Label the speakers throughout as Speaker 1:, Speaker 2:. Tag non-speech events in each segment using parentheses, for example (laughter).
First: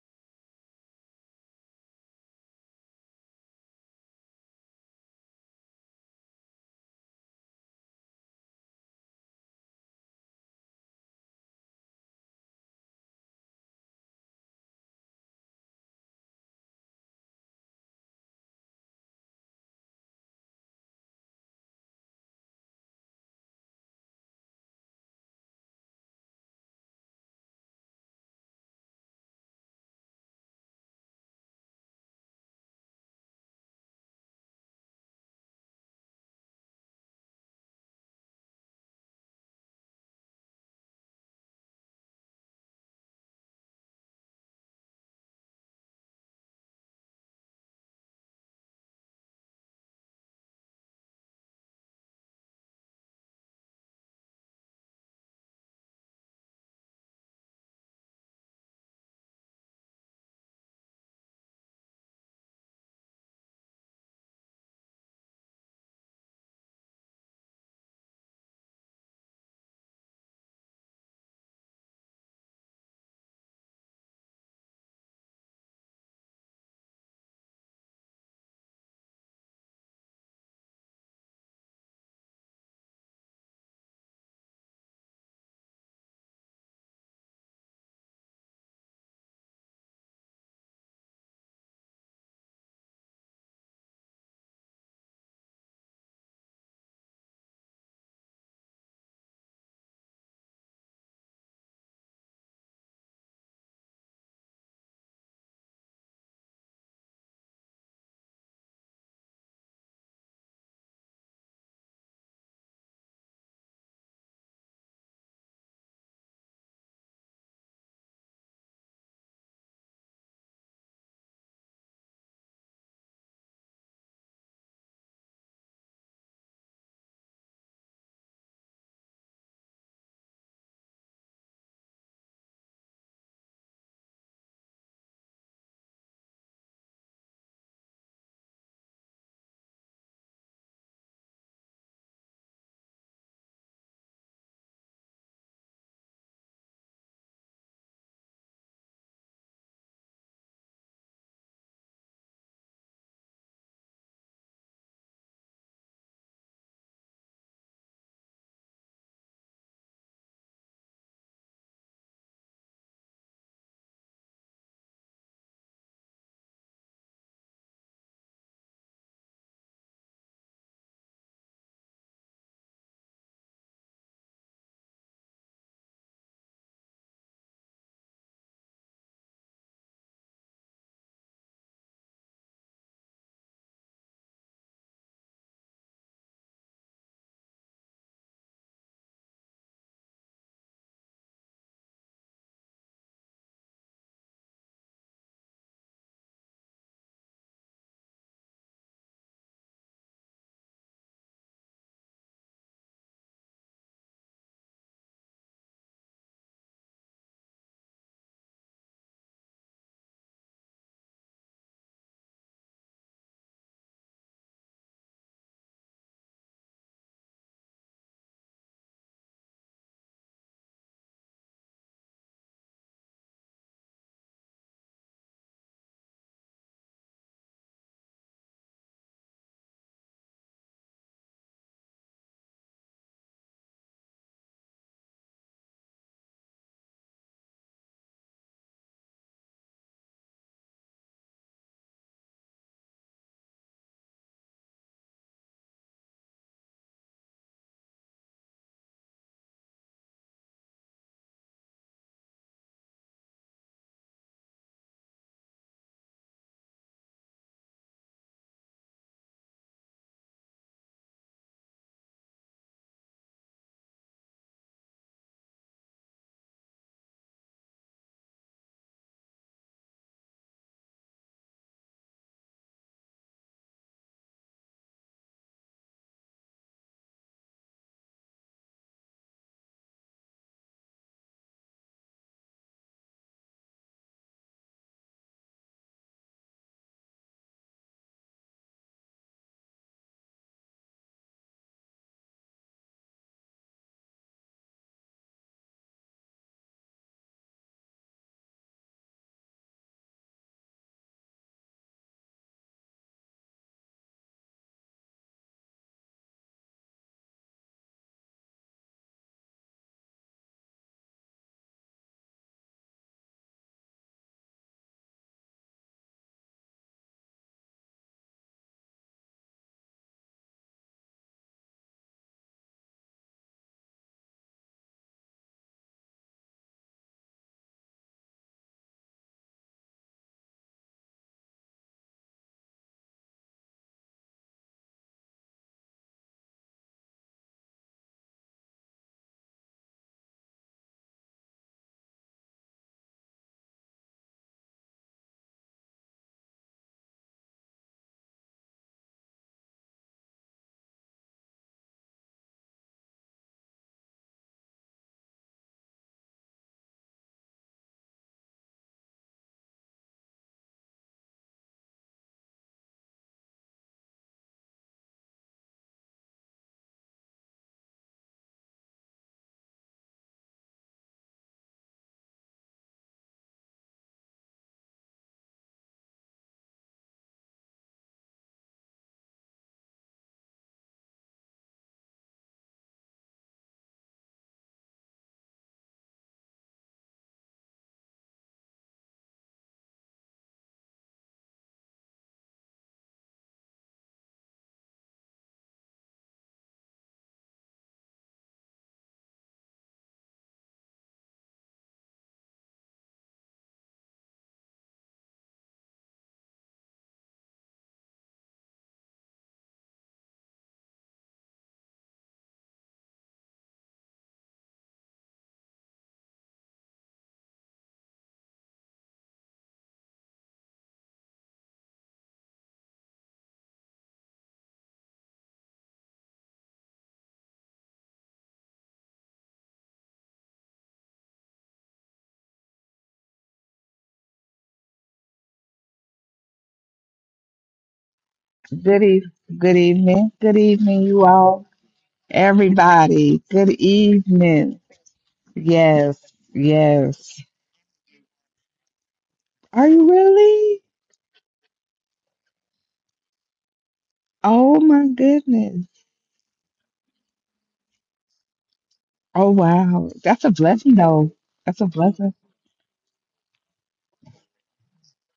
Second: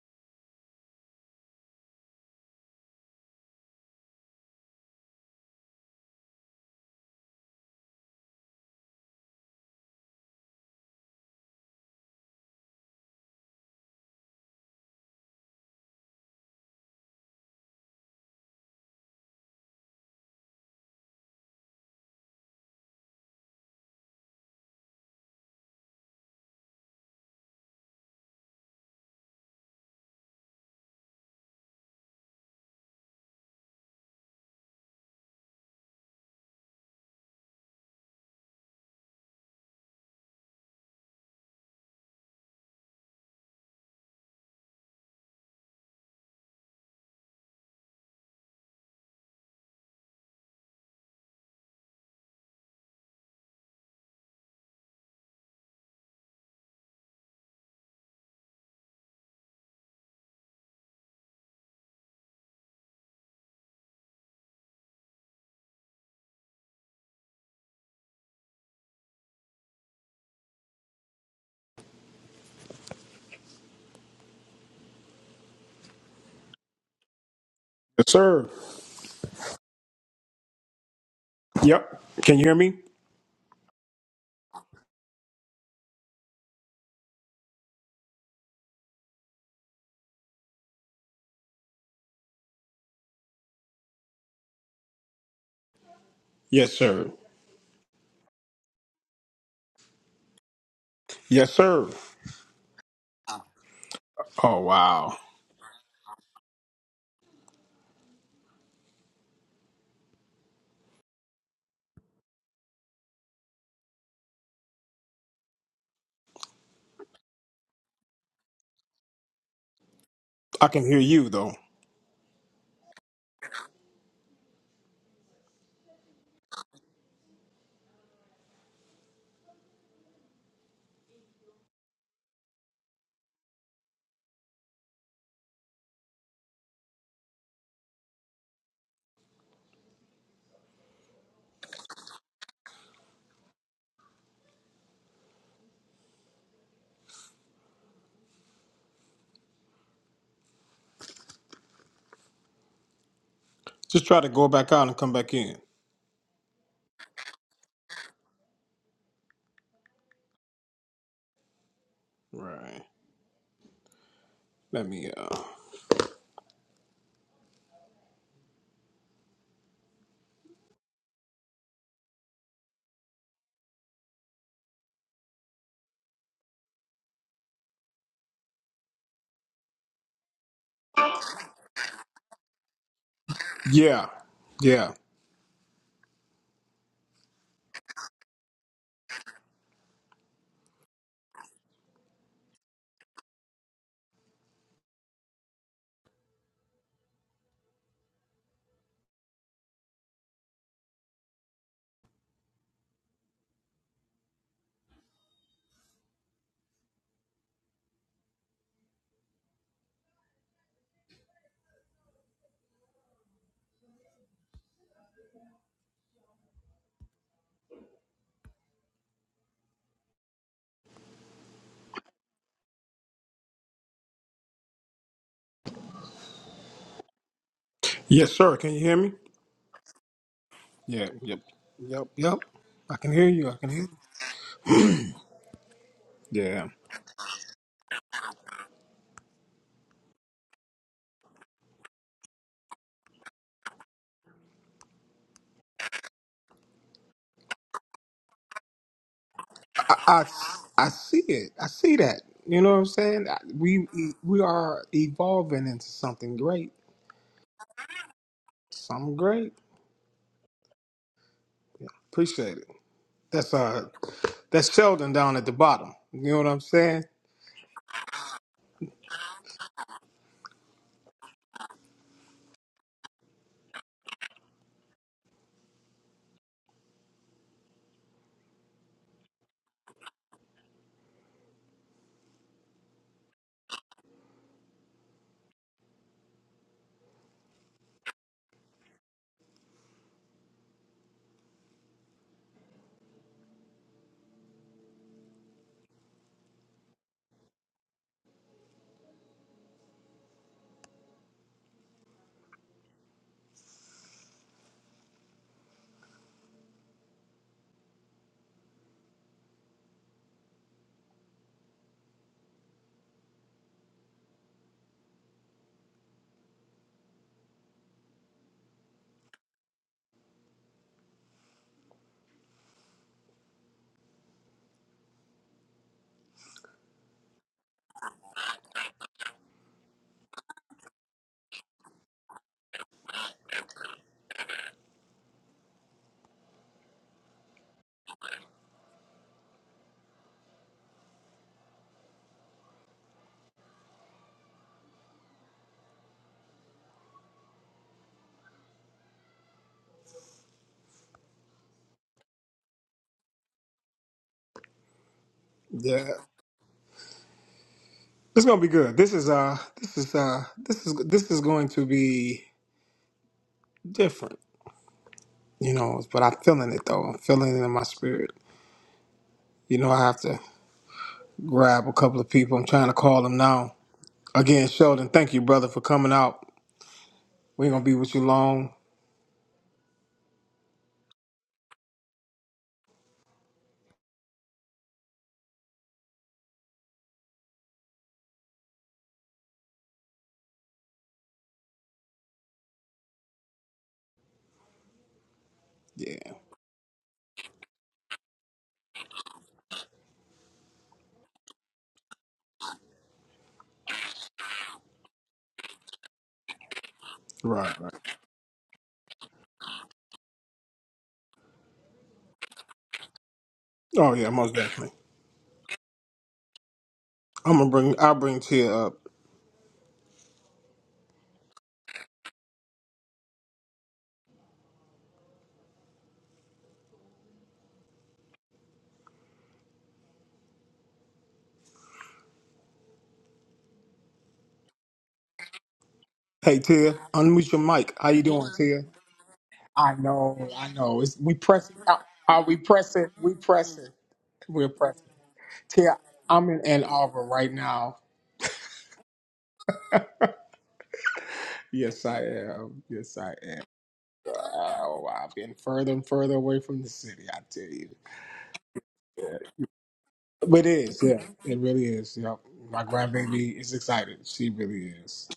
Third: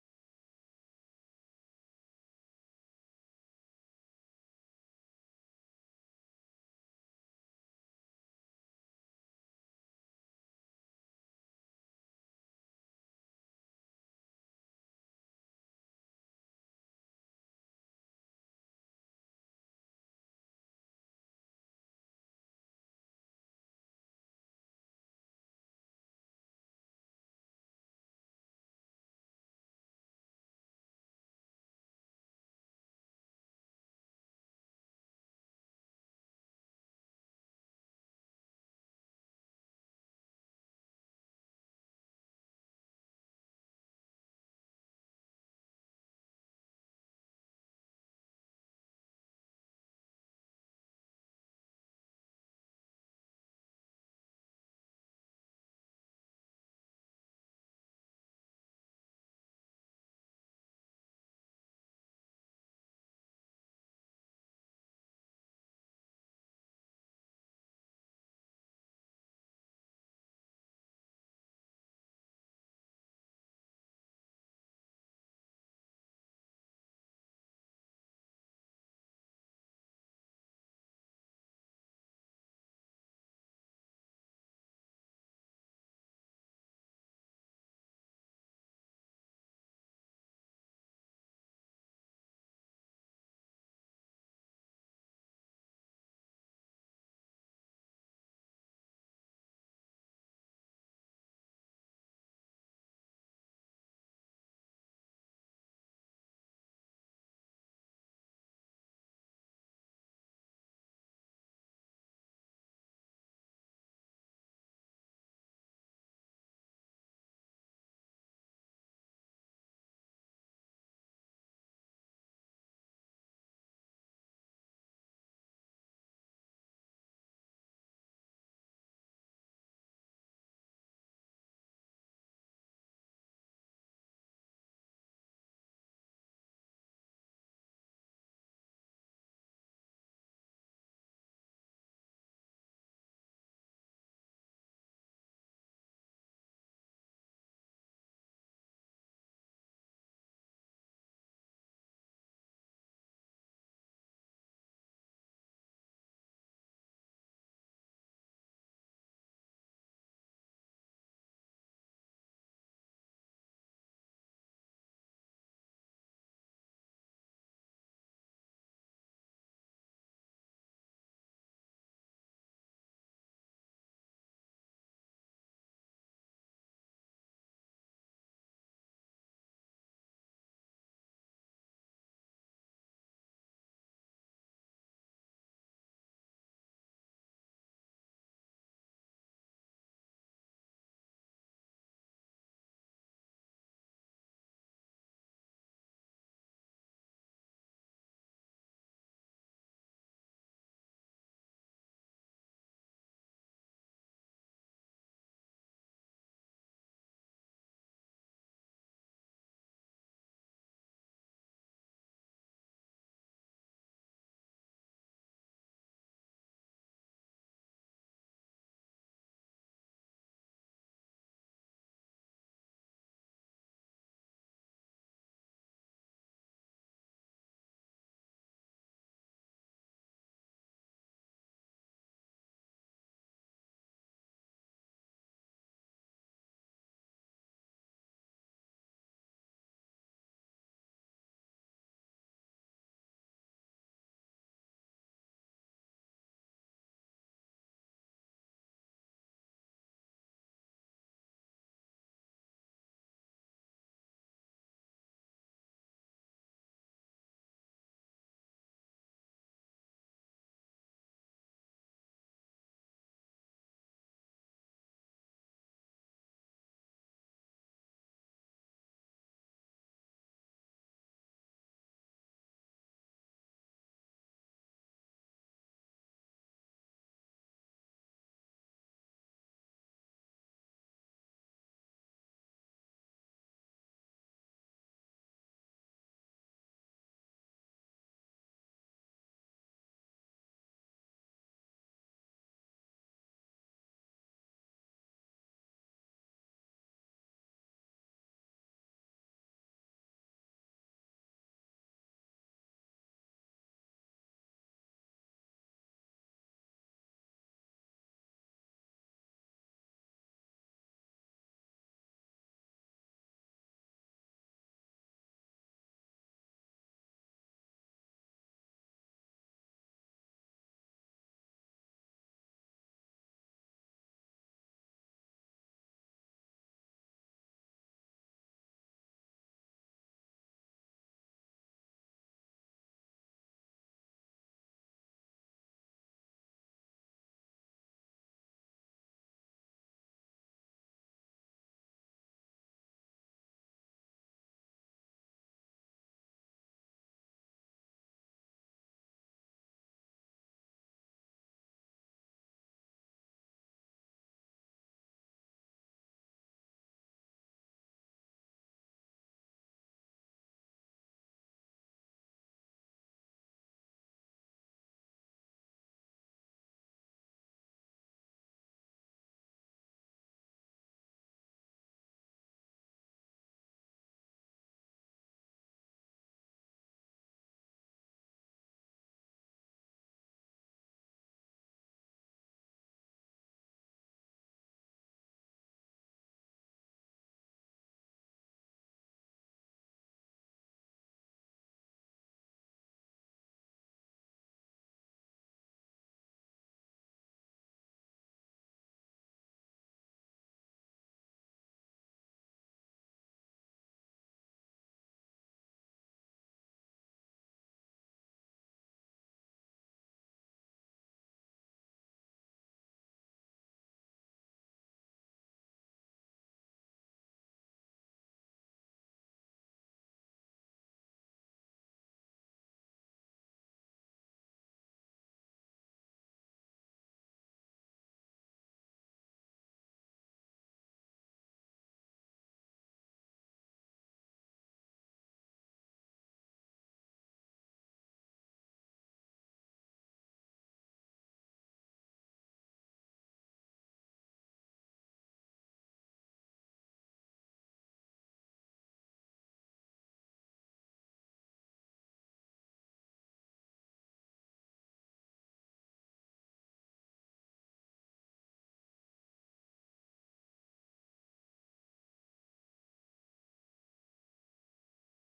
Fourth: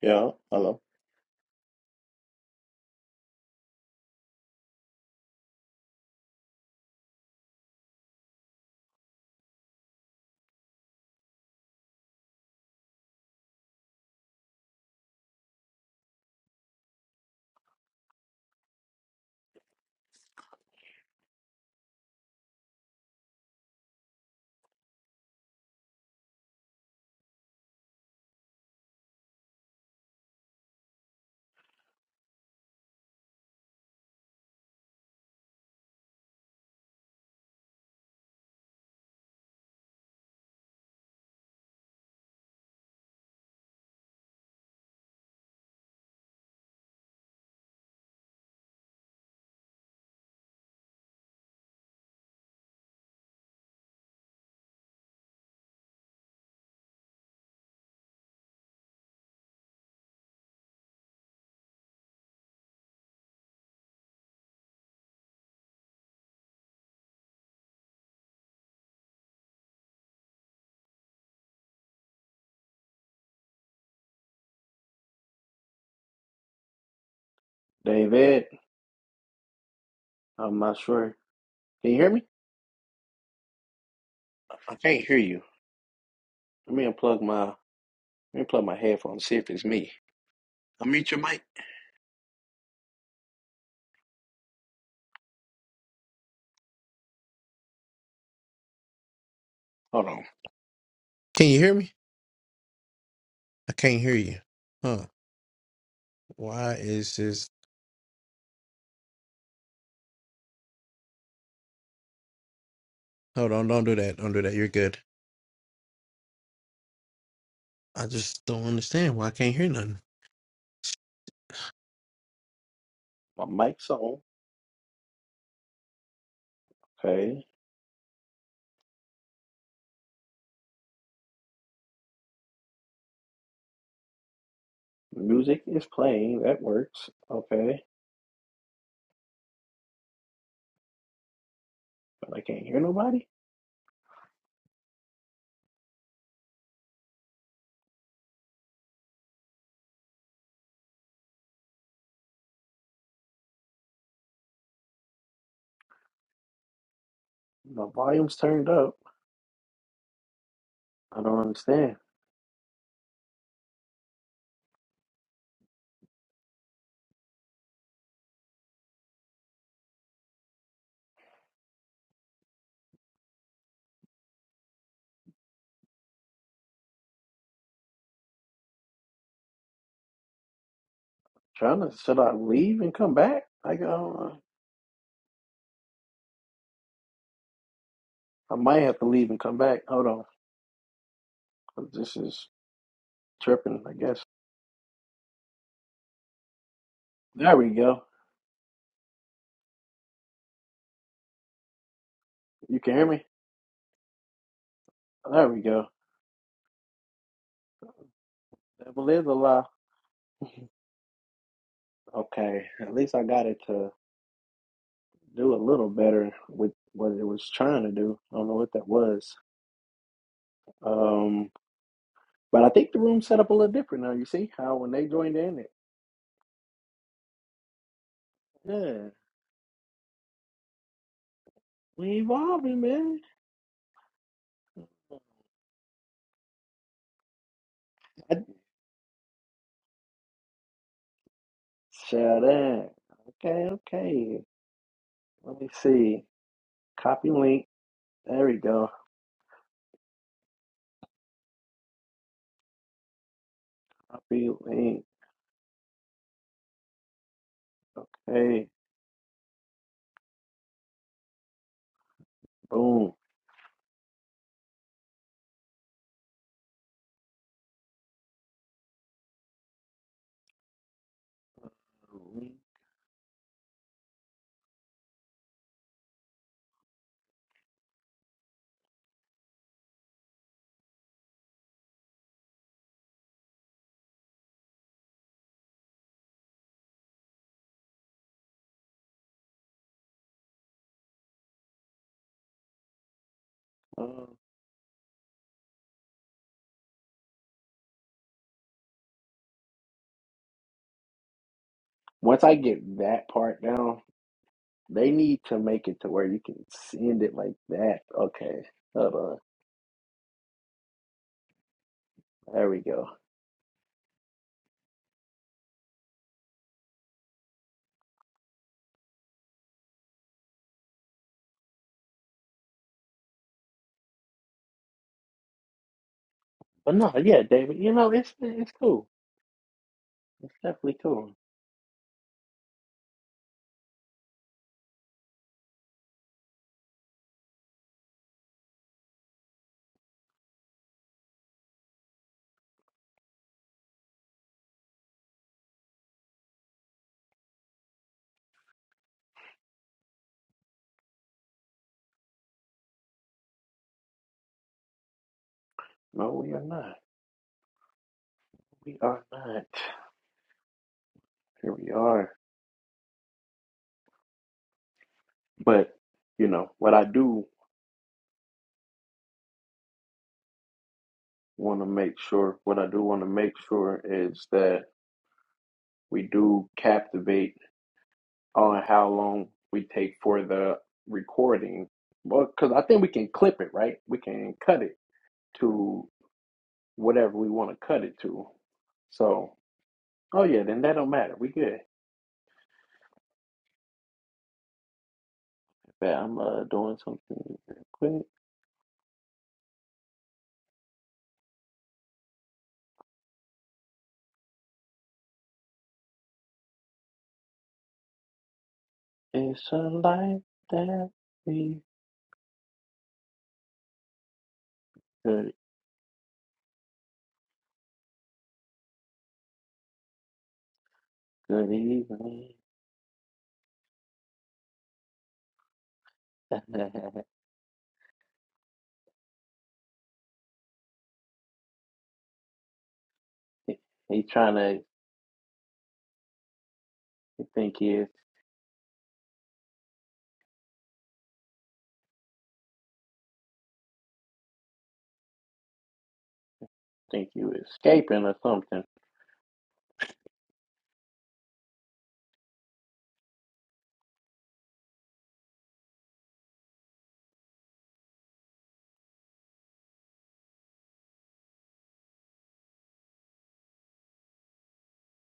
Speaker 1: Yeah, hello.
Speaker 2: Yes,
Speaker 1: David,
Speaker 2: sir.
Speaker 1: I'm not sure. Can you
Speaker 2: Yep.
Speaker 1: hear me?
Speaker 2: Can you hear me?
Speaker 1: I can't hear you. Let me unplug my let me plug my headphones, see if it's me. I'll mute your mic.
Speaker 2: Yes, sir.
Speaker 1: Hold on. Can
Speaker 2: Yes,
Speaker 1: you hear
Speaker 2: sir.
Speaker 1: me? I can't hear you.
Speaker 2: Oh,
Speaker 1: Huh.
Speaker 2: wow.
Speaker 1: Why is this hold on, don't do that. Don't do that. You're good. I just don't understand why I can't hear nothing.
Speaker 2: I can hear you, though.
Speaker 1: My mic's on. Okay. Music is playing. That works. Okay. But I can't hear nobody.
Speaker 2: Just try to go back out and come back in.
Speaker 1: My volume's turned up. I don't understand.
Speaker 2: Right. Let me, uh,
Speaker 1: trying to should I leave and come back? Like, I
Speaker 2: yeah.
Speaker 1: go.
Speaker 2: Yeah.
Speaker 1: I might have to leave and come back. Hold on, This is tripping, I guess. There we go. You can hear me? There we go. Devil is a lie. Okay. At least I got it to do a little better with what it was trying to do. I don't know what that was. Um, but I think the room set up a little different now. You see how when they joined in it.
Speaker 2: Yes, sir. Can you hear
Speaker 1: Yeah.
Speaker 2: me? Yeah. Yep. Yep.
Speaker 1: We
Speaker 2: Yep.
Speaker 1: evolving,
Speaker 2: I can
Speaker 1: man.
Speaker 2: hear you. I can hear you. Yeah.
Speaker 1: I, shut up. Okay, okay. Let me see. Copy link. There we go.
Speaker 2: I, I, I see it. I see that. You know what I'm saying? I- We, we
Speaker 1: Copy
Speaker 2: are
Speaker 1: link.
Speaker 2: evolving into something great.
Speaker 1: Okay.
Speaker 2: Something great. Appreciate it.
Speaker 1: Boom.
Speaker 2: That's uh that's Sheldon down at the bottom. You know what I'm saying?
Speaker 1: Uh, once I get that part down, they need to make it to where you can send it like that. Okay, hold on. There we go. But no, yeah, David, you know, it's it's cool. It's definitely cool.
Speaker 2: Yeah.
Speaker 1: No, we are not.
Speaker 2: It's gonna be
Speaker 1: We
Speaker 2: good. This
Speaker 1: are
Speaker 2: is uh
Speaker 1: not.
Speaker 2: this is uh this is this is going
Speaker 1: Here
Speaker 2: to
Speaker 1: we are.
Speaker 2: be different, you
Speaker 1: But,
Speaker 2: know, but I'm
Speaker 1: you know,
Speaker 2: feeling it
Speaker 1: what
Speaker 2: though.
Speaker 1: I
Speaker 2: I'm
Speaker 1: do
Speaker 2: feeling it in my spirit. You know, I have to
Speaker 1: want to
Speaker 2: grab a
Speaker 1: make
Speaker 2: couple of
Speaker 1: sure,
Speaker 2: people. I'm
Speaker 1: what I
Speaker 2: trying to
Speaker 1: do want
Speaker 2: call
Speaker 1: to
Speaker 2: them
Speaker 1: make
Speaker 2: now.
Speaker 1: sure is
Speaker 2: Again,
Speaker 1: that
Speaker 2: Sheldon, thank you, brother, for coming
Speaker 1: we
Speaker 2: out.
Speaker 1: do captivate
Speaker 2: We ain't gonna be with you long.
Speaker 1: on how long we take for the recording. Well, because I think we can clip it, right? We can cut it to whatever we want to cut it to. So, oh yeah, then that don't matter. We good. But
Speaker 2: Yeah.
Speaker 1: I'm uh, doing something real quick.
Speaker 2: Right, right.
Speaker 1: It's a life that we
Speaker 2: Oh yeah, most definitely.
Speaker 1: good,
Speaker 2: I'm gonna bring I'll bring Tia up.
Speaker 1: good evening. (laughs) He's trying to
Speaker 2: Hey Tia, unmute
Speaker 1: (laughs)
Speaker 2: your
Speaker 1: think he
Speaker 2: mic.
Speaker 1: is
Speaker 2: How you doing, Tia?
Speaker 3: Good evening. Good
Speaker 2: I
Speaker 3: evening.
Speaker 2: know,
Speaker 3: Good
Speaker 2: I know.
Speaker 3: evening,
Speaker 2: It's,
Speaker 3: you
Speaker 2: we
Speaker 3: all.
Speaker 2: pressing. Are, are we pressing? We
Speaker 3: Everybody. Good
Speaker 2: pressing. We're
Speaker 3: evening.
Speaker 2: pressing. Tia,
Speaker 3: Yes.
Speaker 2: I'm in Ann Arbor
Speaker 1: think
Speaker 3: Yes.
Speaker 2: right
Speaker 1: you
Speaker 2: now.
Speaker 1: escaping or something.
Speaker 3: Are you really?
Speaker 2: Yes, I am. Yes, I am.
Speaker 3: Oh my
Speaker 2: Oh, I'm getting
Speaker 3: goodness.
Speaker 2: further and further away from the city. I tell you,
Speaker 3: Oh wow. That's a
Speaker 2: but it
Speaker 3: blessing
Speaker 2: is. Yeah,
Speaker 3: though.
Speaker 2: it
Speaker 3: That's
Speaker 2: really
Speaker 3: a
Speaker 2: is.
Speaker 3: blessing.
Speaker 2: Yep. My grandbaby is excited. She really is.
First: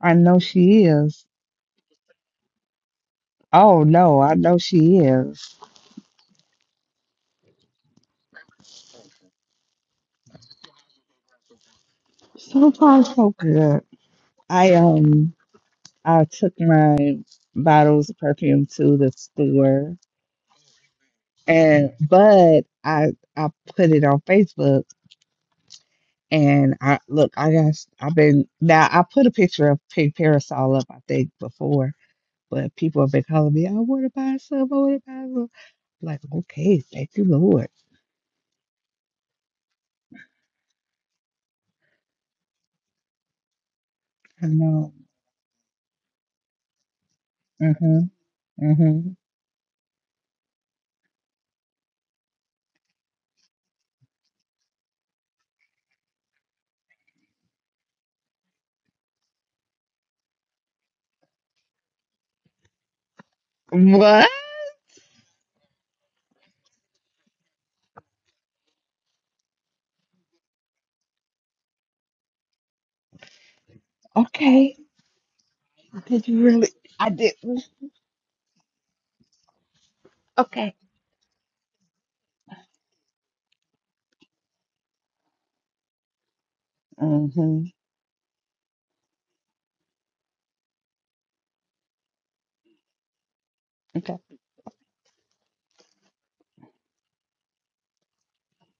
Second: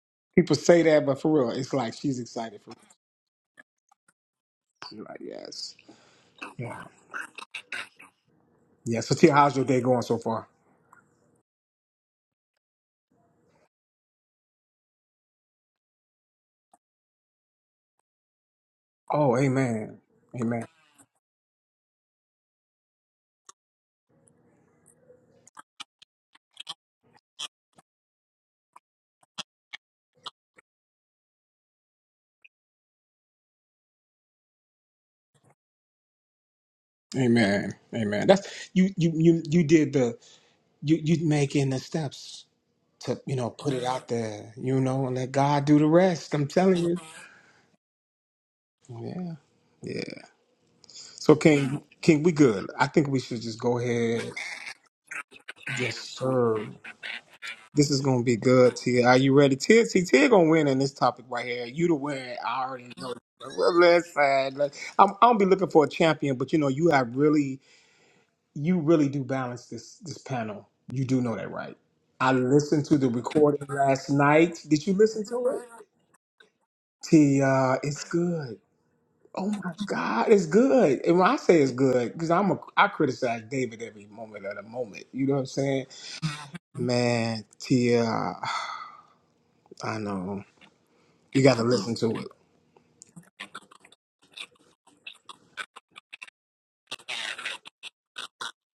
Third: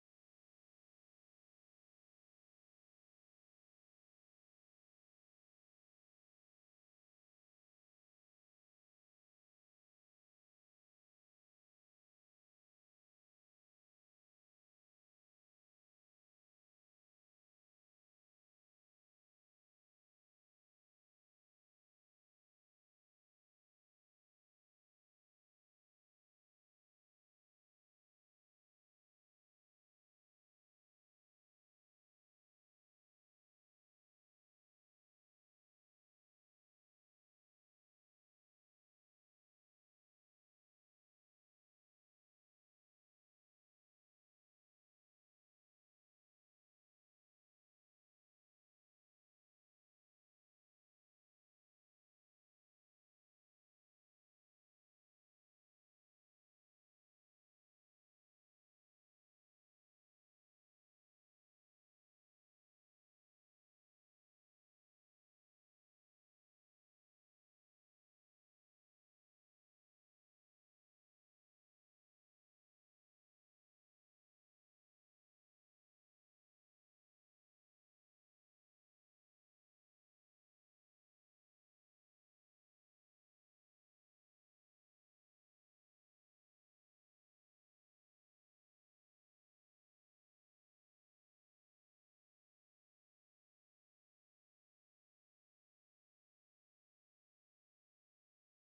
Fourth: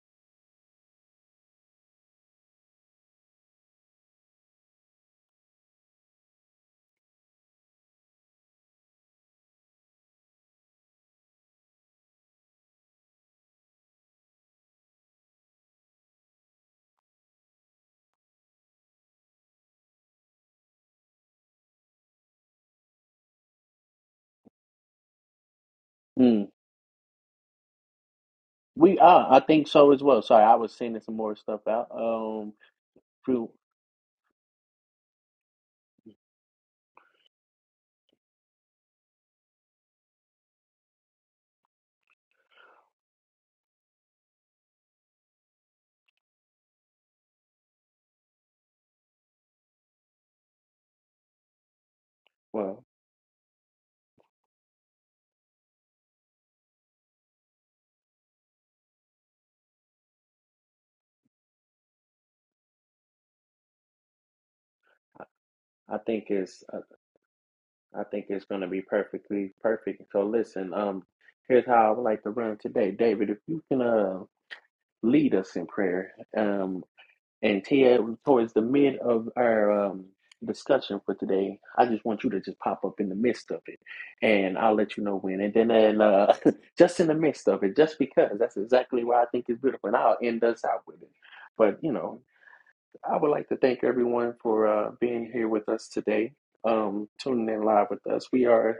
Speaker 3: I know
Speaker 2: People say
Speaker 3: she
Speaker 2: that, but
Speaker 3: is.
Speaker 2: for real, it's like she's excited for.
Speaker 3: Oh no, I know she
Speaker 2: She's like,
Speaker 3: is.
Speaker 2: yes, yeah, yeah. So, Tia, how's your day going so far?
Speaker 3: So far so good. I um I took my bottles of perfume to the
Speaker 2: Oh, amen,
Speaker 3: store
Speaker 2: amen.
Speaker 3: and but I I put it on Facebook
Speaker 1: Hmm.
Speaker 3: And I look, I guess I've been now.
Speaker 1: We
Speaker 3: I
Speaker 1: are.
Speaker 3: put a
Speaker 1: I think
Speaker 3: picture of
Speaker 1: so as
Speaker 3: Pink
Speaker 1: well. Sorry, I was
Speaker 3: Parasol up, I
Speaker 1: sending some
Speaker 3: think,
Speaker 1: more stuff out.
Speaker 3: before,
Speaker 1: Um,
Speaker 3: but people have been
Speaker 1: through.
Speaker 3: calling me, I want to buy some, I want to buy some. Like, okay, thank you, Lord.
Speaker 2: Amen. Amen. That's you you you you did the you you making the steps to, you know, put it out
Speaker 3: I
Speaker 2: there, you
Speaker 3: know.
Speaker 2: know, and let God do the rest. I'm telling you.
Speaker 3: Mm-hmm. Mm-hmm.
Speaker 2: Yeah. Yeah. So King King, we good.
Speaker 1: Well,
Speaker 2: I think we should just go ahead. Yes, sir. This is gonna be good, Tia. Are you ready? Tia see, Tia gonna win in this topic right here. You the winner. I already know. Well,
Speaker 3: What?
Speaker 2: Listen, look, I'm, I'm be looking for a
Speaker 1: I think
Speaker 2: champion, but you
Speaker 1: it's
Speaker 2: know,
Speaker 1: I
Speaker 2: you have really
Speaker 1: I think it's going to
Speaker 2: you
Speaker 1: be
Speaker 2: really do
Speaker 1: perfectly
Speaker 2: balance this
Speaker 1: perfect.
Speaker 2: this
Speaker 1: So
Speaker 2: panel.
Speaker 1: listen, um,
Speaker 2: You do know that,
Speaker 1: here's
Speaker 2: right?
Speaker 1: how I would like to
Speaker 2: I
Speaker 1: run
Speaker 2: listened
Speaker 1: today,
Speaker 2: to the
Speaker 1: David. If you
Speaker 2: recording
Speaker 1: can
Speaker 2: last
Speaker 1: uh
Speaker 2: night.
Speaker 3: Okay.
Speaker 2: Did you listen
Speaker 1: lead
Speaker 2: to
Speaker 1: us in
Speaker 2: it?
Speaker 1: prayer,
Speaker 3: Did you really?
Speaker 1: um,
Speaker 3: I
Speaker 2: Tia?
Speaker 3: didn't.
Speaker 1: and Tia,
Speaker 2: it's
Speaker 1: towards
Speaker 2: good.
Speaker 1: the mid of
Speaker 2: Oh
Speaker 1: our
Speaker 2: my
Speaker 1: um
Speaker 2: God, it's
Speaker 3: Okay.
Speaker 1: discussion
Speaker 2: good.
Speaker 1: for
Speaker 2: And when I
Speaker 1: today,
Speaker 2: say it's
Speaker 1: I just
Speaker 2: good,
Speaker 1: want you
Speaker 2: because
Speaker 1: to
Speaker 2: I'm
Speaker 1: just
Speaker 2: a
Speaker 1: pop
Speaker 2: I
Speaker 1: up in the
Speaker 2: criticize
Speaker 1: midst of it,
Speaker 2: David every moment of
Speaker 1: and
Speaker 2: the
Speaker 1: I'll let you
Speaker 2: moment.
Speaker 1: know
Speaker 2: You know what
Speaker 1: when.
Speaker 2: I'm
Speaker 1: And then
Speaker 2: saying?
Speaker 1: and uh, (laughs) just in the
Speaker 2: Man,
Speaker 1: midst of
Speaker 3: Mm-hmm.
Speaker 1: it, just
Speaker 2: Tia,
Speaker 1: because that's exactly why I think it's beautiful, and
Speaker 2: I
Speaker 1: I'll end
Speaker 2: know.
Speaker 1: us out with it.
Speaker 2: You got to
Speaker 1: But you
Speaker 2: listen to
Speaker 1: know.
Speaker 2: it.
Speaker 1: I would like to thank
Speaker 3: Okay.
Speaker 1: everyone for uh, being here with us today, um, tuning in live with us. We are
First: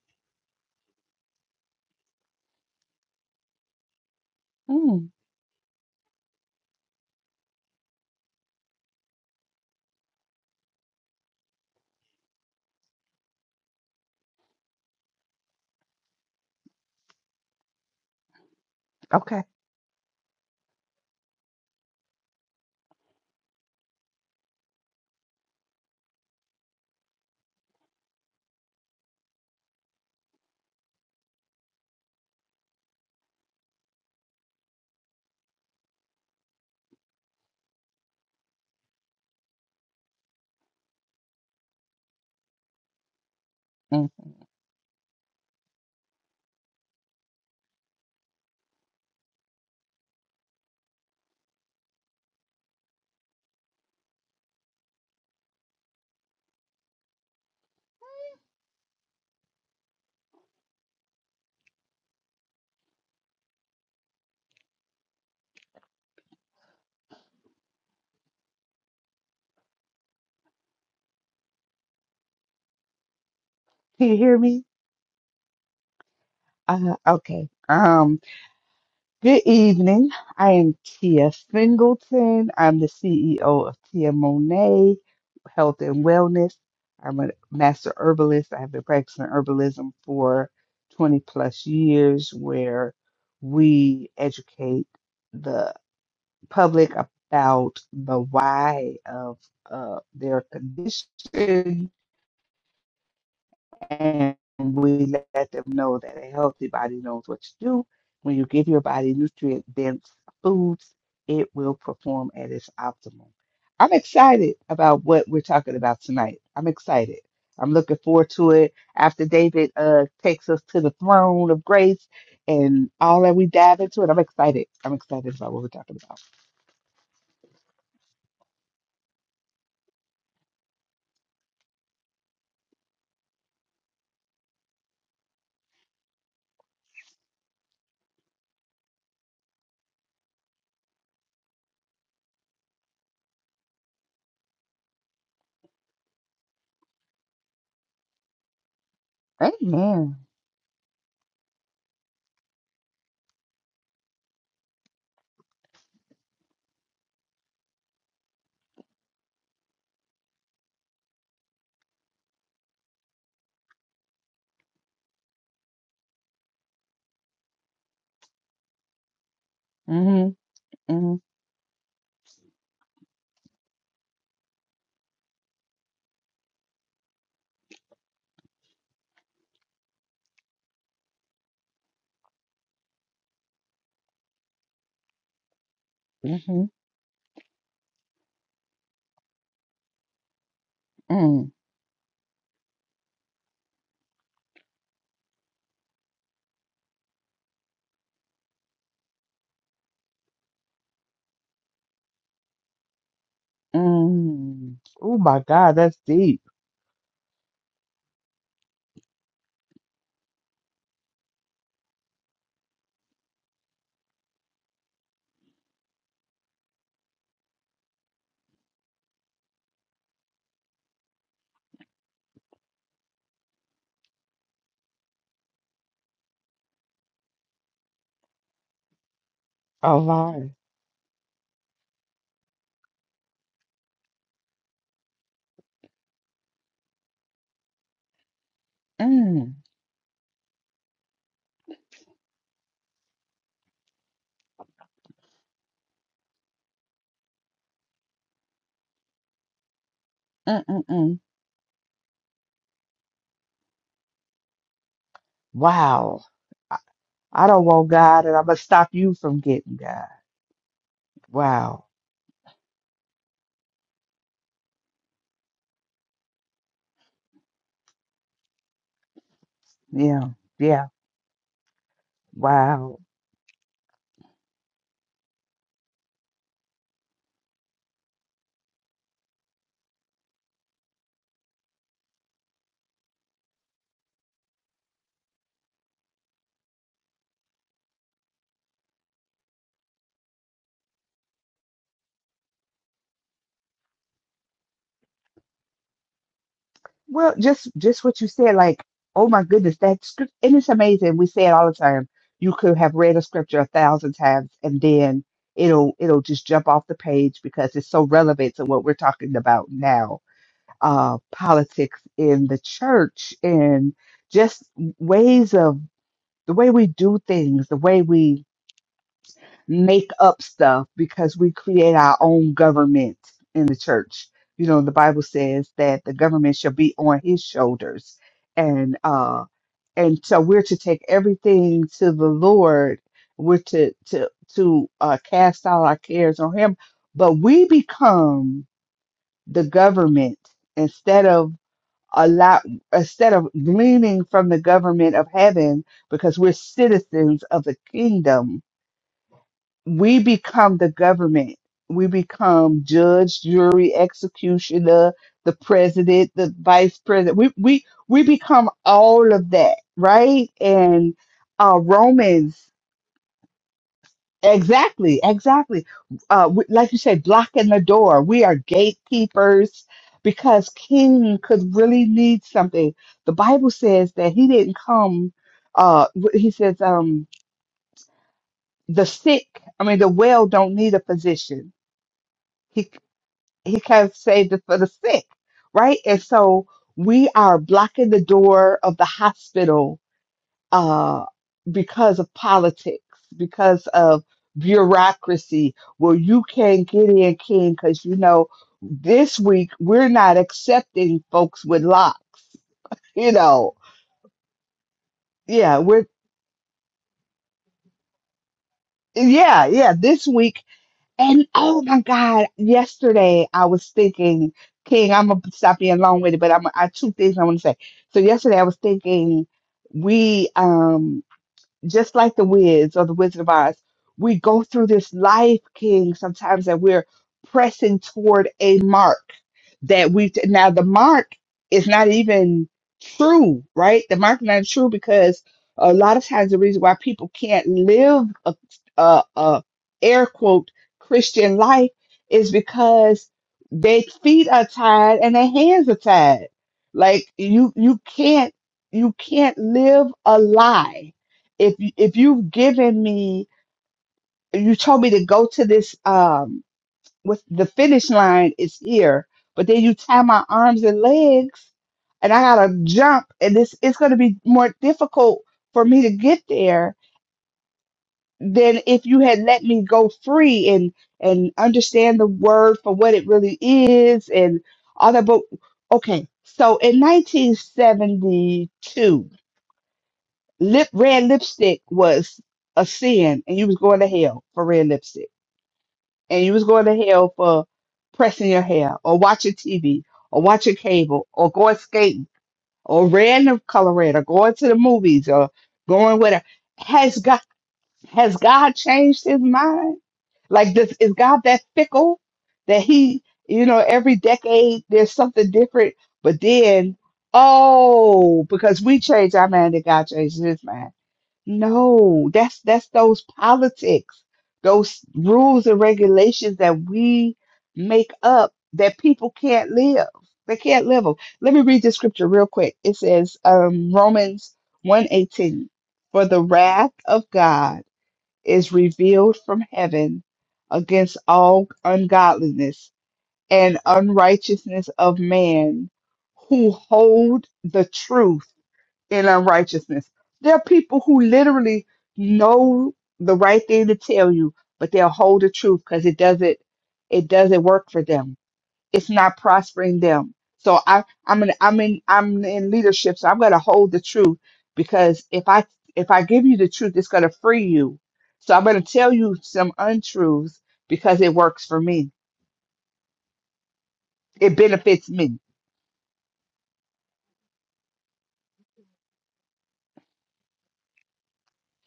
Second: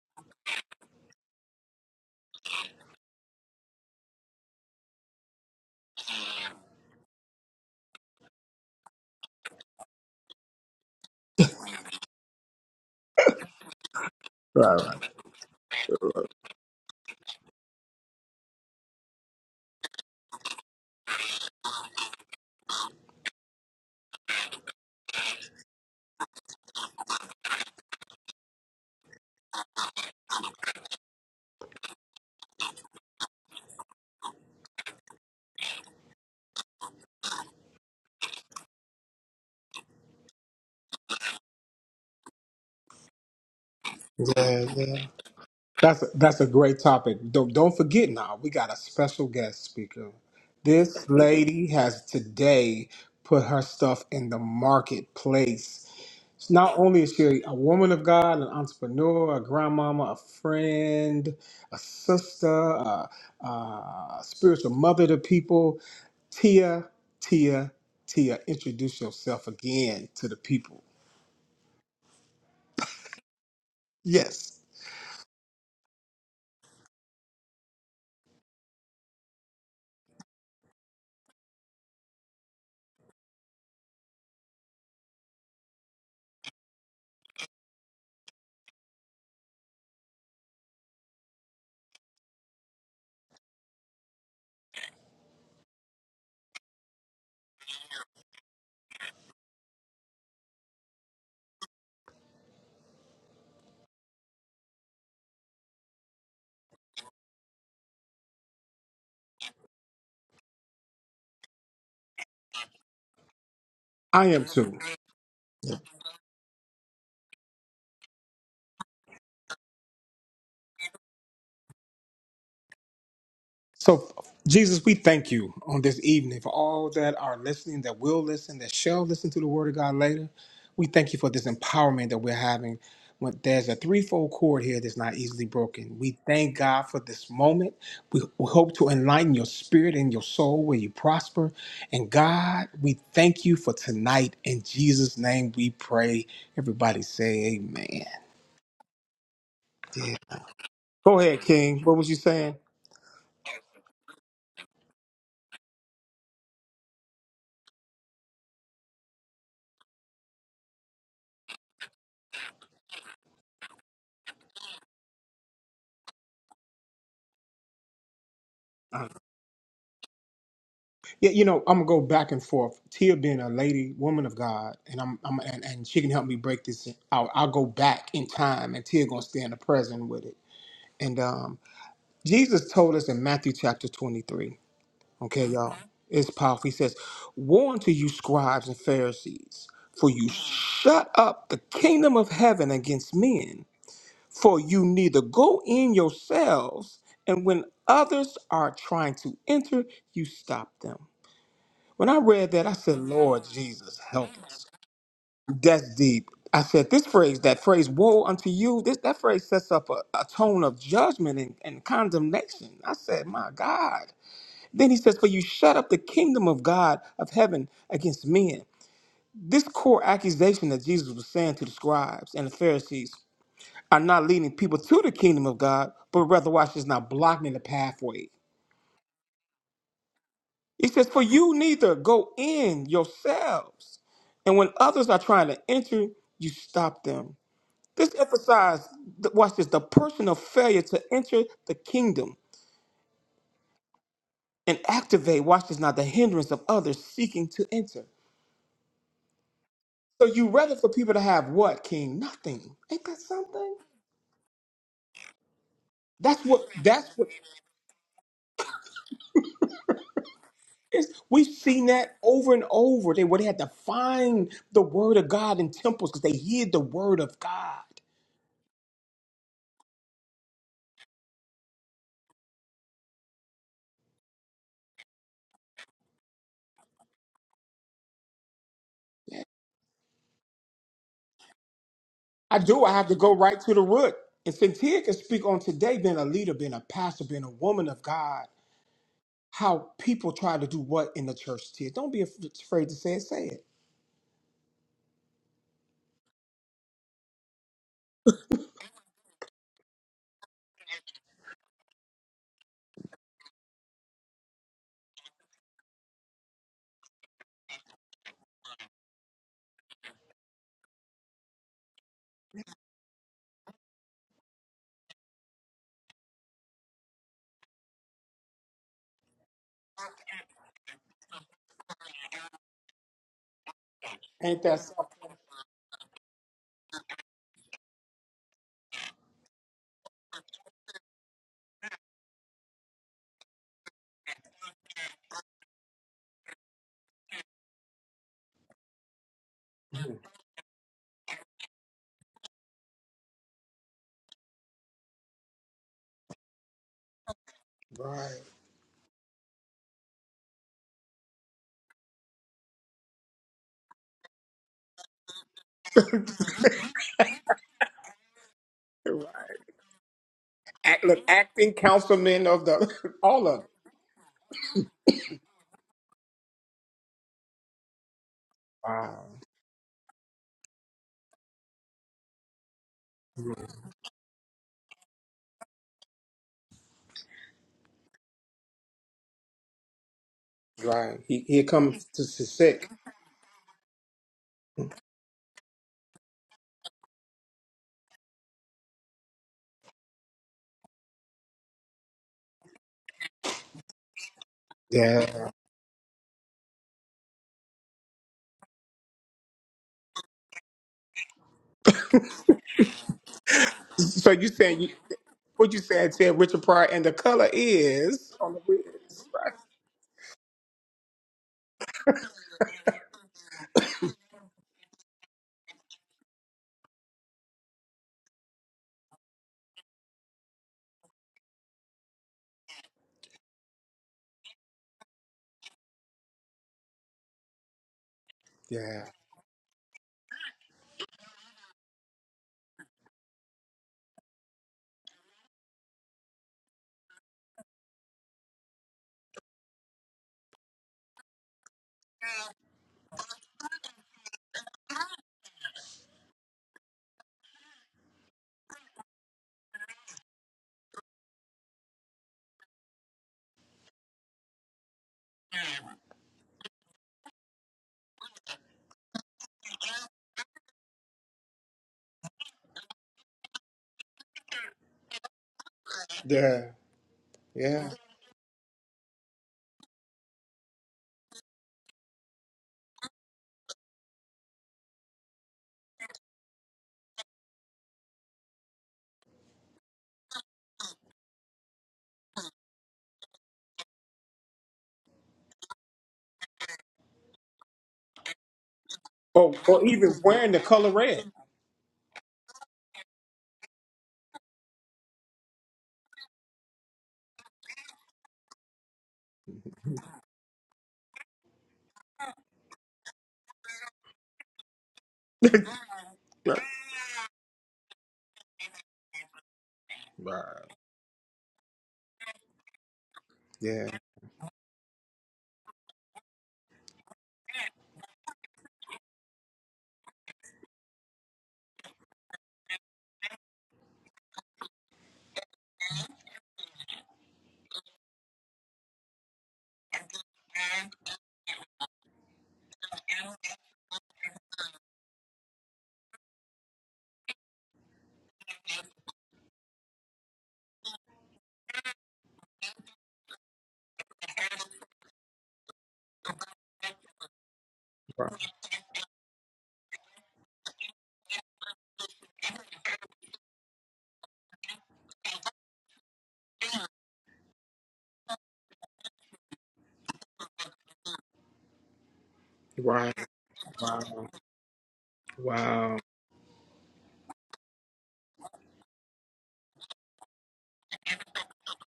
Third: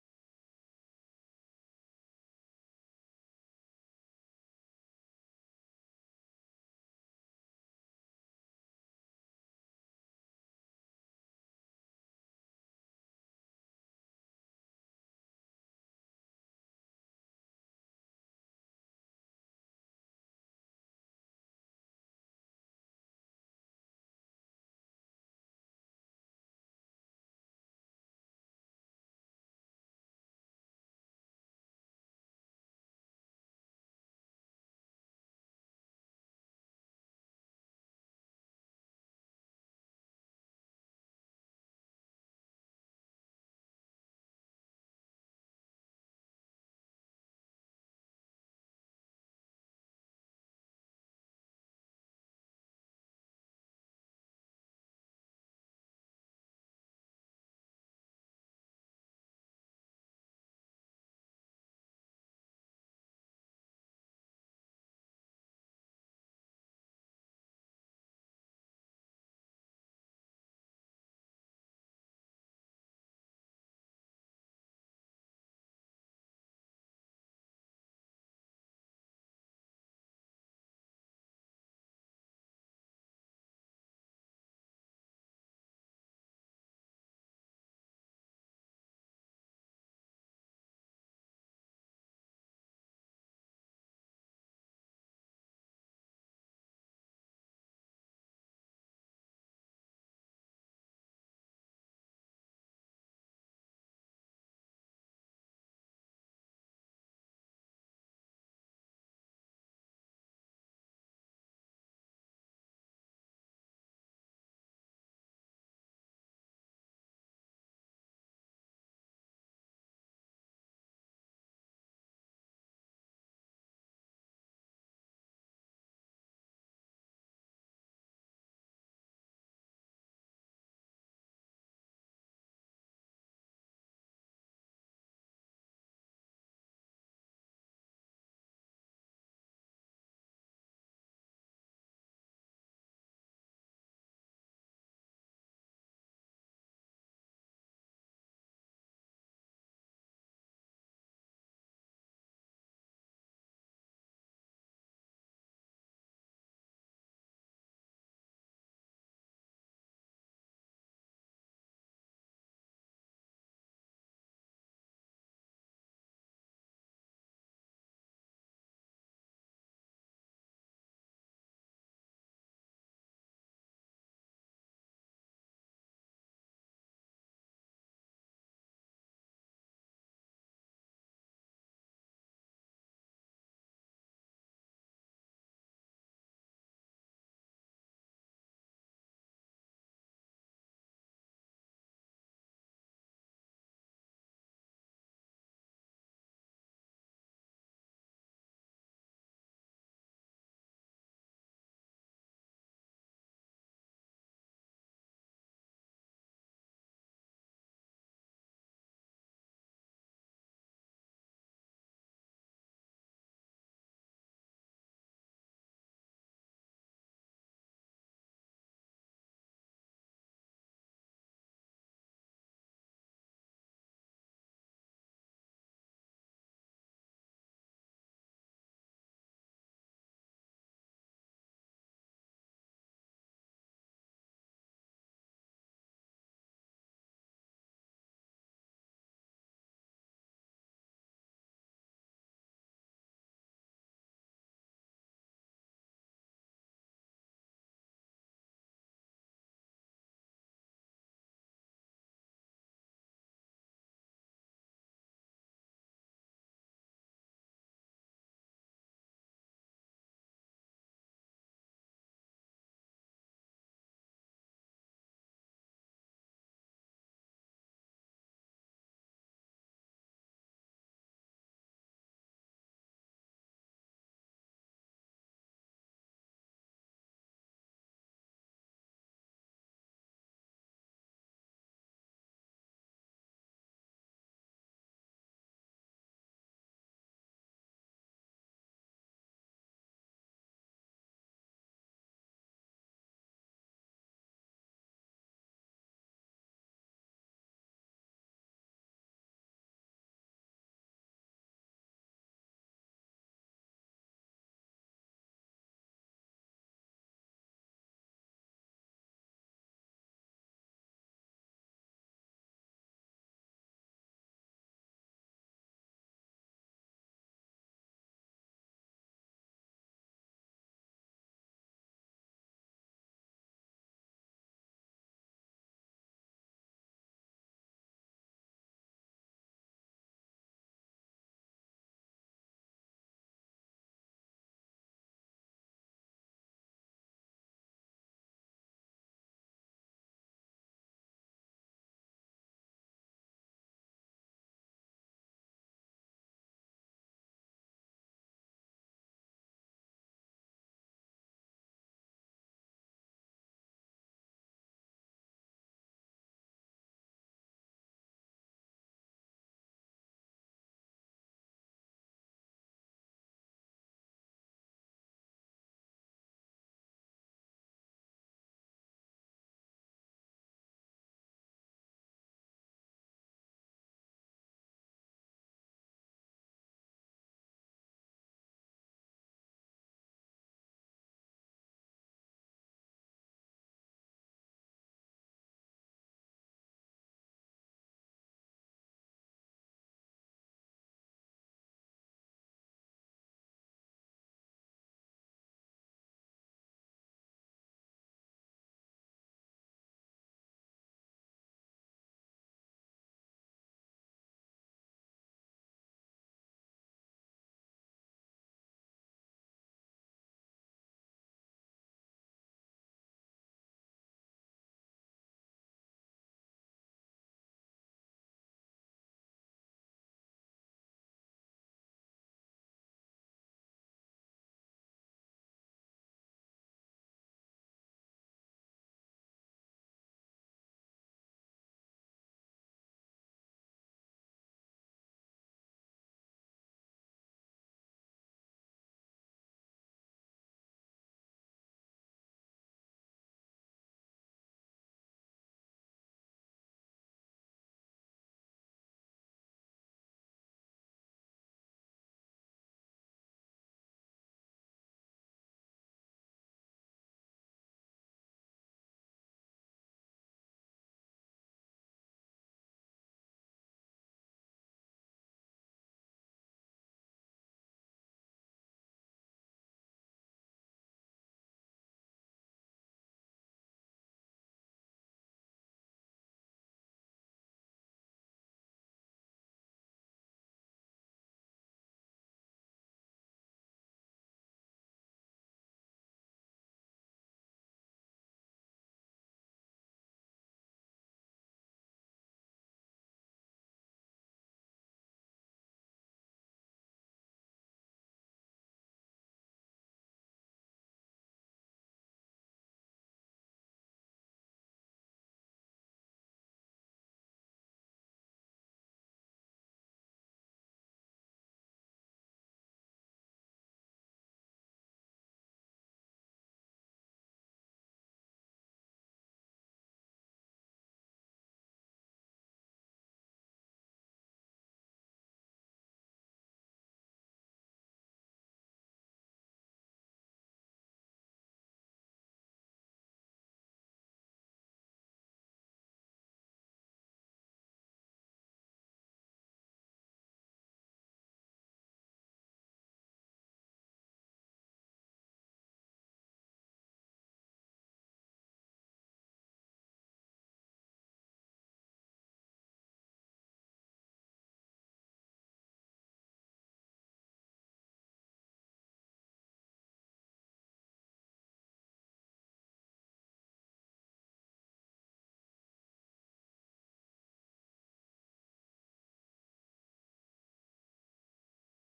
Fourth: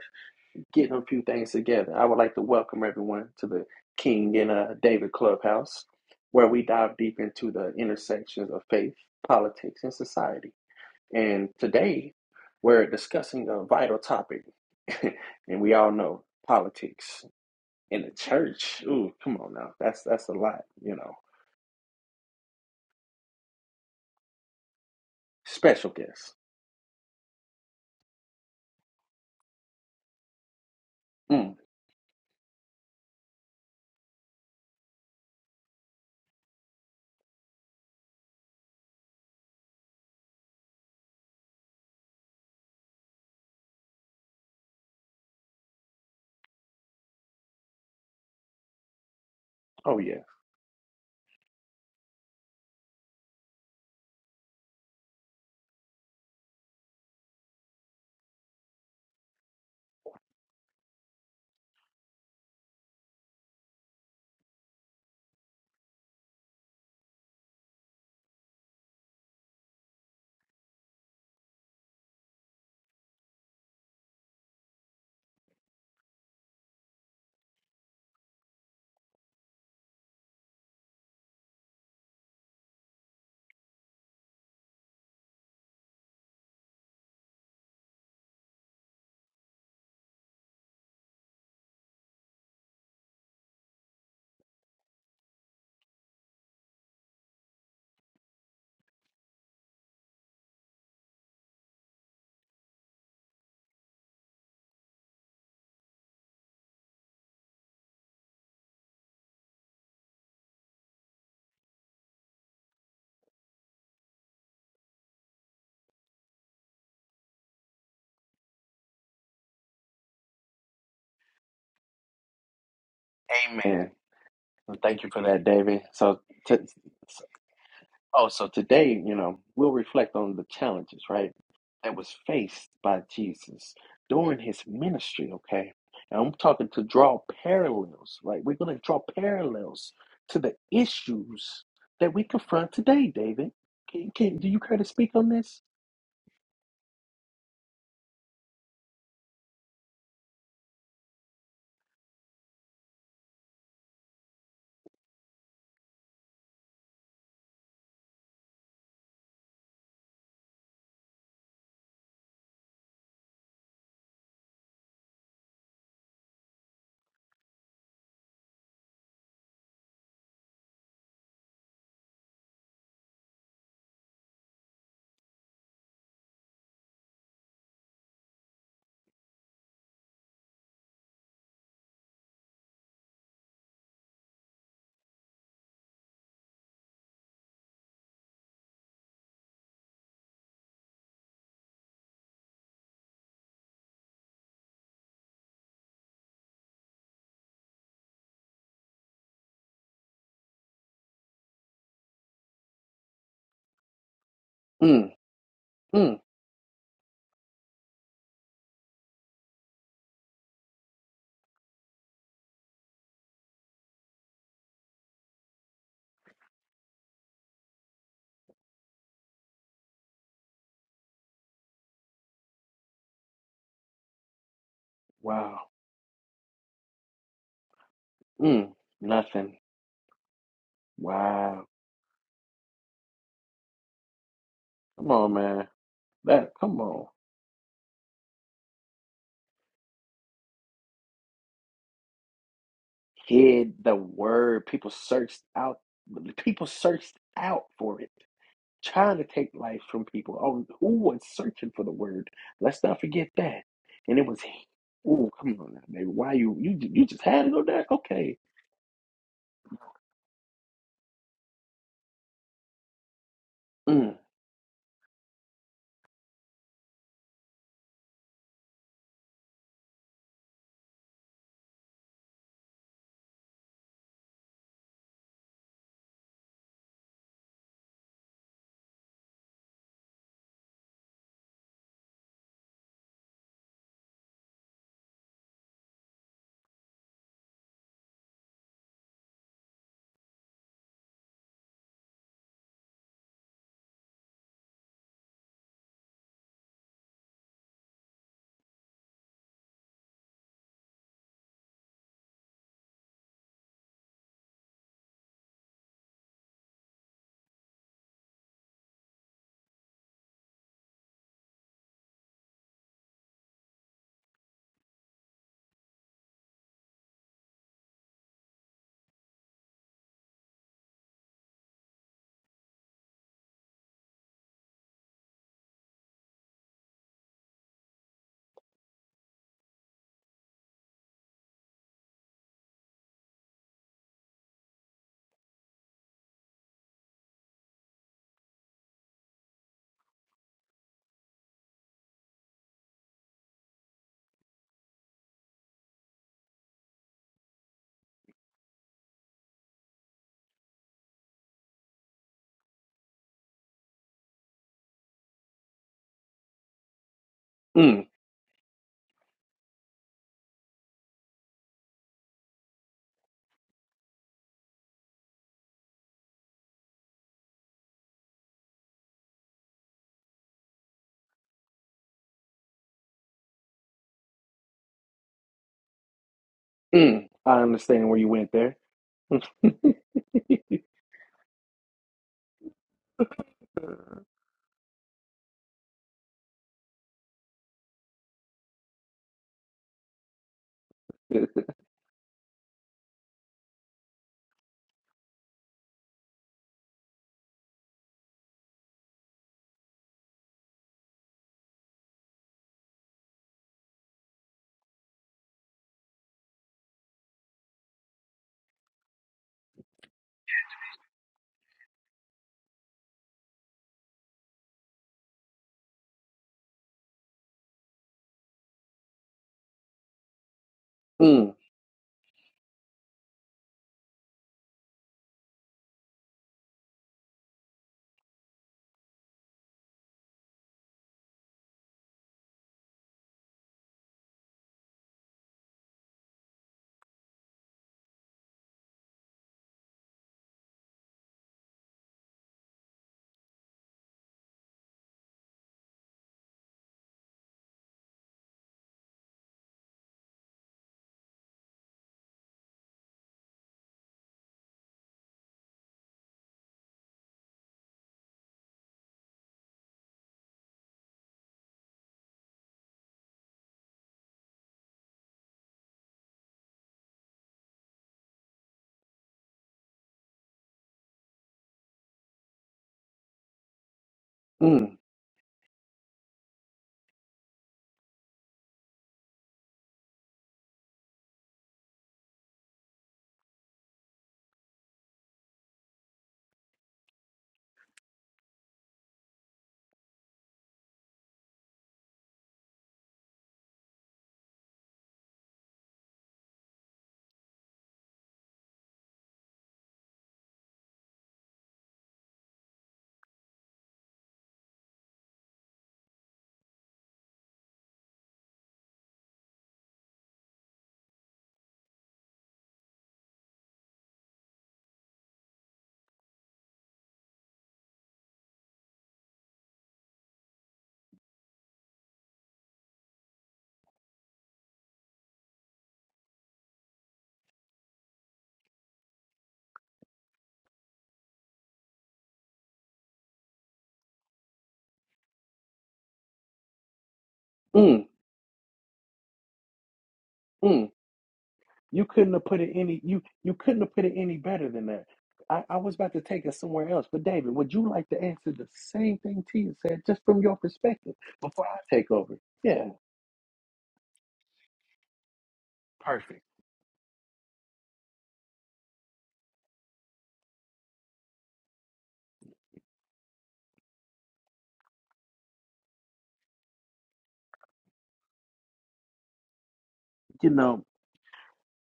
Speaker 1: getting a few things together. I would like to welcome everyone to the King and uh,
Speaker 3: Mm,
Speaker 1: David Clubhouse, where we dive deep into the intersections of faith, politics, and society. And today, we're discussing a vital topic,
Speaker 2: Right,
Speaker 1: (laughs)
Speaker 2: right.
Speaker 1: and we all know politics in the church. Ooh, come
Speaker 3: okay.
Speaker 1: on now, that's that's a lot, you know. Special guest. Mm.
Speaker 3: Mm.
Speaker 2: Yeah. Yeah. That's a, that's a great topic. Don't don't forget now, we got a special guest
Speaker 1: Oh
Speaker 2: speaker.
Speaker 1: yeah.
Speaker 2: This lady has today put her stuff in the marketplace. Not only is she a woman of God, an entrepreneur, a grandmama, a friend, a sister, a, a spiritual mother to people, Tia, Tia, Tia, introduce yourself again to the people.
Speaker 3: Can you hear
Speaker 2: Yes,
Speaker 3: me? Uh, okay. um, Good evening. I am Tia Singleton. I'm the CEO of Tia Monet Health and Wellness. I'm a master herbalist. I have been practicing herbalism for 20 plus years, where we educate the public about the why of uh, their condition and we let them know that a healthy body knows what to do. When you give your body nutrient dense foods, it will perform at its optimum. I'm
Speaker 2: I am
Speaker 3: excited
Speaker 2: too.
Speaker 3: about what we're talking about tonight. I'm excited. I'm looking forward to it after David uh, takes us to the throne of grace and all that we dive
Speaker 1: Amen.
Speaker 3: into
Speaker 2: So,
Speaker 3: it. I'm excited.
Speaker 1: Well,
Speaker 2: Jesus, we
Speaker 3: I'm
Speaker 1: Thank you for
Speaker 2: thank
Speaker 3: excited
Speaker 1: that,
Speaker 3: about
Speaker 2: you
Speaker 3: what we're
Speaker 2: on
Speaker 1: David.
Speaker 3: talking
Speaker 2: this
Speaker 1: So,
Speaker 3: about.
Speaker 2: evening for
Speaker 1: t-
Speaker 2: all that are listening, that will
Speaker 1: oh, so
Speaker 2: listen, that
Speaker 1: today,
Speaker 2: shall
Speaker 1: you
Speaker 2: listen to
Speaker 1: know,
Speaker 2: the Word
Speaker 1: we'll
Speaker 2: of God
Speaker 1: reflect
Speaker 2: later.
Speaker 1: on the
Speaker 2: We
Speaker 1: challenges,
Speaker 2: thank you for
Speaker 1: right,
Speaker 2: this
Speaker 1: that
Speaker 2: empowerment
Speaker 1: was
Speaker 2: that we're
Speaker 1: faced
Speaker 2: having.
Speaker 1: by
Speaker 2: When there's
Speaker 1: Jesus
Speaker 2: a threefold
Speaker 1: during his
Speaker 2: cord here that's not
Speaker 1: ministry.
Speaker 2: easily
Speaker 1: Okay,
Speaker 2: broken. We
Speaker 1: and I'm
Speaker 2: thank
Speaker 1: talking
Speaker 2: God
Speaker 1: to
Speaker 2: for
Speaker 1: draw
Speaker 2: this moment.
Speaker 1: parallels.
Speaker 2: We,
Speaker 1: Like,
Speaker 2: we
Speaker 1: we're
Speaker 2: hope
Speaker 1: going to
Speaker 2: to
Speaker 1: draw
Speaker 2: enlighten your
Speaker 1: parallels
Speaker 2: spirit and your
Speaker 1: to the
Speaker 2: soul where you prosper.
Speaker 1: issues
Speaker 2: And
Speaker 1: that we
Speaker 2: God,
Speaker 1: confront
Speaker 2: we
Speaker 1: today,
Speaker 2: thank
Speaker 1: David.
Speaker 2: you for
Speaker 1: Can,
Speaker 2: tonight.
Speaker 1: can do you
Speaker 2: In
Speaker 1: care to speak
Speaker 2: Jesus'
Speaker 1: on
Speaker 2: name
Speaker 1: this?
Speaker 2: we pray. Everybody say amen.
Speaker 3: Amen.
Speaker 2: Yeah. Go ahead, King. What was you saying?
Speaker 3: Mm-hmm, mm-hmm,
Speaker 2: Yeah, you know, I'm gonna go back and forth. Tia being a lady, woman of God, and I'm, I'm and, and she can help me break this out. I'll go back in time, and Tia gonna stay in the present with it. And um, Jesus told us in Matthew chapter 23. Okay, y'all, it's powerful. He
Speaker 3: mm-hmm,
Speaker 2: says, "Woe unto you, scribes and Pharisees, for you shut up the kingdom of heaven against men. For you neither go in yourselves, and when others are trying to enter, you stop them." When I read that, I said, Lord Jesus, help us.
Speaker 3: mm-hmm.
Speaker 1: Mm,
Speaker 3: Oh my God,
Speaker 2: That's
Speaker 3: that's
Speaker 1: mm,
Speaker 2: deep.
Speaker 3: deep.
Speaker 2: I said, this phrase, that phrase, woe unto you, this that phrase sets up a, a tone of judgment and, and condemnation. I said, my God. Then he says, for you shut up the kingdom of God of heaven against men. This core accusation that Jesus was saying to the scribes and the Pharisees are not leading people to the kingdom of
Speaker 1: wow.
Speaker 2: God, but rather, watch this now, blocking the pathway.
Speaker 1: Mm, nothing.
Speaker 3: Oh Lord.
Speaker 2: He says, For you
Speaker 1: Wow.
Speaker 2: neither go in yourselves. And when others
Speaker 1: Come
Speaker 2: are
Speaker 1: on,
Speaker 2: trying to
Speaker 1: man.
Speaker 2: enter, you
Speaker 1: That. Come
Speaker 2: stop
Speaker 1: on.
Speaker 2: them. This emphasizes,
Speaker 3: Mm,
Speaker 2: watch this, the personal failure to enter the kingdom
Speaker 1: hid the word.
Speaker 2: and
Speaker 1: People searched
Speaker 2: activate, watch
Speaker 1: out.
Speaker 2: this, not the hindrance of
Speaker 1: People
Speaker 2: others
Speaker 1: searched
Speaker 2: seeking
Speaker 1: out
Speaker 2: to
Speaker 1: for
Speaker 2: enter.
Speaker 1: it, trying to take life from
Speaker 2: So
Speaker 1: people.
Speaker 2: you
Speaker 3: mm,
Speaker 1: Oh,
Speaker 2: rather
Speaker 3: mm,
Speaker 1: who
Speaker 2: for people
Speaker 3: mm.
Speaker 1: was
Speaker 2: to have
Speaker 1: searching for
Speaker 2: what,
Speaker 1: the
Speaker 2: King?
Speaker 1: word?
Speaker 2: Nothing.
Speaker 1: Let's not
Speaker 2: Ain't that
Speaker 1: forget that.
Speaker 2: something?
Speaker 1: And it was, oh, come on, now, baby.
Speaker 3: Wow.
Speaker 1: Why
Speaker 2: That's
Speaker 1: you
Speaker 2: what,
Speaker 1: you
Speaker 3: I,
Speaker 1: you
Speaker 2: that's
Speaker 1: just
Speaker 2: what,
Speaker 1: had
Speaker 3: I
Speaker 1: to go
Speaker 3: don't
Speaker 1: there?
Speaker 3: want God, and
Speaker 1: Okay.
Speaker 3: I'm going to stop you from getting God.
Speaker 2: it's, we've seen
Speaker 3: Wow.
Speaker 2: that over and over. They, where they had to
Speaker 1: Mm,
Speaker 2: find the word of God in temples because they hid the word of God.
Speaker 3: Yeah. Yeah. Wow.
Speaker 2: I do. I have to go right to the root. And Cynthia can speak on today being a leader, being a pastor, being a woman of God, how people try to do what in the church, Tia. Don't be af- afraid to say it. Say it.
Speaker 3: Well, just just what you said, like, oh my goodness, that script, and it's amazing. We say it all the time. You could have read a scripture a thousand times, and then it'll it'll just jump off the page because it's so relevant to what we're talking about now. Uh, politics in the church and just ways of the way we do things, the way we make up stuff, because we create our own government in the church.
Speaker 2: Ain't
Speaker 3: You
Speaker 2: that
Speaker 3: know, the
Speaker 2: something?
Speaker 3: Bible says that the government shall be on his shoulders. And uh and so we're to take everything to the Lord. We're to to to uh cast all our cares on him. But we become the government instead of allow instead of gleaning from the government of heaven because we're citizens of the
Speaker 2: Right.
Speaker 3: kingdom we become the government we become judge jury executioner the president the vice president we we
Speaker 1: mm,
Speaker 3: we become
Speaker 2: right.
Speaker 3: all of that right
Speaker 2: Act,
Speaker 3: and
Speaker 2: look, acting
Speaker 3: uh
Speaker 2: councilman
Speaker 3: romans
Speaker 2: of the, (laughs) all of it.
Speaker 3: Exactly, exactly. Uh, w- like you said, blocking the door. We are
Speaker 2: Wow.
Speaker 3: gatekeepers because King could really need something. The Bible says that he didn't come. Uh, w- he says, um,
Speaker 1: mm. I understand where you went there.
Speaker 3: the sick.
Speaker 1: (laughs)
Speaker 3: I
Speaker 1: mm,
Speaker 3: mean, the well don't need a
Speaker 2: Right. He, he
Speaker 3: physician.
Speaker 2: comes to, to sick.
Speaker 3: He he kind of saved it for the sick, right? And so we are blocking the door of the hospital uh, because of politics, because of
Speaker 2: Yeah.
Speaker 3: bureaucracy, where you can't get in, King, because you know, this week we're not accepting folks with locks. You know,
Speaker 2: So you saying, you, what
Speaker 3: yeah,
Speaker 2: you
Speaker 3: we're,
Speaker 2: saying, Tia, Richard Pryor, and the color is on the wigs. Right.
Speaker 3: yeah, yeah, this week. And oh my God, yesterday I was thinking, King, I'm going to stop being long with it, but I'm, I two things I want to say. So yesterday I was thinking, we, um.
Speaker 1: mm,
Speaker 3: just like the Wiz or the Wizard of Oz, we go through this life, King, sometimes that we're pressing toward a
Speaker 2: Yeah.
Speaker 3: mark that we now the mark is not even true, right? The mark is not true because a lot of times the reason why people can't live a, a, a air quote Christian life is because their feet are tied and their hands are tied. Like you, you can't, you can't live a lie if you- if you've given me you told me to go to this um with the finish line is here but then you tie my arms and legs and i gotta jump and this it's gonna be more difficult for me to get
Speaker 2: Yeah.
Speaker 3: there
Speaker 2: Yeah.
Speaker 3: than if you had let me go free and and understand the word for what it really is and
Speaker 1: mm,
Speaker 3: all that but okay so in 1972 lip red lipstick was a sin and you was going to hell for red lipstick and you was going to hell for pressing your hair or watching
Speaker 2: Or, or
Speaker 3: TV
Speaker 2: even
Speaker 3: or
Speaker 2: wearing the
Speaker 3: watching
Speaker 2: color red.
Speaker 3: cable or going skating or random color red or going to the movies or going with a has God has God changed his mind? Like this is God that fickle that he you know every decade there's something different but
Speaker 2: Right.
Speaker 3: then oh because we change our mind that God changes his
Speaker 2: Right.
Speaker 3: mind no, that's that's those
Speaker 2: Yeah.
Speaker 3: politics, those rules and regulations that we make up that people can't live. They can't live them. Let me read the scripture real quick. It says, um, Romans 1:18, for the wrath of God is revealed from heaven against all ungodliness and unrighteousness of man who hold the
Speaker 1: mm.
Speaker 3: truth in unrighteousness. There are people who literally
Speaker 1: You couldn't have put it
Speaker 3: know
Speaker 1: any you
Speaker 3: the
Speaker 1: you
Speaker 3: right
Speaker 1: couldn't
Speaker 3: thing
Speaker 1: have
Speaker 3: to
Speaker 1: put it
Speaker 3: tell
Speaker 1: any
Speaker 3: you,
Speaker 1: better than
Speaker 3: but
Speaker 1: that.
Speaker 3: they'll hold the
Speaker 1: I, I
Speaker 3: truth
Speaker 1: was
Speaker 3: because
Speaker 1: about
Speaker 3: it
Speaker 1: to take
Speaker 3: doesn't
Speaker 1: us somewhere else, but
Speaker 3: it
Speaker 1: David,
Speaker 3: doesn't
Speaker 1: would you
Speaker 3: work for
Speaker 1: like to
Speaker 2: Right.
Speaker 3: them.
Speaker 1: answer the
Speaker 3: It's
Speaker 1: same
Speaker 3: not
Speaker 1: thing Tia
Speaker 3: prospering
Speaker 1: said, just
Speaker 3: them.
Speaker 1: from your
Speaker 3: So I
Speaker 1: perspective,
Speaker 3: I'm in
Speaker 1: before I
Speaker 3: I'm in
Speaker 1: take over?
Speaker 3: I'm in
Speaker 1: Yeah,
Speaker 3: leadership, so I'm gonna hold the truth because if I if I
Speaker 1: perfect.
Speaker 3: give you the truth, it's gonna free you. So I'm gonna tell you some untruths because it works for me.
Speaker 2: Right. Wow.
Speaker 3: It benefits me.
Speaker 2: Wow.
Speaker 1: You know,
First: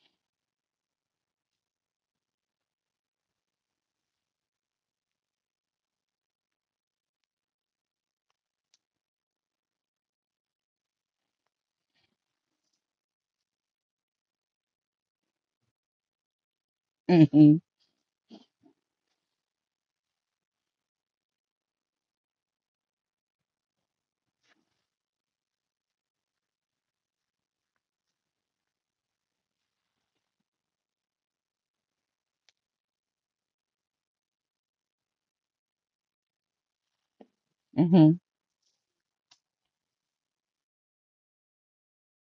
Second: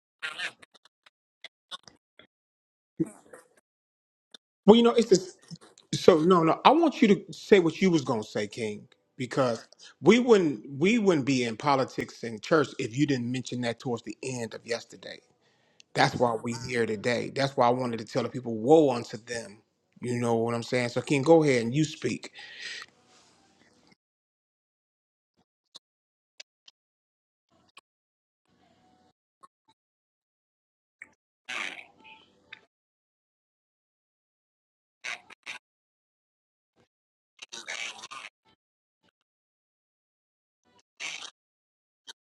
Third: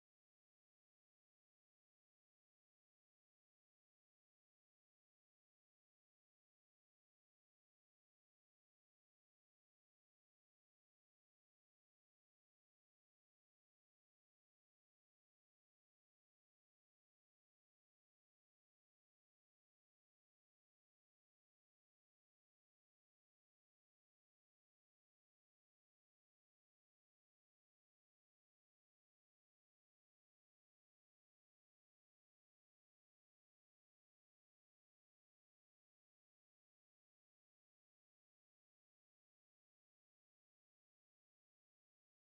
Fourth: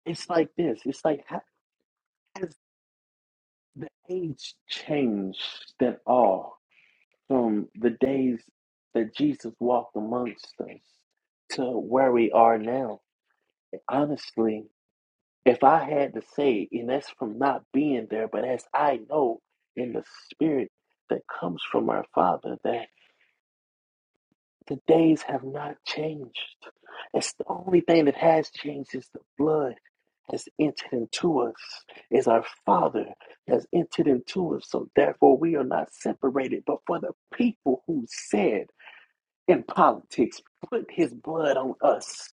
Speaker 1: it's like this. It's like how has the age
Speaker 2: Well, you know, it's just
Speaker 1: changed at
Speaker 2: so no,
Speaker 1: all
Speaker 2: no. I want you to say
Speaker 1: from
Speaker 2: what
Speaker 1: the
Speaker 2: you was gonna
Speaker 1: days
Speaker 2: say, King,
Speaker 1: that Jesus
Speaker 2: because
Speaker 1: walked
Speaker 2: we
Speaker 1: amongst
Speaker 2: wouldn't
Speaker 1: us
Speaker 2: we wouldn't be in
Speaker 1: to where
Speaker 2: politics
Speaker 1: we
Speaker 2: and
Speaker 1: are
Speaker 2: church if
Speaker 1: now?
Speaker 2: you didn't mention that towards the end
Speaker 1: Honestly,
Speaker 2: of yesterday.
Speaker 1: If I had
Speaker 2: That's
Speaker 1: to
Speaker 2: why we
Speaker 1: say,
Speaker 2: here
Speaker 1: and that's
Speaker 2: today.
Speaker 1: from
Speaker 2: That's
Speaker 3: Mm-hmm.
Speaker 1: not
Speaker 2: why I wanted to
Speaker 1: being
Speaker 2: tell
Speaker 1: there,
Speaker 2: the
Speaker 1: but
Speaker 2: people,
Speaker 1: as
Speaker 2: woe
Speaker 1: I
Speaker 2: unto
Speaker 1: know
Speaker 2: them.
Speaker 1: in the
Speaker 2: You know what I'm
Speaker 1: spirit
Speaker 2: saying? So,
Speaker 1: that
Speaker 2: King, go ahead
Speaker 1: comes
Speaker 2: and you
Speaker 1: from our
Speaker 2: speak.
Speaker 1: Father, that the days have not changed. It's the only thing that has changed is the blood has entered into us, is our Father has entered into us. So therefore, we are not separated. But for the people who
Speaker 3: Mm-hmm.
Speaker 1: said in politics, put his blood on us,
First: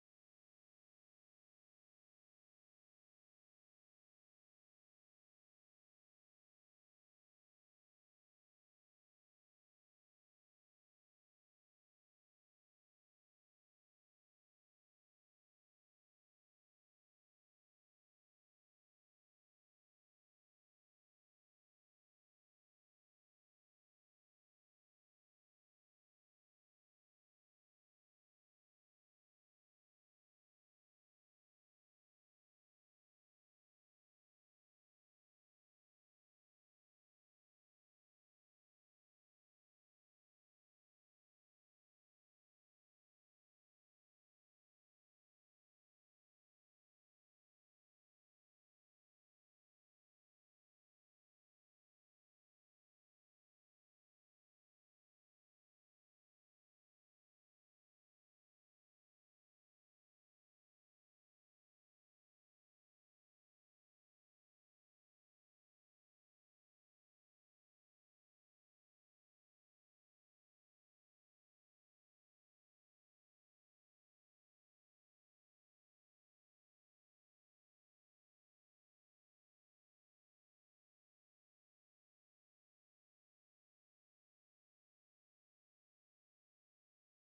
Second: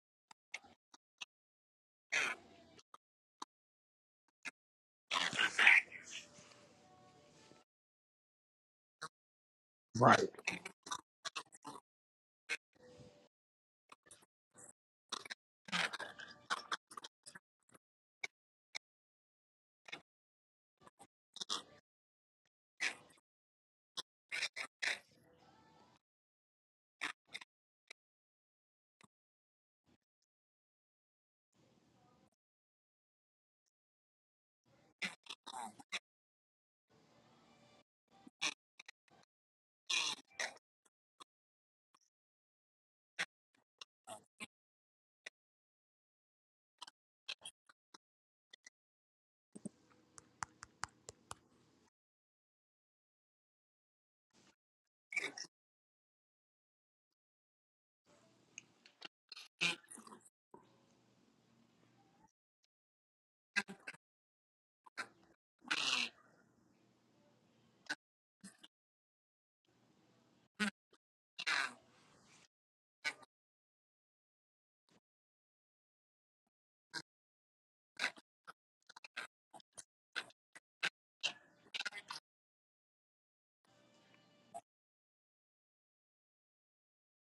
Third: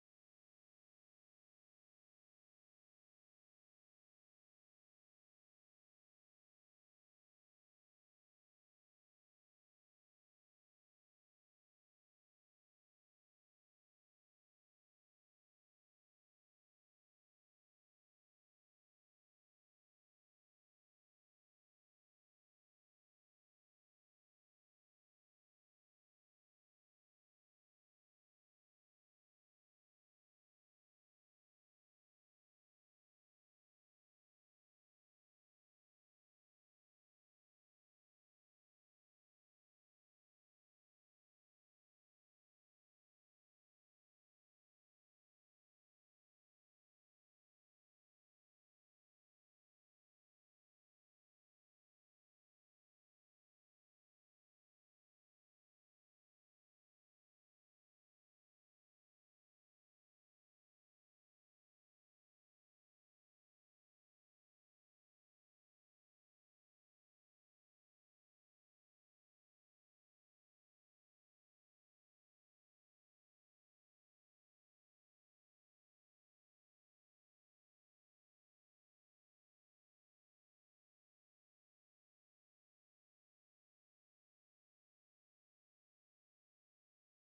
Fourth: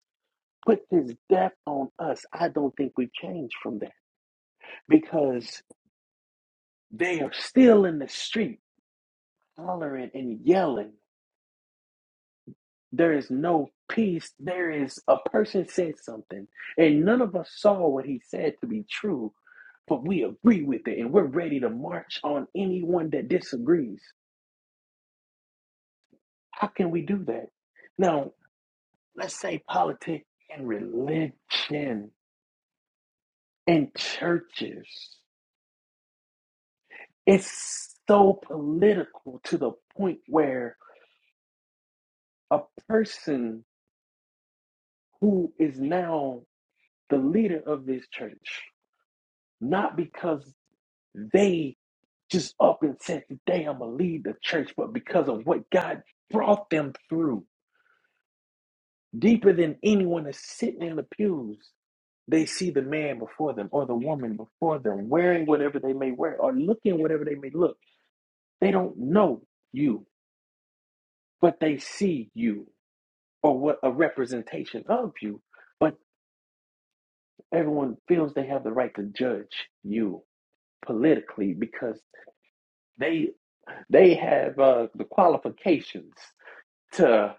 Speaker 1: put his death on us, I don't think we change from that because. They are still in the street hollering
Speaker 2: Right.
Speaker 1: and yelling. There is no peace. There is a person said something, and none of us saw what he said to be true, but we agree with it, and we're ready to march on anyone that disagrees. How can we do that? Now, let's say politics and religion and churches. It's so political to the point where a person who is now the leader of this church, not because they just up and said, Today I'm going to lead the church, but because of what God brought them through. Deeper than anyone is sitting in the pews, they see the man before them or the woman before them wearing whatever they may wear or looking whatever they may look. They don't know you, but they see you or what a representation of you. But everyone feels they have the right to judge you politically because. they. They have uh, the qualifications to.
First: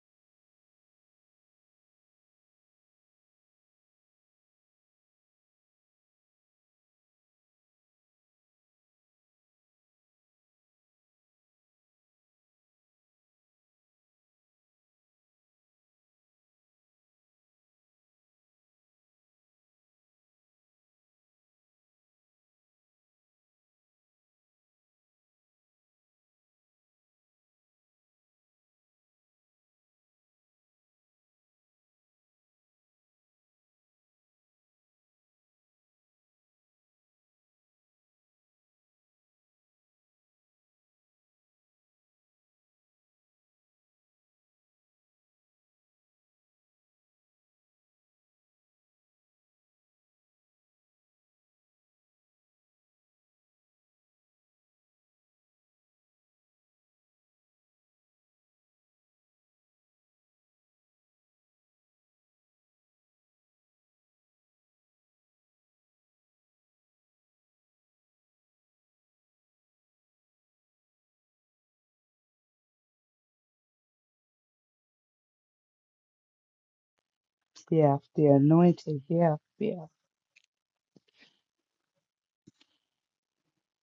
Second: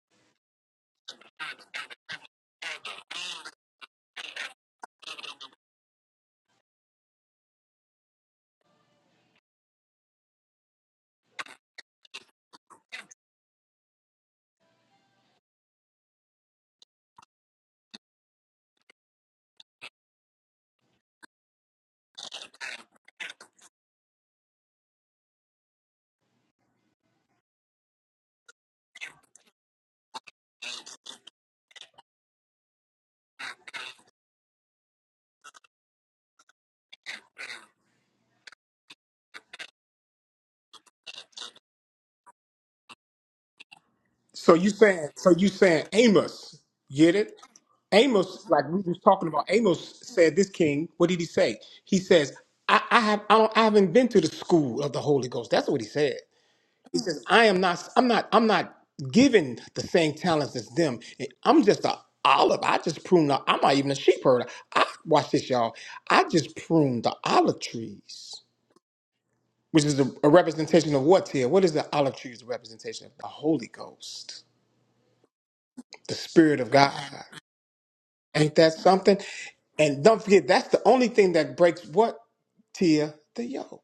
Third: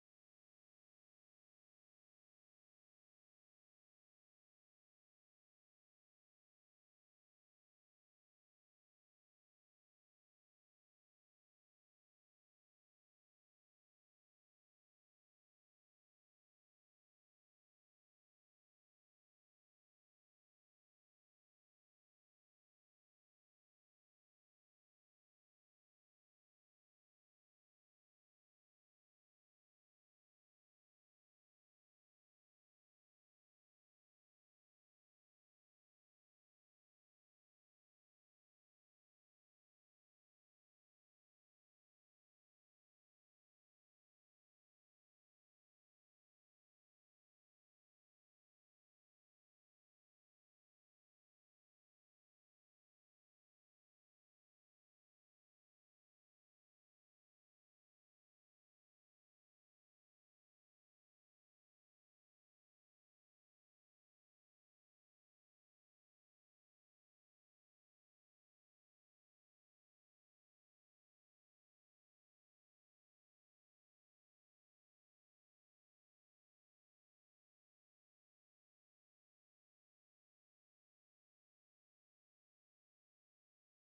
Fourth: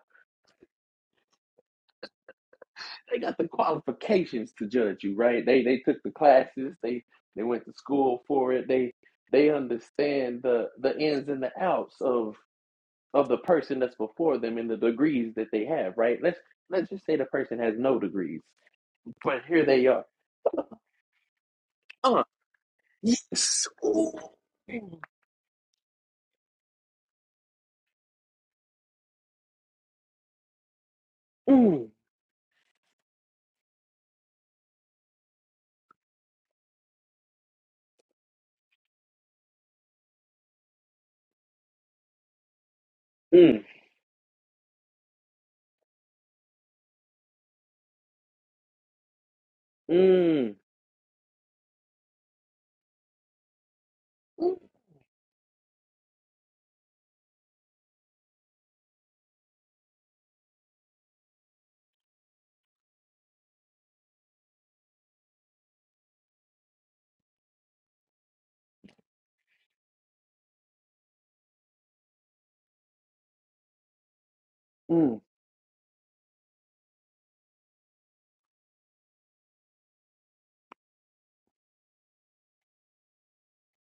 Speaker 1: They got the qualifications to judge you, right? They they took the classes. They they went to school for it. They they understand the the ins and the outs of of the person that's before them and the degrees that they have, right? Let's let's just say the person has no degrees, but here they are. Uh, yes. Ooh. Mm, mm,
Speaker 2: So you saying so you saying Amos, get it? Amos, like we was talking about, Amos said this
Speaker 1: mm,
Speaker 2: king, what did he say? He says, I, I have I don't I haven't been to the
Speaker 1: mm,
Speaker 2: school of the Holy Ghost. That's what he said. He says, I am not I'm not I'm not given the same talents as them. I'm just a olive. I just prune the I'm not even a sheep herder. I watch this, y'all. I just prune the olive trees. Which is a, a representation of what here? What is the olive trees representation of? The Holy Ghost
Speaker 1: mm,
Speaker 2: the Spirit of God.
Speaker 3: Yeah, the
Speaker 2: Ain't that
Speaker 3: anointing.
Speaker 2: something?
Speaker 3: Yeah, yeah,
Speaker 2: And don't forget, that's the only thing that breaks what? Tia, the yoke.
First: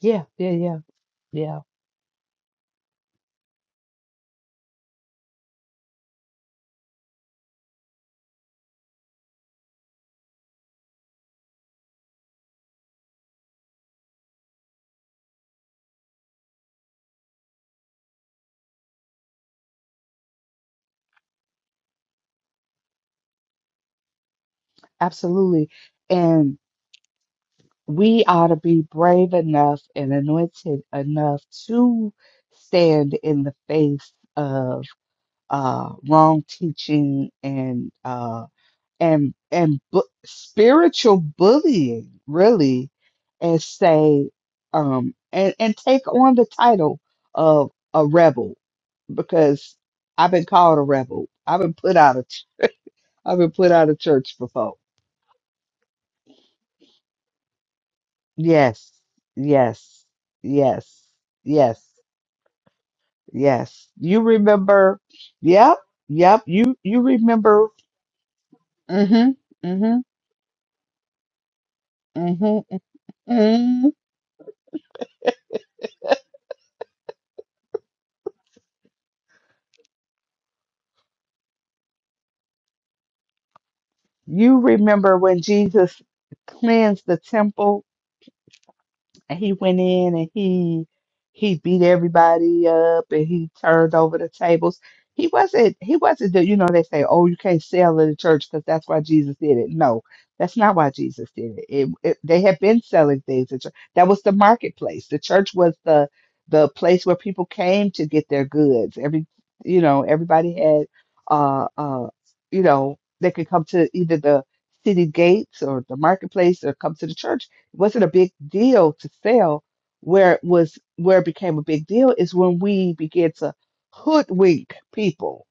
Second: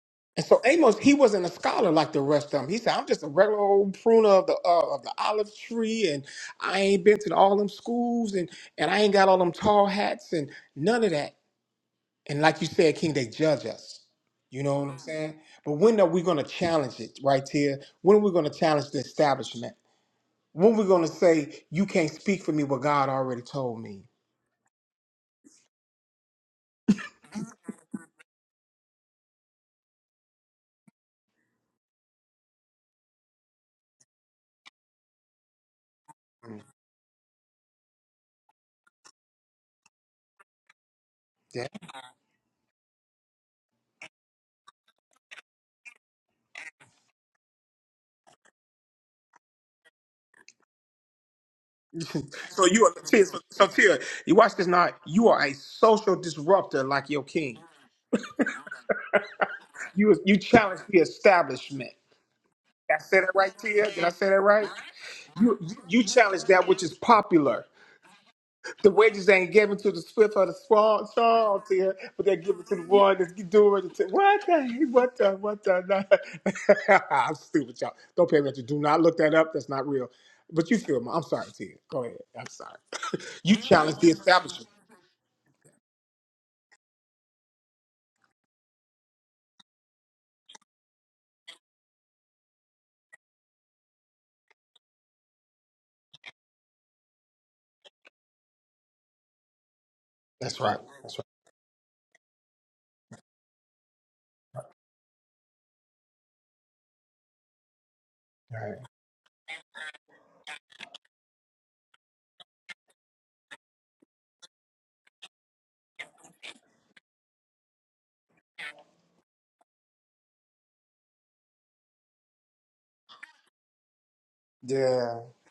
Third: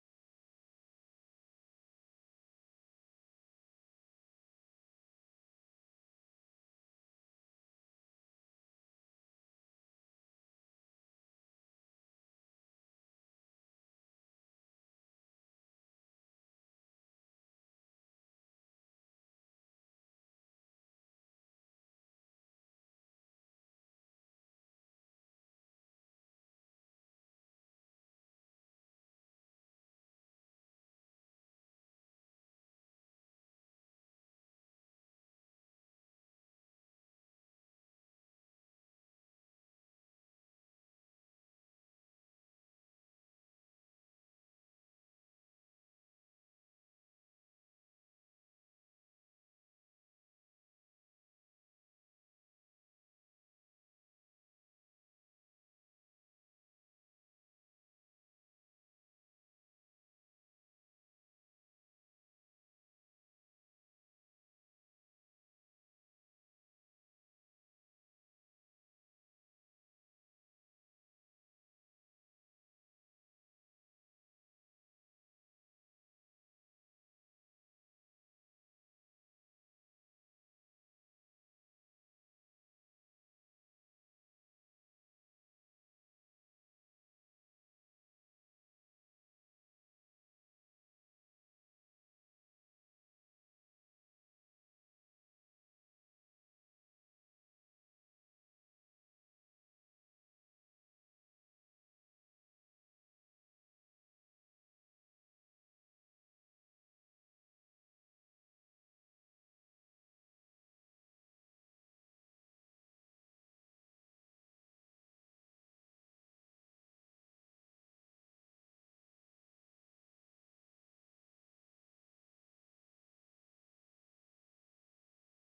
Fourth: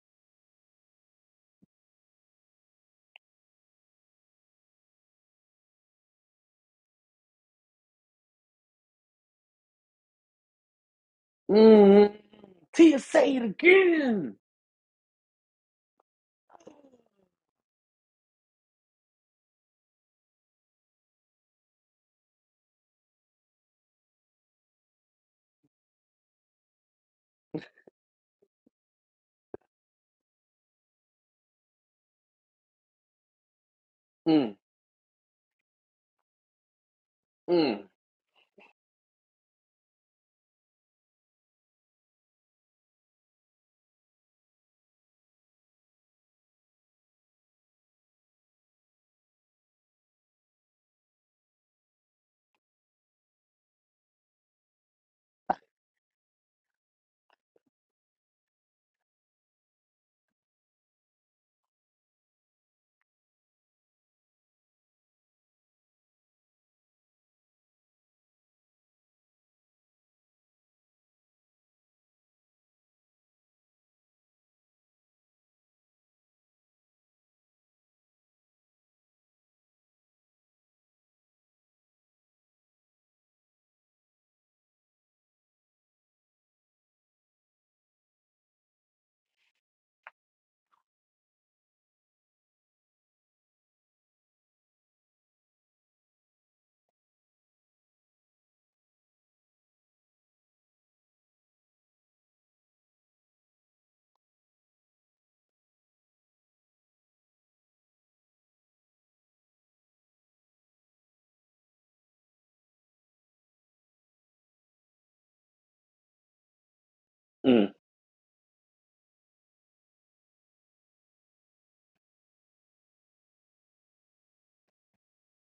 Speaker 3: yeah,
Speaker 2: And
Speaker 3: yeah,
Speaker 2: so
Speaker 3: yeah,
Speaker 2: Amos, he wasn't a
Speaker 3: yeah.
Speaker 2: scholar like the rest of them. He said, I'm just a regular old pruner of the uh, of the olive tree, and I ain't been to all them schools, and, and I ain't got all them tall hats, and none of that.
Speaker 1: mm.
Speaker 2: And like you said,
Speaker 1: Tia,
Speaker 2: King, they
Speaker 1: say it
Speaker 2: judge us.
Speaker 1: again.
Speaker 2: You know what I'm saying? But when are we going to challenge it, right here? When are we going to challenge the establishment? When are we going to say, you can't speak for me what God already told me?
Speaker 3: Absolutely. And we ought to be brave enough and anointed enough to stand in the face
Speaker 1: Mm,
Speaker 3: of uh, wrong teaching
Speaker 1: mm.
Speaker 3: and uh, and and bu- spiritual
Speaker 2: Yeah.
Speaker 3: bullying, really, and say um, and and take on the title of a rebel because I've been called a rebel. I've been put out of ch-
Speaker 2: So you are Tia, so,
Speaker 3: I've been
Speaker 2: so
Speaker 3: put out
Speaker 2: Tia,
Speaker 3: of
Speaker 2: you
Speaker 3: church
Speaker 2: watch this
Speaker 3: before
Speaker 2: now. You are a social disruptor like your king.
Speaker 3: Yes, yes,
Speaker 2: You you challenge the
Speaker 3: yes, yes,
Speaker 2: establishment. Did I say that right,
Speaker 3: yes.
Speaker 2: Tia? Did I
Speaker 3: You
Speaker 2: say that right?
Speaker 3: remember?
Speaker 2: You you,
Speaker 3: Yep,
Speaker 2: you
Speaker 3: yep.
Speaker 2: challenge that
Speaker 3: You
Speaker 2: which is
Speaker 3: you
Speaker 2: popular.
Speaker 3: remember?
Speaker 2: The wages
Speaker 3: Mhm,
Speaker 2: ain't given to the
Speaker 3: mhm,
Speaker 2: swift or the strong, strong Tia, but they're given
Speaker 3: mhm,
Speaker 2: to the one that's doing
Speaker 3: mhm.
Speaker 2: it. What the what the what the? (laughs) I'm stupid, y'all. Don't pay attention. Do not look that up. That's not real. But you feel me? I'm sorry, Tia. Go ahead. I'm sorry. You challenge the
Speaker 3: You
Speaker 2: establishment.
Speaker 3: remember when Jesus cleansed the temple and he went in and he he beat everybody up and he turned over the tables. He wasn't he wasn't the, you know they say oh you can't sell in the church because that's why Jesus did it. No, that's not why Jesus did it. It, it they had been selling things. At church. That was the marketplace. The church was the the place where people came to get their goods. Every you know everybody had uh uh you know they could come to either the city gates or the marketplace or come to the church
Speaker 1: Mm.
Speaker 3: it wasn't a big deal to sell. Where it was where it became a big deal is when we began to hoodwink
Speaker 2: Yeah.
Speaker 3: people.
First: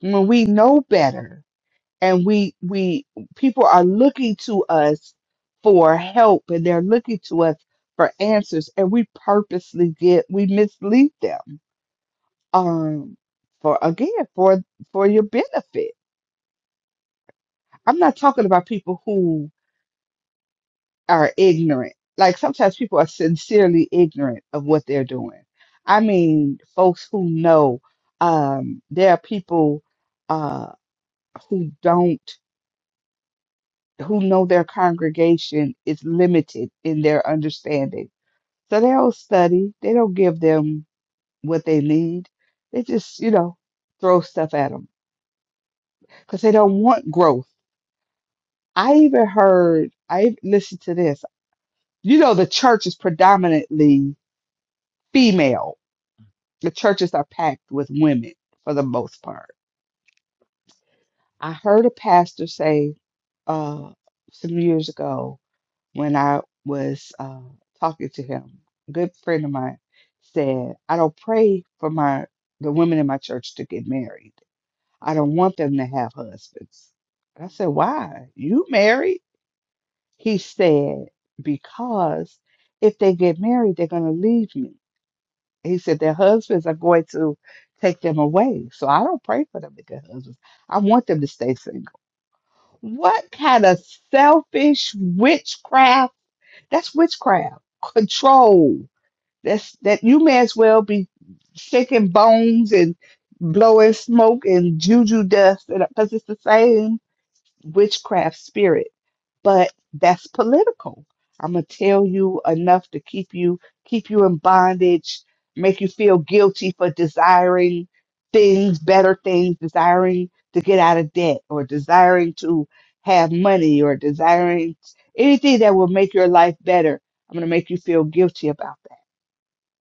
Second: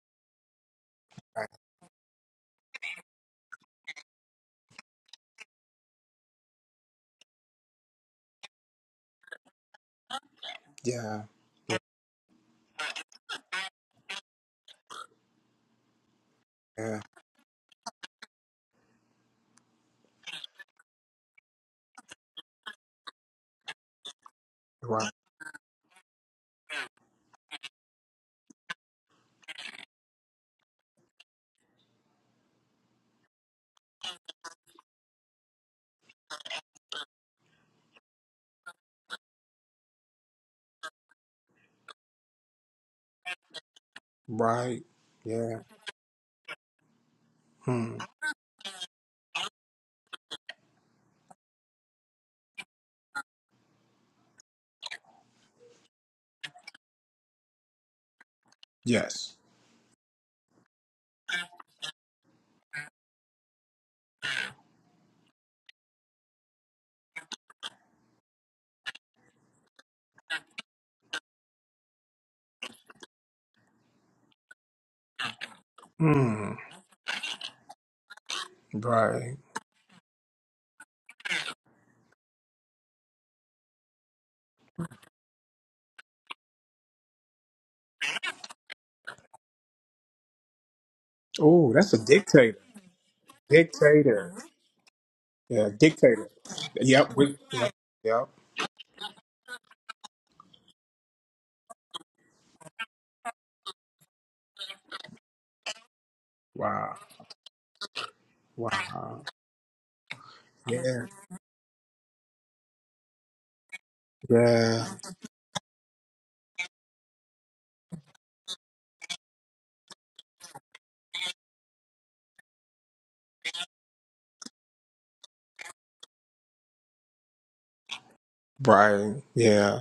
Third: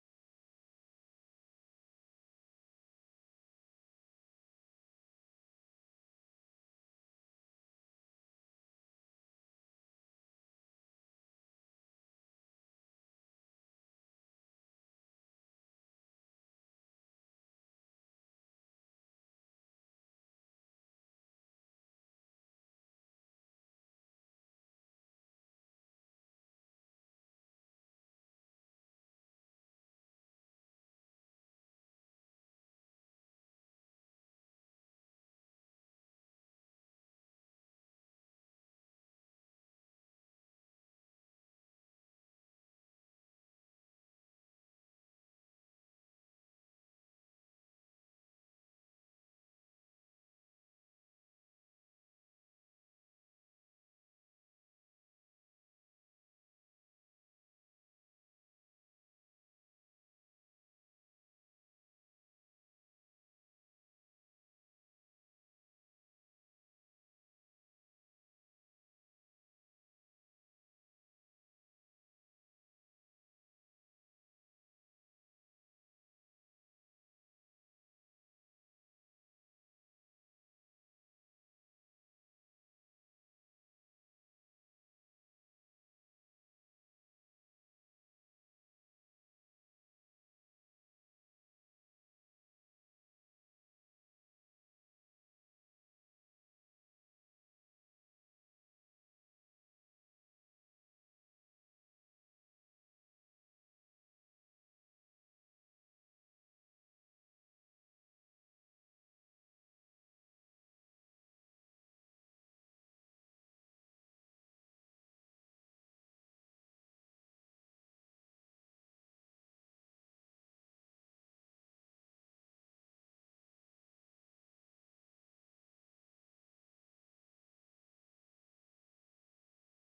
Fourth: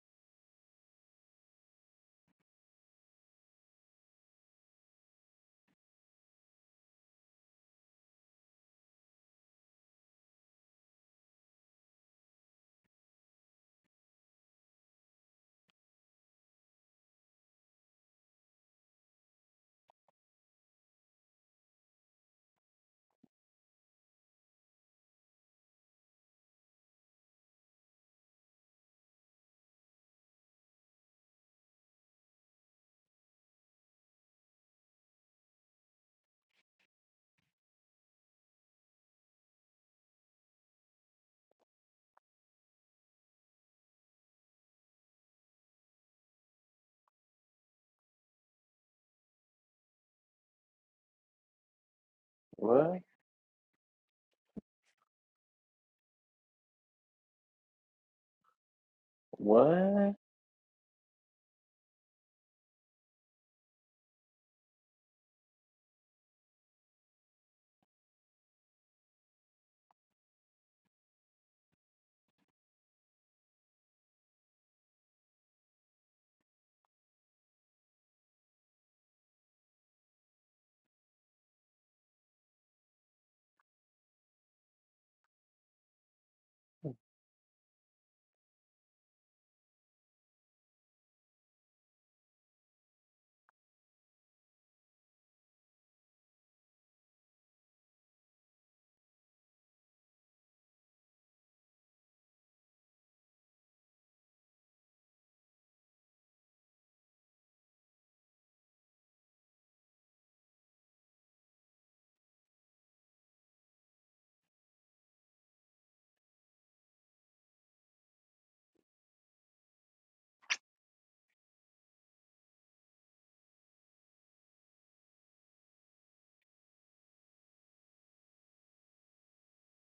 Speaker 3: When we know better
Speaker 2: Right.
Speaker 3: and we we people are looking to us for help and they're looking to us for answers and we purposely get we mislead
Speaker 2: Yeah.
Speaker 3: them. Um for again for for your benefit.
Speaker 2: Yeah.
Speaker 3: I'm not talking about people who are ignorant. Like sometimes people are sincerely ignorant of what they're
Speaker 2: Right.
Speaker 3: doing. I mean, folks who know, um, there are people uh, who don't, who know their congregation is limited in their understanding. So they don't study, they don't give them what they need. They just, you know, throw stuff at
Speaker 2: Right.
Speaker 3: them
Speaker 2: Yeah.
Speaker 3: because they don't want growth.
Speaker 2: Hmm.
Speaker 3: I even heard, I listened to this. You know, the church is
Speaker 1: What?
Speaker 3: predominantly female The churches are packed with women for the most
Speaker 2: Yes.
Speaker 3: part.
Speaker 1: What?
Speaker 3: I heard a pastor say uh, some years ago when I was uh, talking to him, a good friend of mine said, I don't pray for my the women in my church to get married. I don't want them to have
Speaker 2: Hmm.
Speaker 3: husbands. And I said, Why? You married?
Speaker 2: Right.
Speaker 3: He said, Because if they get married, they're going to leave me. He said their husbands are going to take them away. So I don't pray for them to get husbands. I want them to stay
Speaker 2: Oh, that's
Speaker 3: single.
Speaker 2: a dictator.
Speaker 3: What kind of
Speaker 2: Dictator.
Speaker 3: selfish
Speaker 2: Yeah.
Speaker 3: witchcraft?
Speaker 2: Dictator.
Speaker 3: That's
Speaker 2: Yep. We,
Speaker 3: witchcraft.
Speaker 2: yep. Yep.
Speaker 3: Control. That's that you may as well be shaking bones and blowing smoke and juju dust because it's the
Speaker 2: Wow.
Speaker 3: same witchcraft spirit
Speaker 2: Wow.
Speaker 3: but that's political.
Speaker 2: Yeah.
Speaker 3: I'm gonna tell you enough to keep you keep you in
Speaker 2: Yeah.
Speaker 3: bondage, make you feel guilty for desiring things, better things, desiring to get out of debt or desiring to have money or desiring anything that will make your life better. I'm gonna make you feel guilty about that.
Speaker 2: Right. Yeah.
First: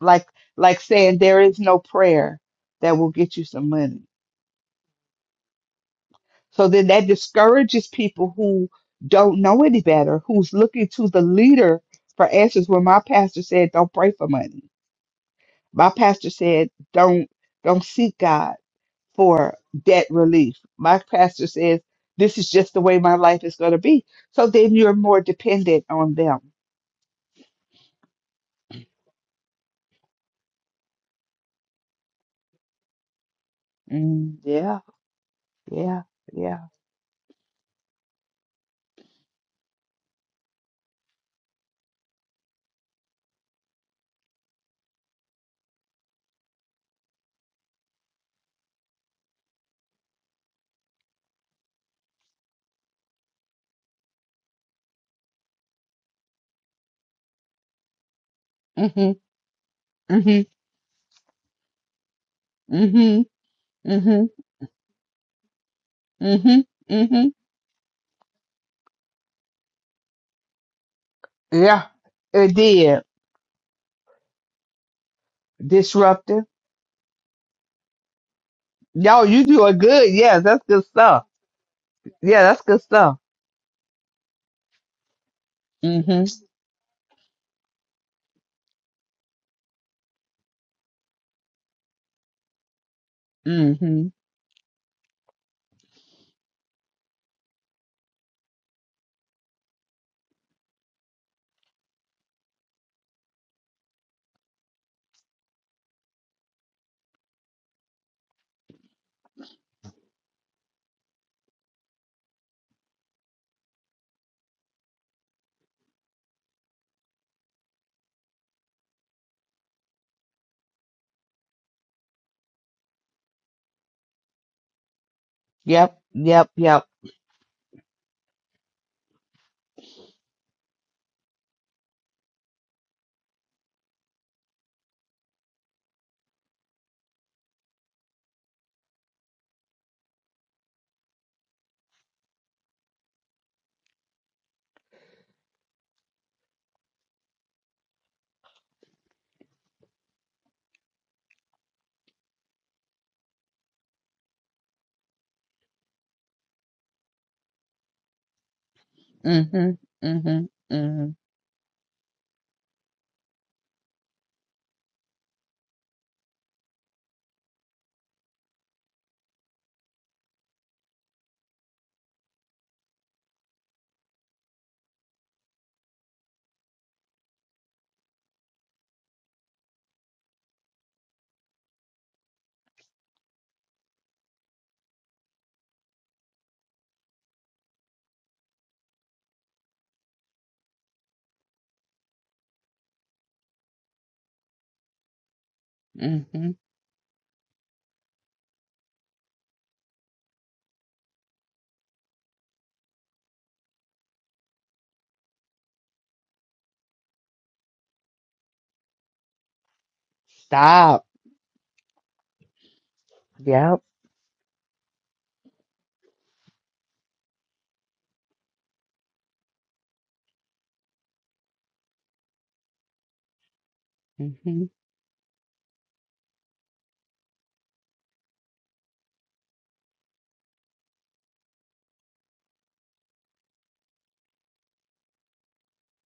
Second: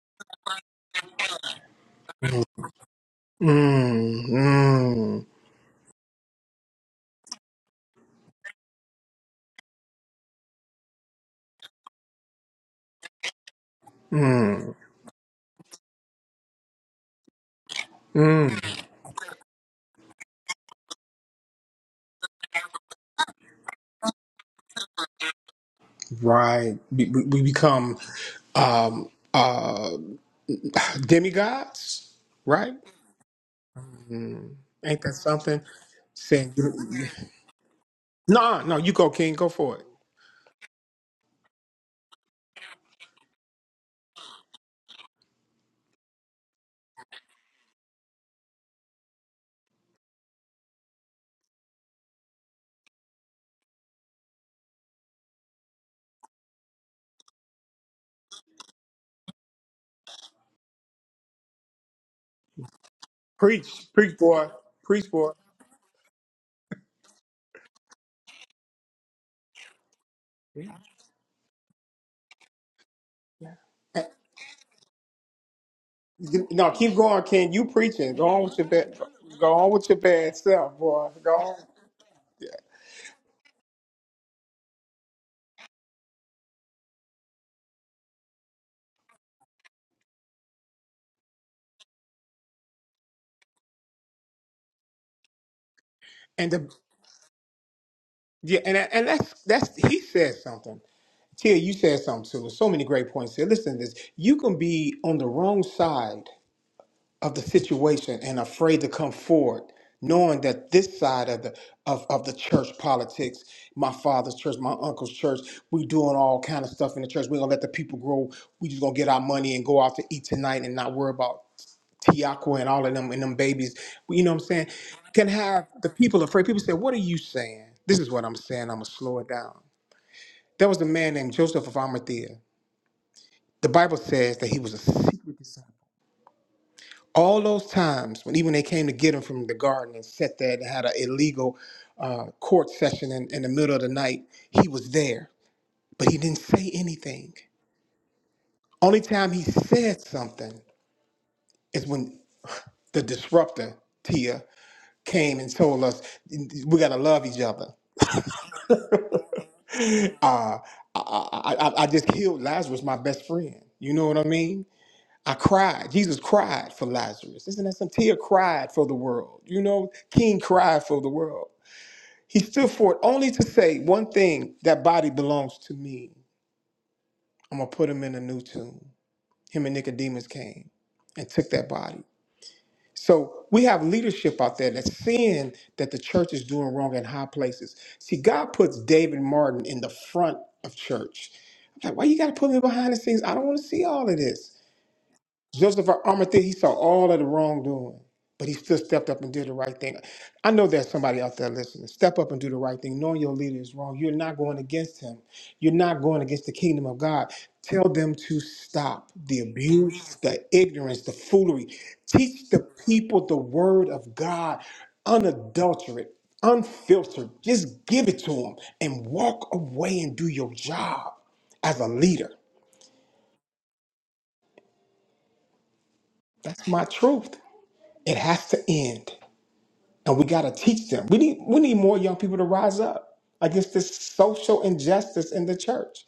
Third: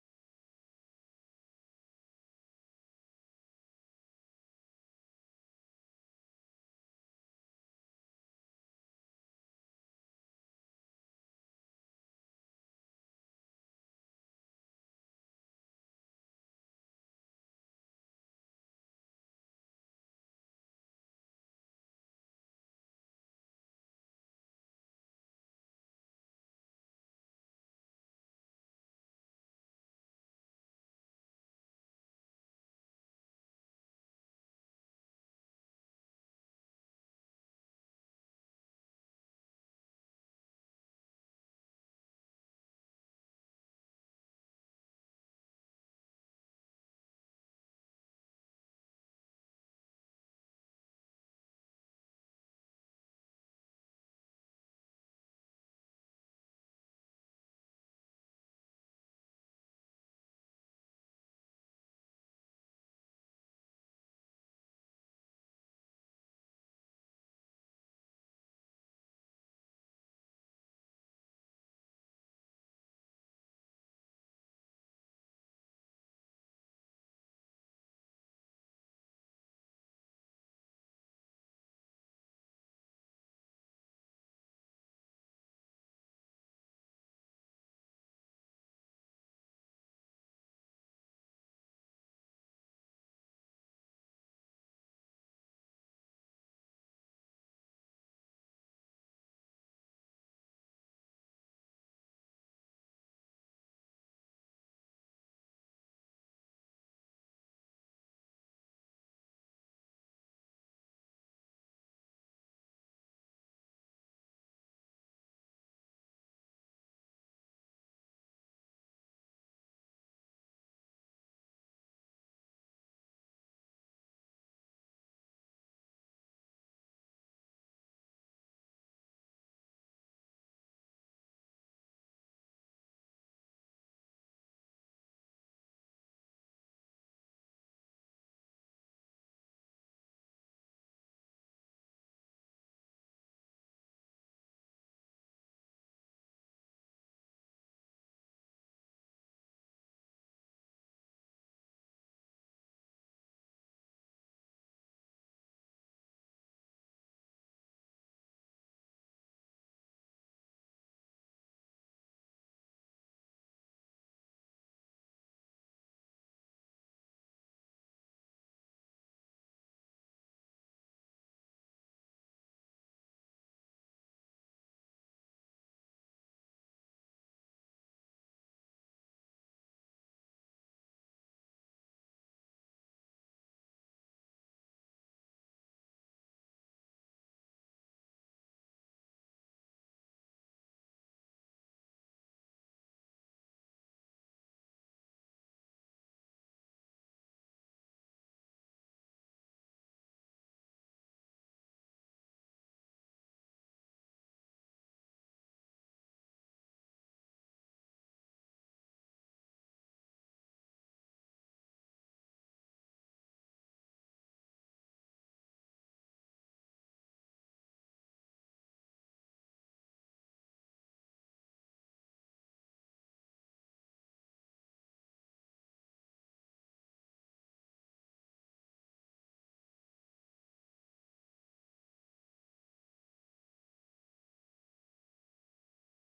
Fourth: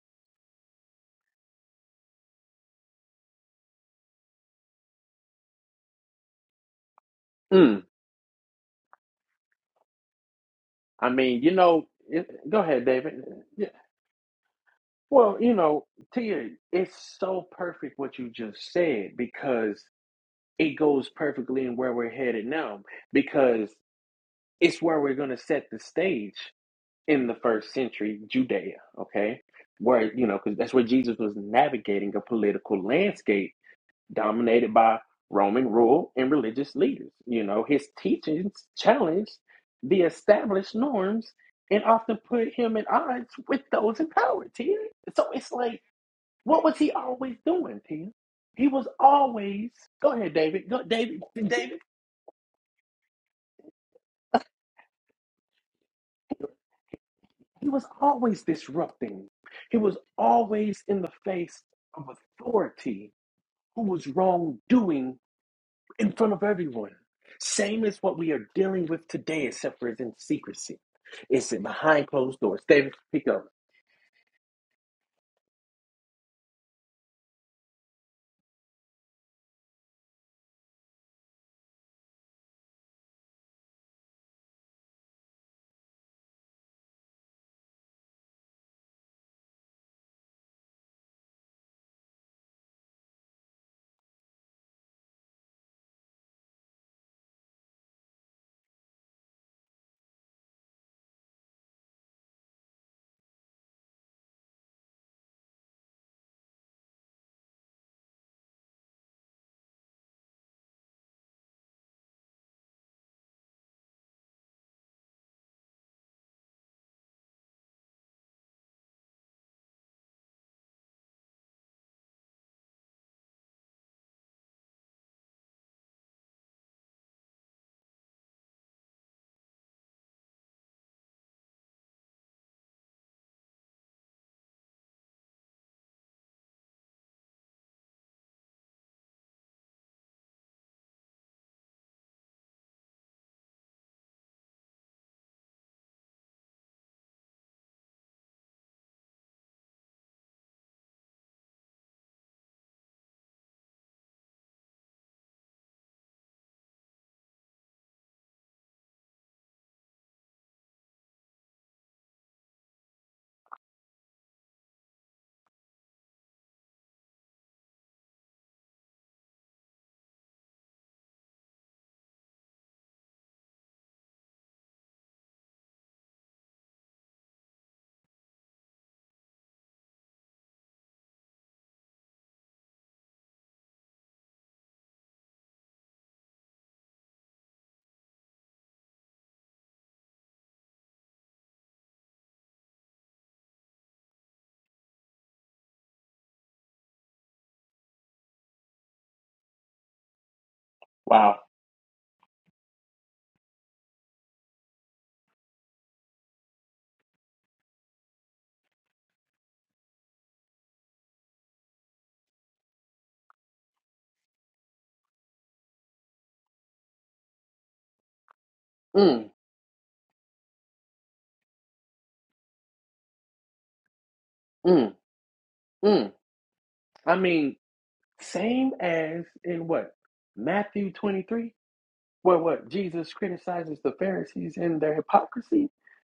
Speaker 3: Like like saying there is no prayer
Speaker 2: Mm.
Speaker 3: that will get you some money
Speaker 2: Mm.
Speaker 3: So then that
Speaker 1: Mm.
Speaker 3: discourages people who don't know any better, who's looking to
Speaker 1: I
Speaker 3: the
Speaker 1: mean, you
Speaker 3: leader
Speaker 1: know,
Speaker 3: for
Speaker 1: it, go
Speaker 3: answers. When
Speaker 1: ahead,
Speaker 3: my
Speaker 1: David.
Speaker 3: pastor
Speaker 1: Yeah.
Speaker 3: said, "Don't pray for money,"
Speaker 2: Mm.
Speaker 1: Well, you know,
Speaker 3: my pastor
Speaker 1: Tia,
Speaker 3: said,
Speaker 1: it's
Speaker 3: "Don't
Speaker 1: so
Speaker 3: don't
Speaker 1: perfect
Speaker 3: seek
Speaker 1: what you
Speaker 3: God
Speaker 2: Mm.
Speaker 1: just said
Speaker 3: for
Speaker 1: because
Speaker 3: debt relief."
Speaker 1: it
Speaker 3: My
Speaker 1: goes
Speaker 3: pastor
Speaker 1: perfectly in
Speaker 3: says,
Speaker 1: where we're
Speaker 3: "This
Speaker 1: headed
Speaker 3: is just
Speaker 1: now
Speaker 3: the way my life is
Speaker 1: because
Speaker 3: going to be." So then
Speaker 1: it's
Speaker 3: you're
Speaker 1: where we're
Speaker 3: more
Speaker 1: going to set the
Speaker 3: dependent on them.
Speaker 1: stage
Speaker 2: Right. We, we
Speaker 1: in the
Speaker 2: we
Speaker 1: first
Speaker 2: become
Speaker 1: century Judea,
Speaker 2: um
Speaker 1: okay?
Speaker 2: uh
Speaker 1: Where, you know, because that's where
Speaker 2: (sighs)
Speaker 1: Jesus was
Speaker 2: demigods.
Speaker 1: navigating a
Speaker 2: Right.
Speaker 1: political landscape
Speaker 3: Mm,
Speaker 2: Mm.
Speaker 1: dominated
Speaker 3: yeah,
Speaker 1: by
Speaker 2: Ain't that something?
Speaker 1: Roman
Speaker 3: yeah,
Speaker 1: rule and
Speaker 2: Saying,
Speaker 3: yeah.
Speaker 1: religious leaders. You know, his teachings
Speaker 2: no, no, you go,
Speaker 1: challenged
Speaker 2: King, go for it.
Speaker 1: the established norms and often put him at odds with those in power, Tia. So it's like, what was he always doing, Tia? He was always, go ahead, David. Go, David, David. He was always
Speaker 3: Mhm,
Speaker 1: disrupting. He was
Speaker 3: mhm,
Speaker 1: always in the face of authority
Speaker 3: mhm,
Speaker 1: who
Speaker 2: Preach,
Speaker 1: was
Speaker 2: preach,
Speaker 3: mhm,
Speaker 2: boy, preach,
Speaker 1: wrongdoing
Speaker 2: boy.
Speaker 1: in front of
Speaker 3: mhm,
Speaker 1: everyone.
Speaker 3: mhm.
Speaker 1: Same as what we are dealing with today, except for it's in
Speaker 2: Eh,
Speaker 1: secrecy. It's in
Speaker 3: Yeah,
Speaker 1: behind closed
Speaker 3: it
Speaker 1: doors. David,
Speaker 3: did.
Speaker 1: pick up.
Speaker 3: Disruptive
Speaker 2: No, keep going, King. You preaching. Go on with your bad.
Speaker 3: Yo, you
Speaker 2: Go on
Speaker 3: doing
Speaker 2: with your
Speaker 3: good.
Speaker 2: bad
Speaker 3: Yes, that's
Speaker 2: self,
Speaker 3: good
Speaker 2: boy.
Speaker 3: stuff.
Speaker 2: Go on.
Speaker 3: Yeah, that's good stuff. Mm-hmm. Mm-hmm.
Speaker 2: And the yeah, and and that's that's he said something. Tia, you said something too. So many great points here. Listen to this. You can be on the wrong side of the situation and afraid to come forward, knowing that this side of the of, of the church politics, my father's church, my uncle's church, we doing all kind of stuff in the church. We're gonna let the people grow. We just gonna get our money and go out to eat tonight and not worry about Tiako and all of them and them babies. You know what I'm saying? Can have the
Speaker 3: Yep.
Speaker 2: people afraid.
Speaker 3: Yep.
Speaker 2: People say,
Speaker 3: Yep.
Speaker 2: What are you saying? This is what I'm saying. I'm gonna slow it down. There was a man named Joseph of Arimathea. The Bible says that he was a secret disciple all those times when even they came to get him from the garden and sat there and had an illegal uh, court session in, in the middle of the night, he was there, but he didn't say anything. Only time he said something is when the disruptor Tia came and told us we gotta love each other. (laughs)
Speaker 3: Mm-hmm.
Speaker 2: Uh,
Speaker 3: Mm-hmm.
Speaker 2: I,
Speaker 3: Mm-hmm.
Speaker 2: I, I I just killed Lazarus, my best friend. You know what I mean? I cried. Jesus cried for Lazarus. Isn't that some Tia cried for the world? You know, King cried for the world. He stood for it only to say one thing that body belongs to me. I'm going to put him in a new tomb. Him and Nicodemus came and took that body. So we have leadership out there that's seeing that the church is doing wrong in high places. See, God puts David Martin in the front of church. I'm like, why you got to put me behind the scenes? I don't want to see all of this. Joseph of Arimathea,
Speaker 3: Mm-hmm.
Speaker 2: he saw all of the wrongdoing, but he still stepped up and did the right thing. I know there's somebody out
Speaker 1: Wow.
Speaker 2: there listening. Step up and do the right thing. Knowing your leader is wrong, you're not going against him. You're not going against the kingdom of God. Tell them to stop the abuse, the ignorance,
Speaker 3: Stop.
Speaker 2: the foolery. Teach the people the
Speaker 3: Yep.
Speaker 2: word of God, unadulterate, unfiltered. Just give it to them and
Speaker 1: Mm,
Speaker 2: walk away and do your job as a leader.
Speaker 3: Mm-hmm.
Speaker 1: mm, mm.
Speaker 2: That's my
Speaker 1: I
Speaker 2: truth.
Speaker 1: mean,
Speaker 2: It has to
Speaker 1: same
Speaker 2: end.
Speaker 1: as in what?
Speaker 2: And we got to teach
Speaker 1: Matthew
Speaker 2: them. We need
Speaker 1: 23,
Speaker 2: we need more young people
Speaker 1: where
Speaker 2: to
Speaker 1: what?
Speaker 2: rise up
Speaker 1: Jesus
Speaker 2: against
Speaker 1: criticizes the
Speaker 2: this
Speaker 1: Pharisees
Speaker 2: social
Speaker 1: and their
Speaker 2: injustice in the
Speaker 1: hypocrisy,
Speaker 2: church.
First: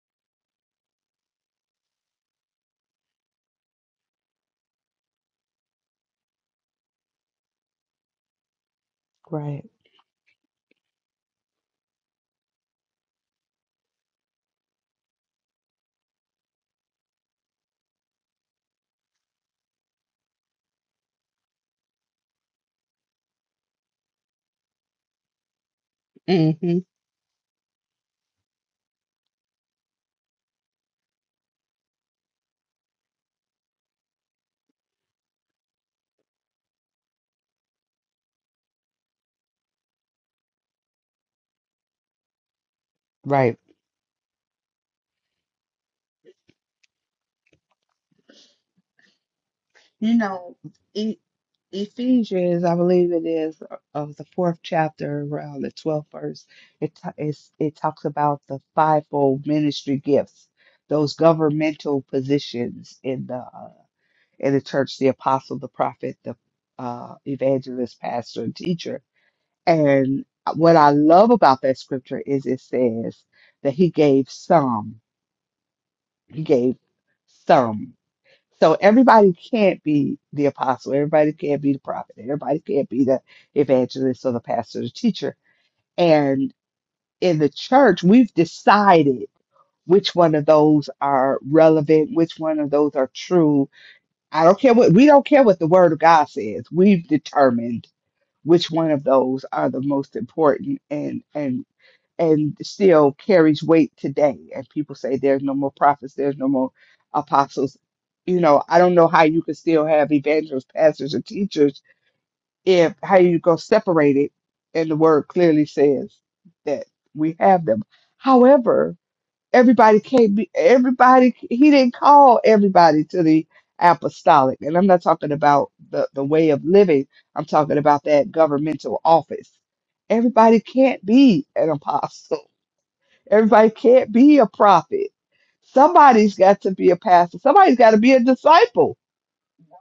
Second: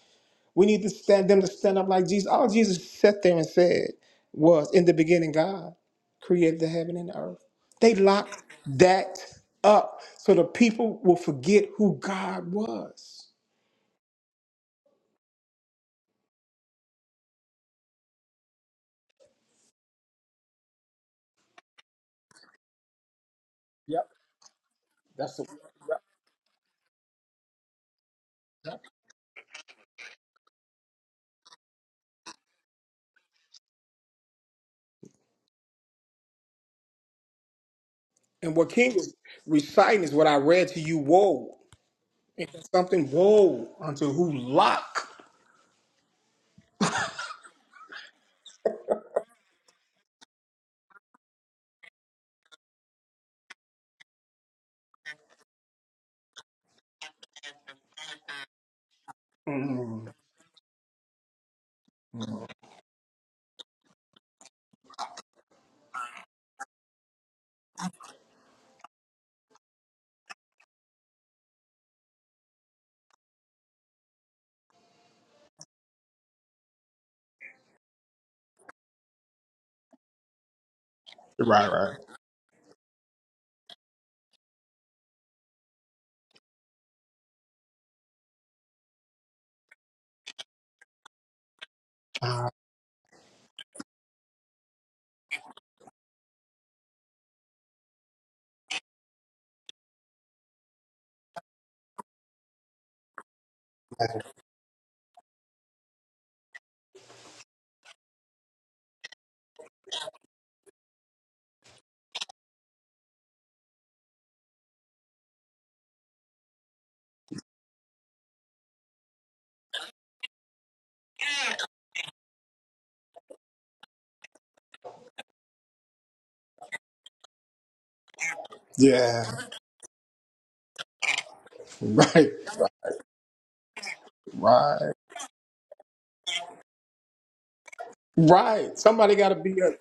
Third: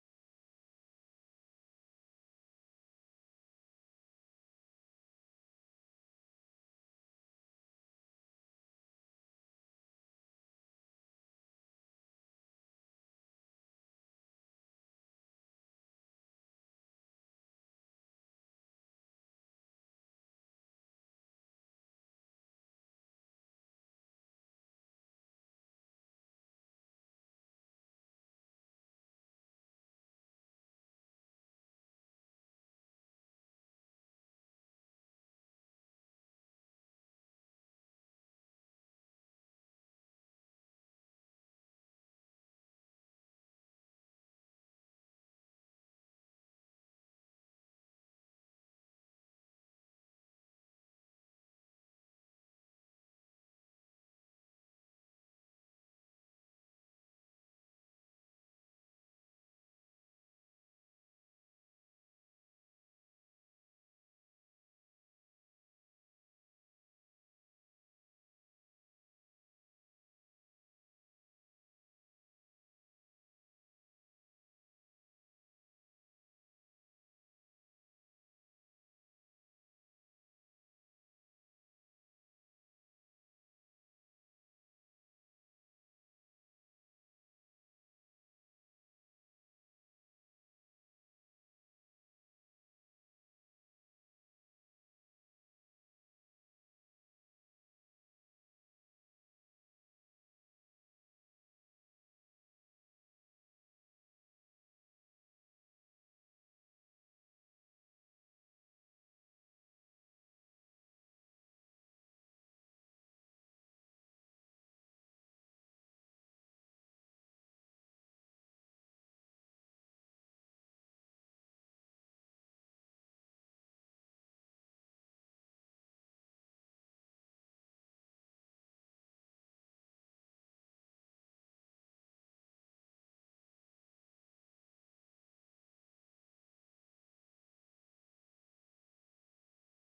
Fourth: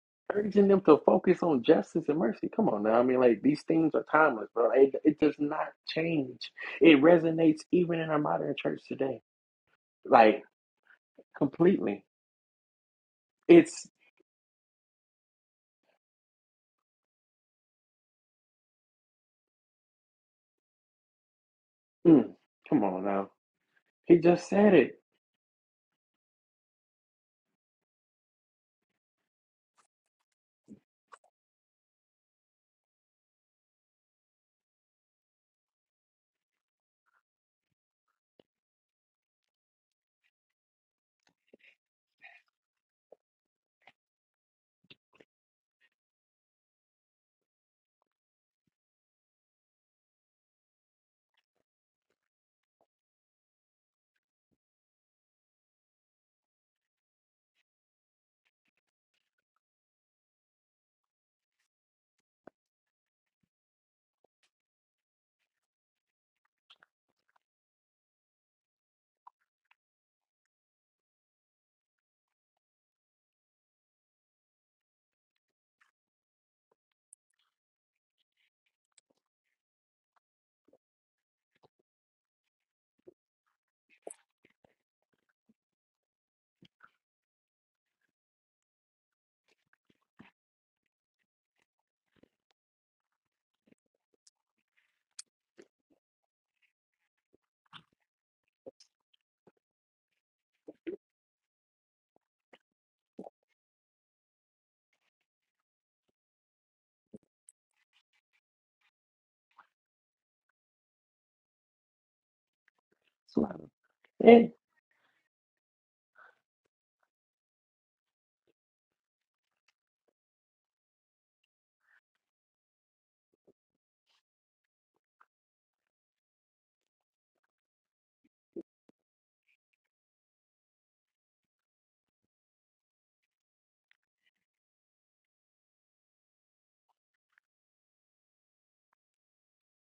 Speaker 2: We
Speaker 1: urging them
Speaker 2: need to
Speaker 1: to
Speaker 2: stand them
Speaker 1: focus
Speaker 2: to
Speaker 1: on
Speaker 2: stand up
Speaker 1: justice
Speaker 2: like
Speaker 1: and
Speaker 2: Jesus. All
Speaker 1: mercy. Come on
Speaker 2: Jesus
Speaker 1: now. I mean,
Speaker 2: sat there
Speaker 1: like,
Speaker 2: and
Speaker 1: these
Speaker 2: said
Speaker 1: things are timeless,
Speaker 2: was,
Speaker 1: bro.
Speaker 2: "In the
Speaker 1: It, it
Speaker 2: beginning,
Speaker 1: does not
Speaker 2: God
Speaker 1: change.
Speaker 2: created the heaven
Speaker 1: It
Speaker 2: and the earth."
Speaker 1: resonates
Speaker 2: They
Speaker 1: even in our
Speaker 2: locked
Speaker 1: modern church
Speaker 2: that
Speaker 1: today,
Speaker 3: Right.
Speaker 2: up so
Speaker 1: like,
Speaker 2: the people will forget who
Speaker 1: completely.
Speaker 2: God was.
Speaker 1: It's. Mm, come on now. He just said it.
Speaker 3: Mm-hmm.
Speaker 2: And what King was reciting is what I read to you. Woe, It's something
Speaker 3: Right.
Speaker 2: woe unto who lock.
Speaker 3: You know, e- Ephesians, I believe it is of the fourth chapter, around the twelfth verse. It t- it's, it talks about the fivefold ministry
Speaker 2: Mm.
Speaker 3: gifts, those governmental positions in the uh, in the church the apostle, the prophet, the uh, evangelist, pastor, and teacher. And what I love about that scripture is it says that he gave some, he gave some. So everybody can't be the apostle, everybody can't
Speaker 2: Right,
Speaker 3: be the
Speaker 2: right.
Speaker 3: prophet, everybody can't be the evangelist or the pastor, the teacher. And in the church, we've decided which one of those are relevant, which
Speaker 2: Ah,
Speaker 3: one of those are true, I don't care what we don't care what the word of God says. We've determined which one of those are the most important and and and still carries weight today. And people say there's no more prophets, there's no more apostles. You know, I don't know how you could still have evangelists, pastors, and teachers if how you go
Speaker 1: Slow.
Speaker 3: separate it
Speaker 1: Eh.
Speaker 3: and the word clearly says that we have them. However, everybody can't be everybody he didn't call everybody to the apostolic and i'm not talking about the, the way of living i'm talking about that governmental
Speaker 2: yeah,
Speaker 3: office everybody can't be an
Speaker 2: (laughs) right.
Speaker 3: apostle (laughs) everybody can't be a
Speaker 2: Right.
Speaker 3: prophet somebody's got to be a pastor somebody's got to be a
Speaker 2: Right.
Speaker 3: disciple
Speaker 2: Somebody got to be a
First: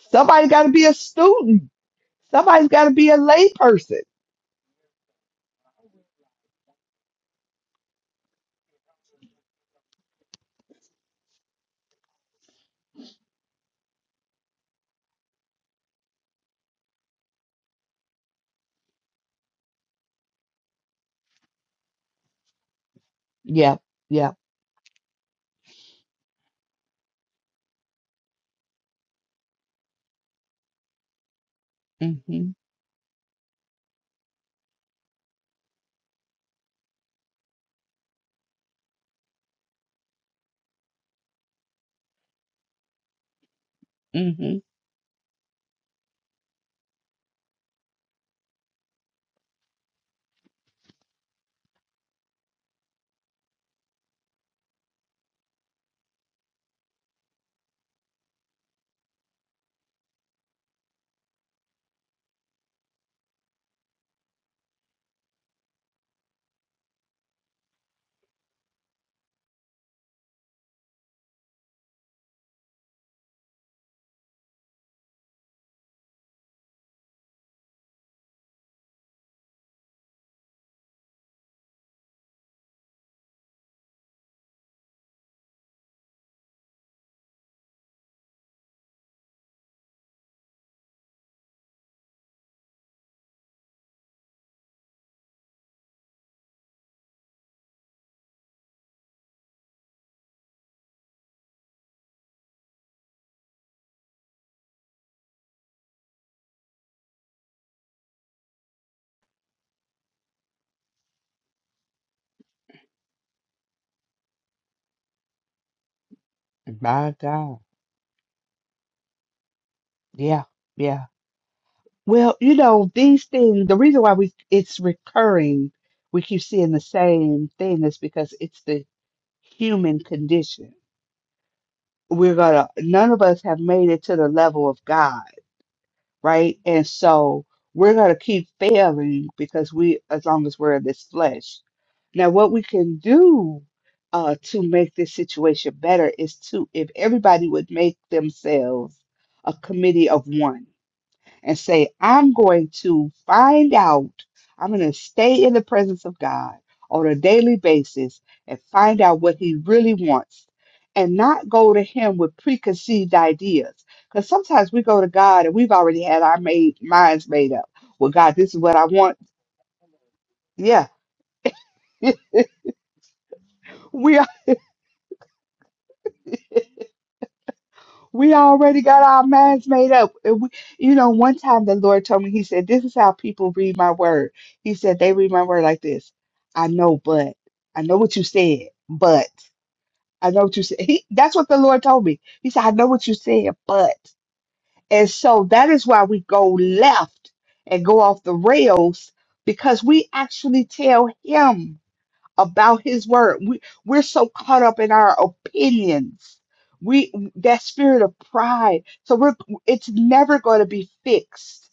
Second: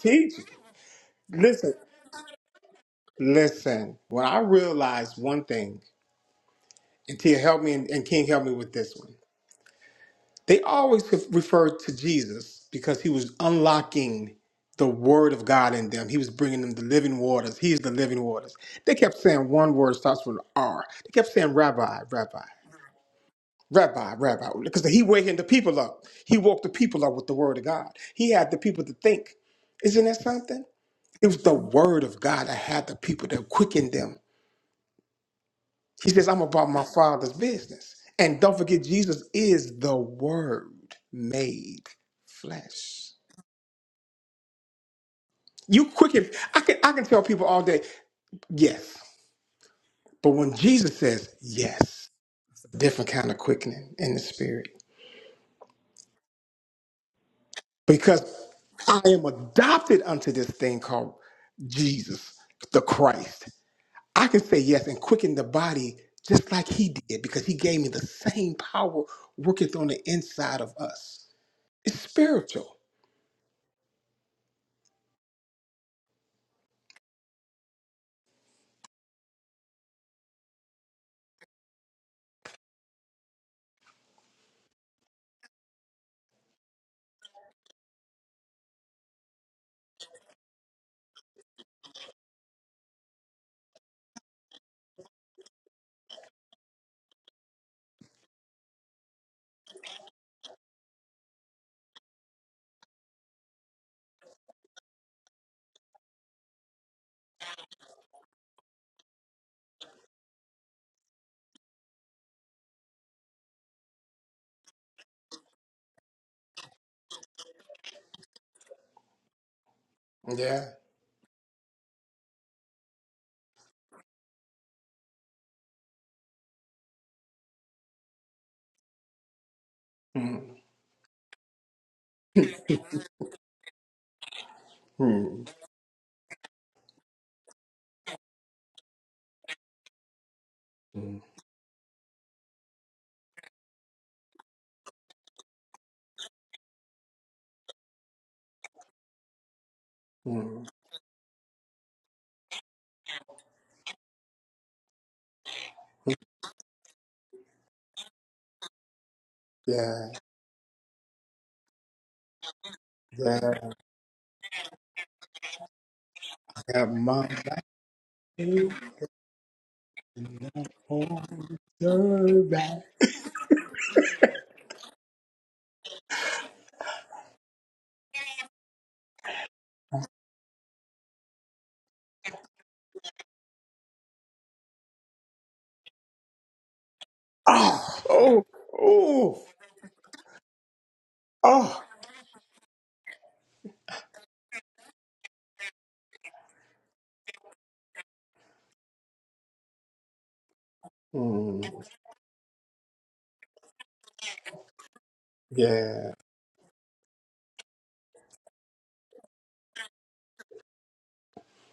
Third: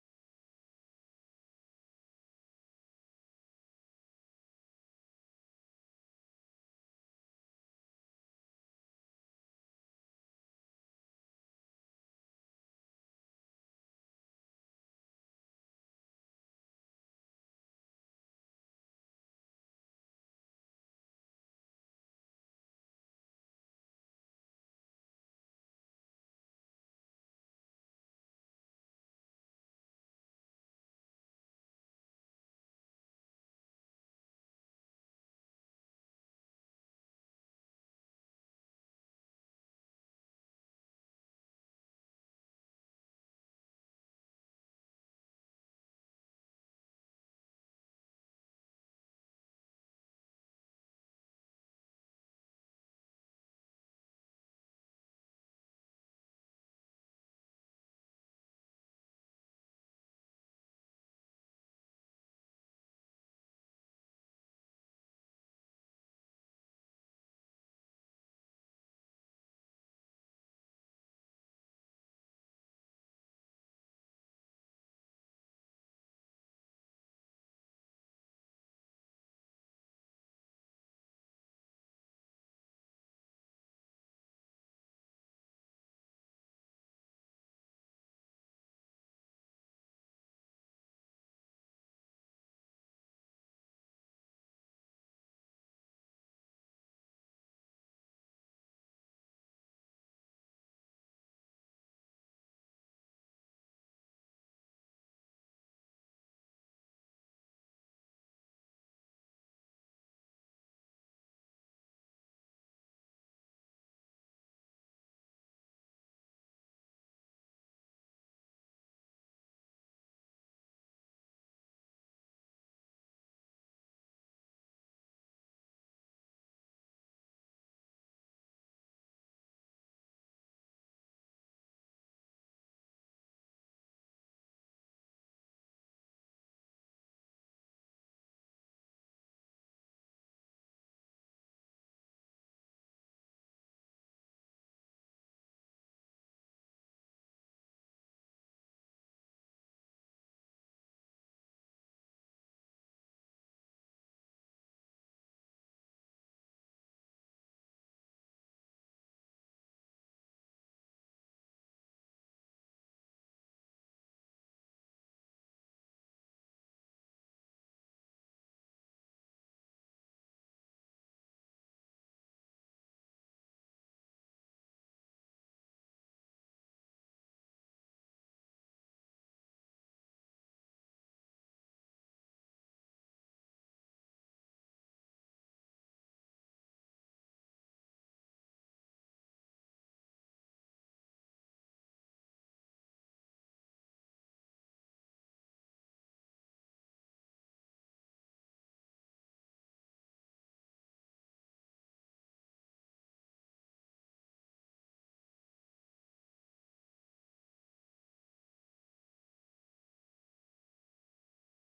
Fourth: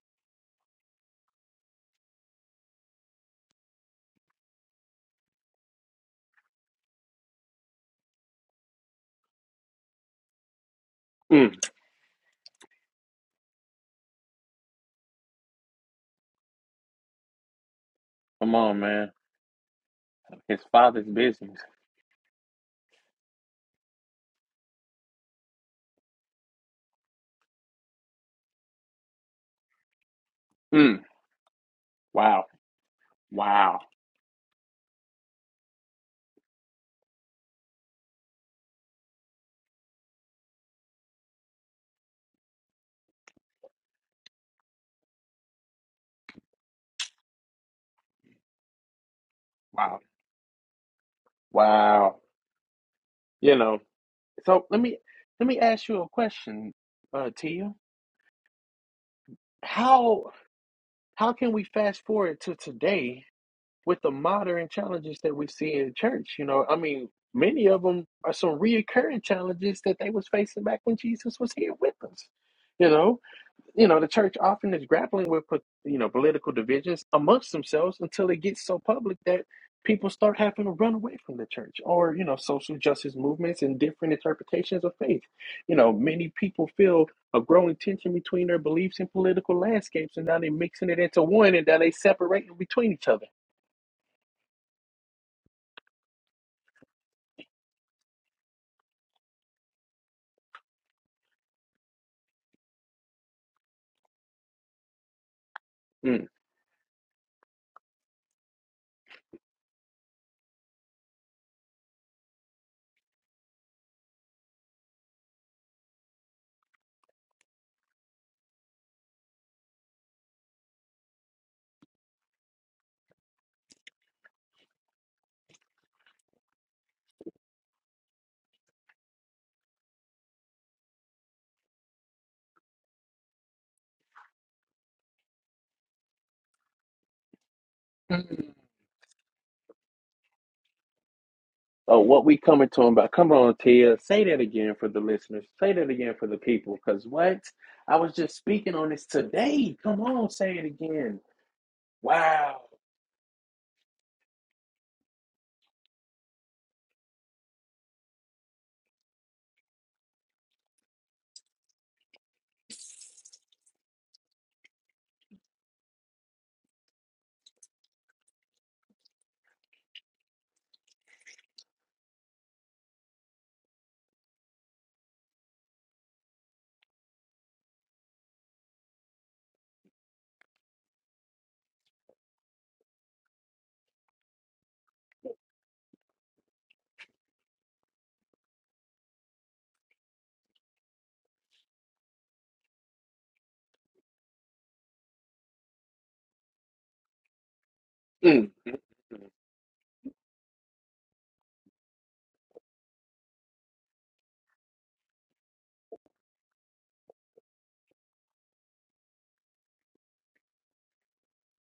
Speaker 2: teacher.
Speaker 3: somebody's got to be a student
Speaker 2: Listen,
Speaker 3: somebody's got to be a lay
Speaker 2: listen.
Speaker 3: person.
Speaker 2: When I realized one thing, and Tia helped me, and, and King helped me with this one. They always
Speaker 1: Mm,
Speaker 2: referred to Jesus because he was unlocking the word of God in them. He was bringing them the living waters. He is the living waters.
Speaker 1: come on,
Speaker 2: They
Speaker 1: man.
Speaker 2: kept saying one word starts with an
Speaker 1: His
Speaker 2: R.
Speaker 1: father's
Speaker 2: They kept saying
Speaker 1: business.
Speaker 2: rabbi, rabbi.
Speaker 3: Yep.
Speaker 2: Rabbi,
Speaker 3: yeah
Speaker 2: Rabbi, because he wakened the people up. He woke the people up with the word of God. He had the people to think. Isn't that something?
Speaker 1: Mm,
Speaker 2: It was the word
Speaker 3: yeah
Speaker 2: of
Speaker 1: wow.
Speaker 2: God
Speaker 3: hmm
Speaker 2: that had the people that
Speaker 1: Wow.
Speaker 2: quickened them. He says, I'm about my father's business. And don't forget, Jesus is the word made flesh.
Speaker 3: hmm
Speaker 2: You quicken, I can I can tell people all day, yes.
Speaker 1: Wow.
Speaker 2: But when Jesus says yes,
Speaker 1: Wow.
Speaker 2: different kind of
Speaker 1: You know.
Speaker 2: quickening in the
Speaker 1: So
Speaker 2: spirit.
Speaker 1: let me let me ask you a question, uh, Tia.
Speaker 2: Because I am adopted
Speaker 1: How
Speaker 2: unto this thing called
Speaker 1: how can we fast
Speaker 2: Jesus,
Speaker 1: forward to
Speaker 2: the
Speaker 1: today
Speaker 2: Christ.
Speaker 1: with the
Speaker 2: I can say
Speaker 1: modern
Speaker 2: yes and
Speaker 1: challenges that
Speaker 2: quicken the
Speaker 1: we see in
Speaker 2: body
Speaker 1: church? You
Speaker 2: just
Speaker 1: know,
Speaker 2: like
Speaker 1: I
Speaker 2: he
Speaker 1: mean,
Speaker 2: did because he
Speaker 1: many
Speaker 2: gave
Speaker 1: of
Speaker 2: me the
Speaker 1: them are
Speaker 2: same
Speaker 1: some
Speaker 2: power
Speaker 1: reoccurring
Speaker 2: worketh
Speaker 1: challenges
Speaker 2: on
Speaker 1: that
Speaker 2: the
Speaker 1: they was
Speaker 2: inside
Speaker 1: facing
Speaker 2: of
Speaker 1: back when
Speaker 2: us.
Speaker 1: Jesus was here with
Speaker 2: It's
Speaker 1: us.
Speaker 2: spiritual.
Speaker 1: You know, you know, the church often is grappling with, you know, political divisions amongst themselves until it gets so public that people start having to run away from the church or, you know, social justice movements and different interpretations of faith. You know, many people feel a growing tension between their beliefs and political landscapes, and now they're mixing it into one and now they separating between each other. Mm.
Speaker 3: my god yeah
Speaker 2: Yeah.
Speaker 3: yeah Well, you know, these things, the reason why we it's recurring, we keep seeing the same thing is because it's the human
Speaker 2: Mm.
Speaker 3: condition. We're gonna, none of us have made it to the level of God,
Speaker 2: Mm.
Speaker 3: right? And so we're gonna keep failing because we, as long as we're in this
Speaker 2: Mm.
Speaker 3: flesh.
Speaker 1: Oh, what
Speaker 3: Now,
Speaker 1: we
Speaker 3: what we
Speaker 1: coming to him
Speaker 3: can
Speaker 1: about? Come on,
Speaker 3: do
Speaker 1: Tia. Say
Speaker 3: uh,
Speaker 1: that
Speaker 3: to
Speaker 1: again for
Speaker 3: make
Speaker 1: the
Speaker 3: this
Speaker 1: listeners.
Speaker 3: situation
Speaker 1: Say that
Speaker 3: better
Speaker 1: again for
Speaker 3: is
Speaker 1: the
Speaker 3: to,
Speaker 1: people.
Speaker 3: if
Speaker 1: Cause what?
Speaker 3: everybody would
Speaker 1: I
Speaker 3: make
Speaker 1: was just speaking on
Speaker 3: themselves
Speaker 1: this
Speaker 3: a
Speaker 1: today. Come
Speaker 3: committee of
Speaker 1: on, say it
Speaker 2: Mm.
Speaker 3: one
Speaker 2: (laughs)
Speaker 1: again.
Speaker 3: and say, I'm
Speaker 1: Wow.
Speaker 3: going to find out, I'm going to stay in the presence of God on a daily basis and find out what He really
Speaker 2: Yeah.
Speaker 3: wants and not go to Him with preconceived
Speaker 2: Yeah.
Speaker 3: ideas. Because sometimes we go to God and we've already had our made,
Speaker 2: Yeah. My
Speaker 3: minds made up. Well, God, this is
Speaker 2: body
Speaker 3: what I want.
Speaker 2: not
Speaker 3: Yeah.
Speaker 2: on
Speaker 3: (laughs)
Speaker 2: the back.
Speaker 3: we We already got our minds made up. And we, you know, one time the Lord told me, He said, This is how people read my word. He said, They read my word like this I know, but I know
Speaker 2: Oh,
Speaker 3: what you
Speaker 2: oh,
Speaker 3: said, but
Speaker 2: oh,
Speaker 3: I know what you said. He, that's what the
Speaker 2: oh.
Speaker 3: Lord told me. He said, I know what you said, but. And so that is why we go left and go off the
Speaker 1: Mm, mm,
Speaker 3: rails
Speaker 1: mm.
Speaker 3: because we actually tell Him
Speaker 2: Mm.
Speaker 3: about his word. We, we're so caught up in our
Speaker 2: Yeah.
Speaker 3: opinions. We that spirit of pride. So we're it's never going to be fixed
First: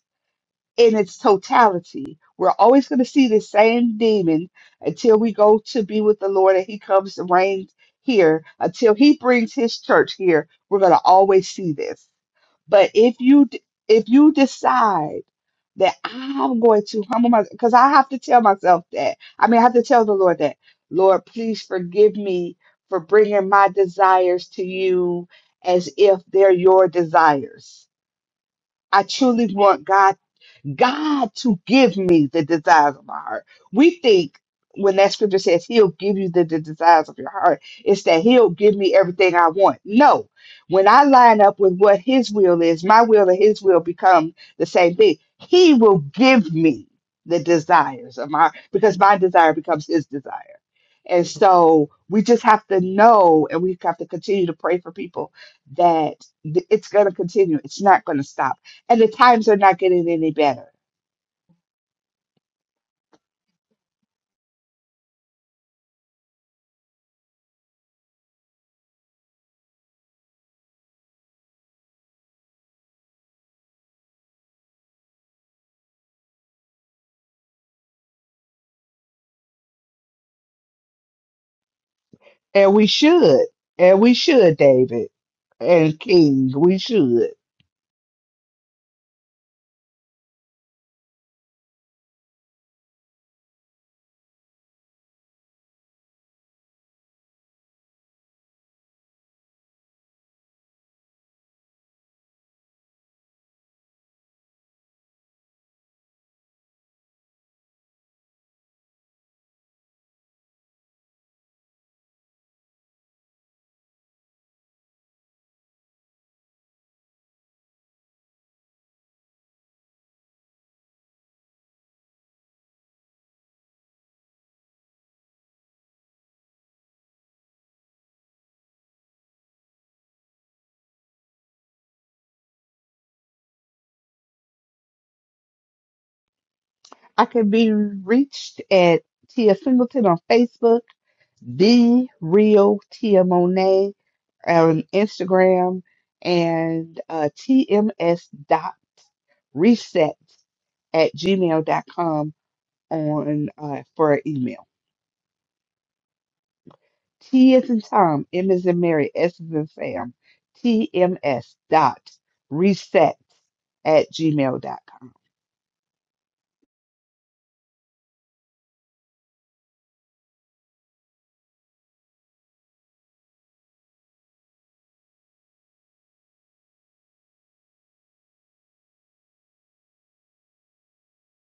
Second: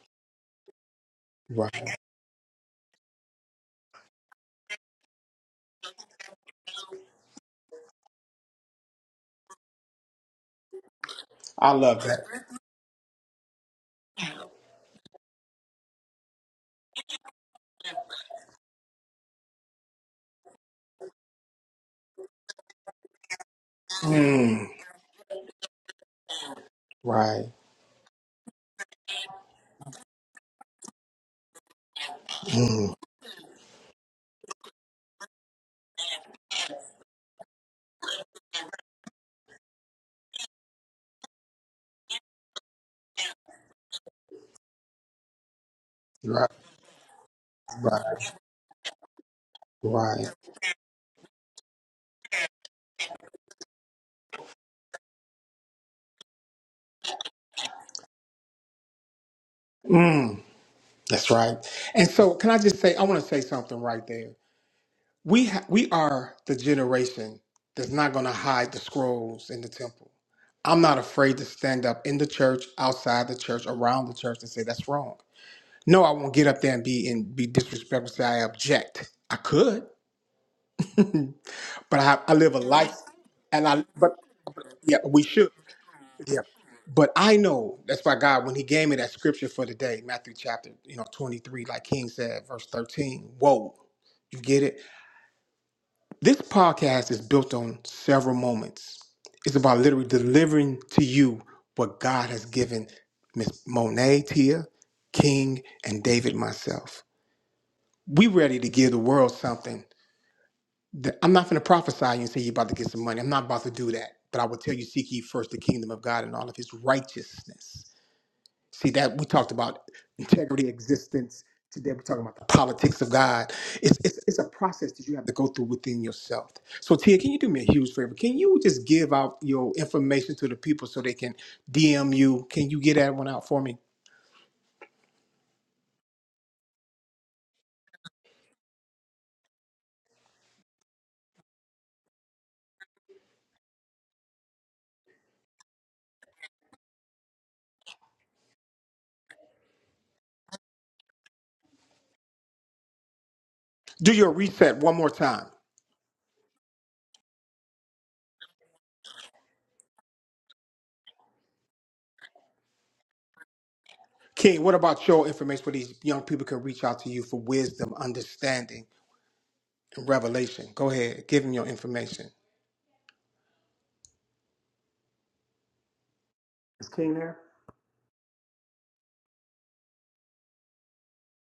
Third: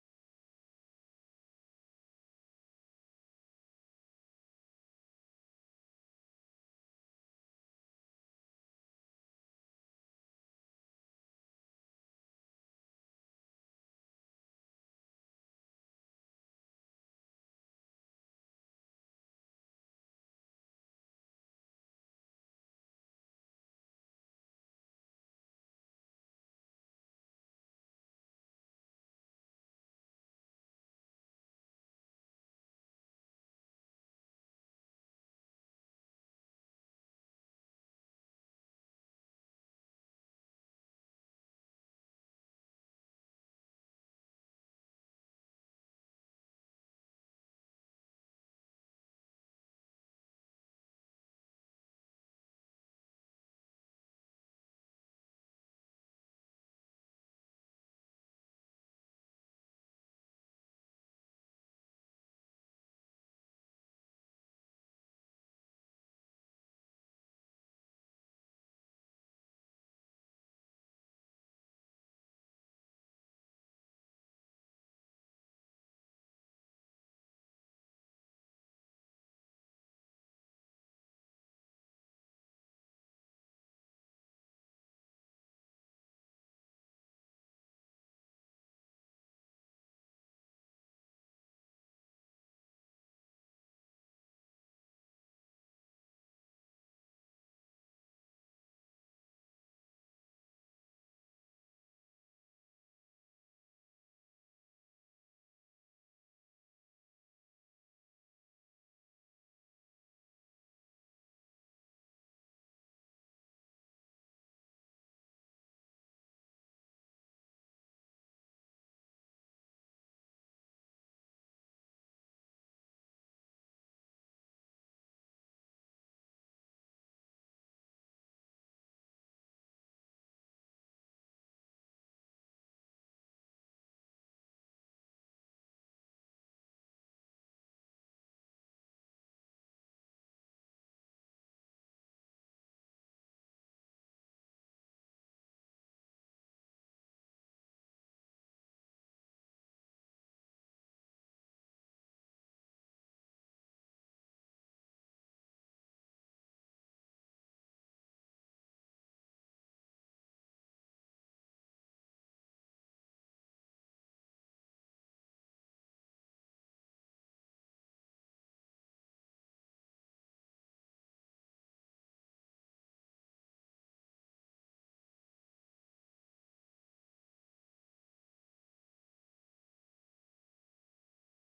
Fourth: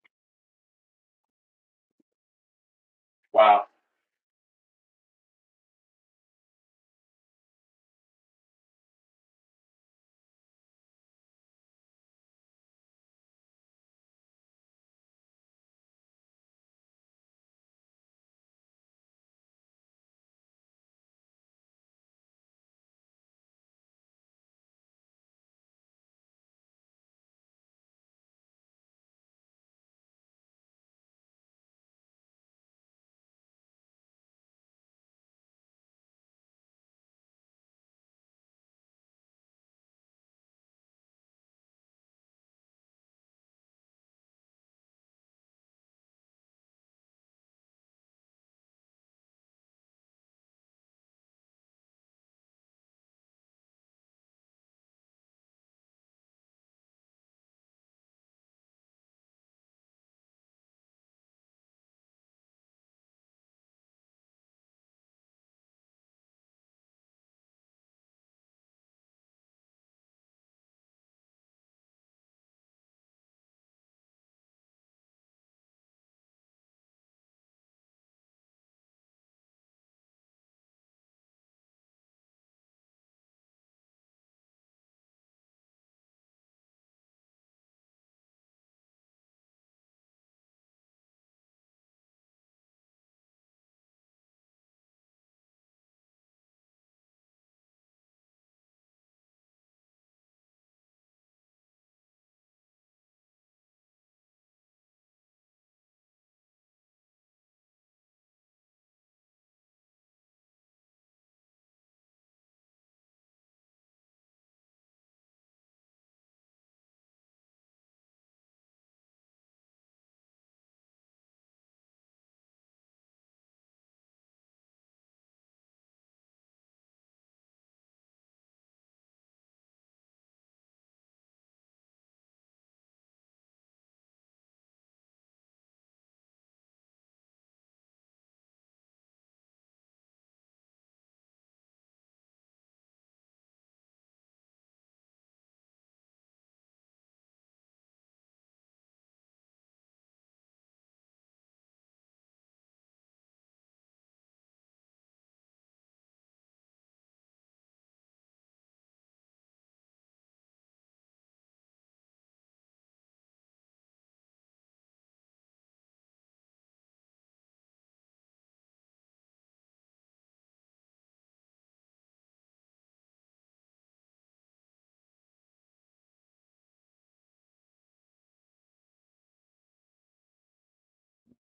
Speaker 3: in its
Speaker 2: Right.
Speaker 3: totality. We're always going to see the
Speaker 1: Wow.
Speaker 3: same demon until we go to be with the Lord and he comes to reign here. Until he brings his church here, we're going to always
Speaker 2: I
Speaker 3: see
Speaker 2: love
Speaker 3: this.
Speaker 2: that.
Speaker 3: But if you d- if you decide that I'm going to humble myself, because I have to tell myself that. I mean, I have to tell the Lord that, Lord, please forgive me for bringing my desires to
Speaker 2: Mm.
Speaker 3: you as if they're your
Speaker 2: Right.
Speaker 3: desires. I truly want God God to give me the
Speaker 2: Mm.
Speaker 3: desires of my heart. We think when that scripture says he'll give you the, the desires of your heart, it's that he'll give me everything I want. No. When I line up with what his will is, my will and his will become the same thing. He will
Speaker 2: Right.
Speaker 3: give me the
Speaker 2: Right.
Speaker 3: desires of my heart because my desire becomes his
Speaker 2: Right.
Speaker 3: desire. And so we just have to know and we have to continue to pray for people that th- it's going to continue. It's not going to stop and the times are not getting
Speaker 2: Mm.
Speaker 3: any better.
Speaker 2: That's right. And so, can I just say, I want to say something right there. We ha- we are the generation that's not going to hide the scrolls in the temple. I'm not afraid to stand up in the church, outside the church, around the church, and say that's wrong. No, I won't get up there and be and be disrespectful. And Say I object. I could, (laughs) but I, I live a
Speaker 3: And we
Speaker 2: life,
Speaker 3: should.
Speaker 2: and I.
Speaker 3: And
Speaker 2: But
Speaker 3: we should,
Speaker 2: yeah,
Speaker 3: David
Speaker 2: we should.
Speaker 3: and
Speaker 2: Yeah.
Speaker 3: King. We
Speaker 2: But
Speaker 3: should.
Speaker 2: I know that's why God, when He gave me that scripture for today, Matthew chapter, you know, 23, like King said, verse 13. Whoa, you get it? This podcast is built on several moments. It's about literally delivering to you what God has given Miss Monet, Tia, King, and David myself. We ready to give the world something. that- I'm not going to prophesy you and say you're about to get some money. I'm not about to do that. But I will tell you, seek ye first the kingdom of God and all of his righteousness See that we talked about integrity, existence. Today we're talking about the politics of God. It's, it's it's a process that you have to go through within yourself. So Tia, can you do me a huge favor? Can you just give out your information to the people so they can DM you? Can you get that one out for me?
Speaker 3: I can be reached at Tia Singleton on Facebook, The Real Tia Monet on Instagram, and uh, tms.reset at gmail dot com. on uh,
Speaker 2: Do
Speaker 3: for an
Speaker 2: your
Speaker 3: email.
Speaker 2: reset one more time.
Speaker 3: T is in Tom, M is in Mary, S is in Sam, TMS dot reset at gmail
Speaker 2: King, what
Speaker 3: dot
Speaker 2: about
Speaker 3: com.
Speaker 2: your information where these young people can reach out to you for wisdom, understanding, and revelation? Go ahead, give them your information. Is King there?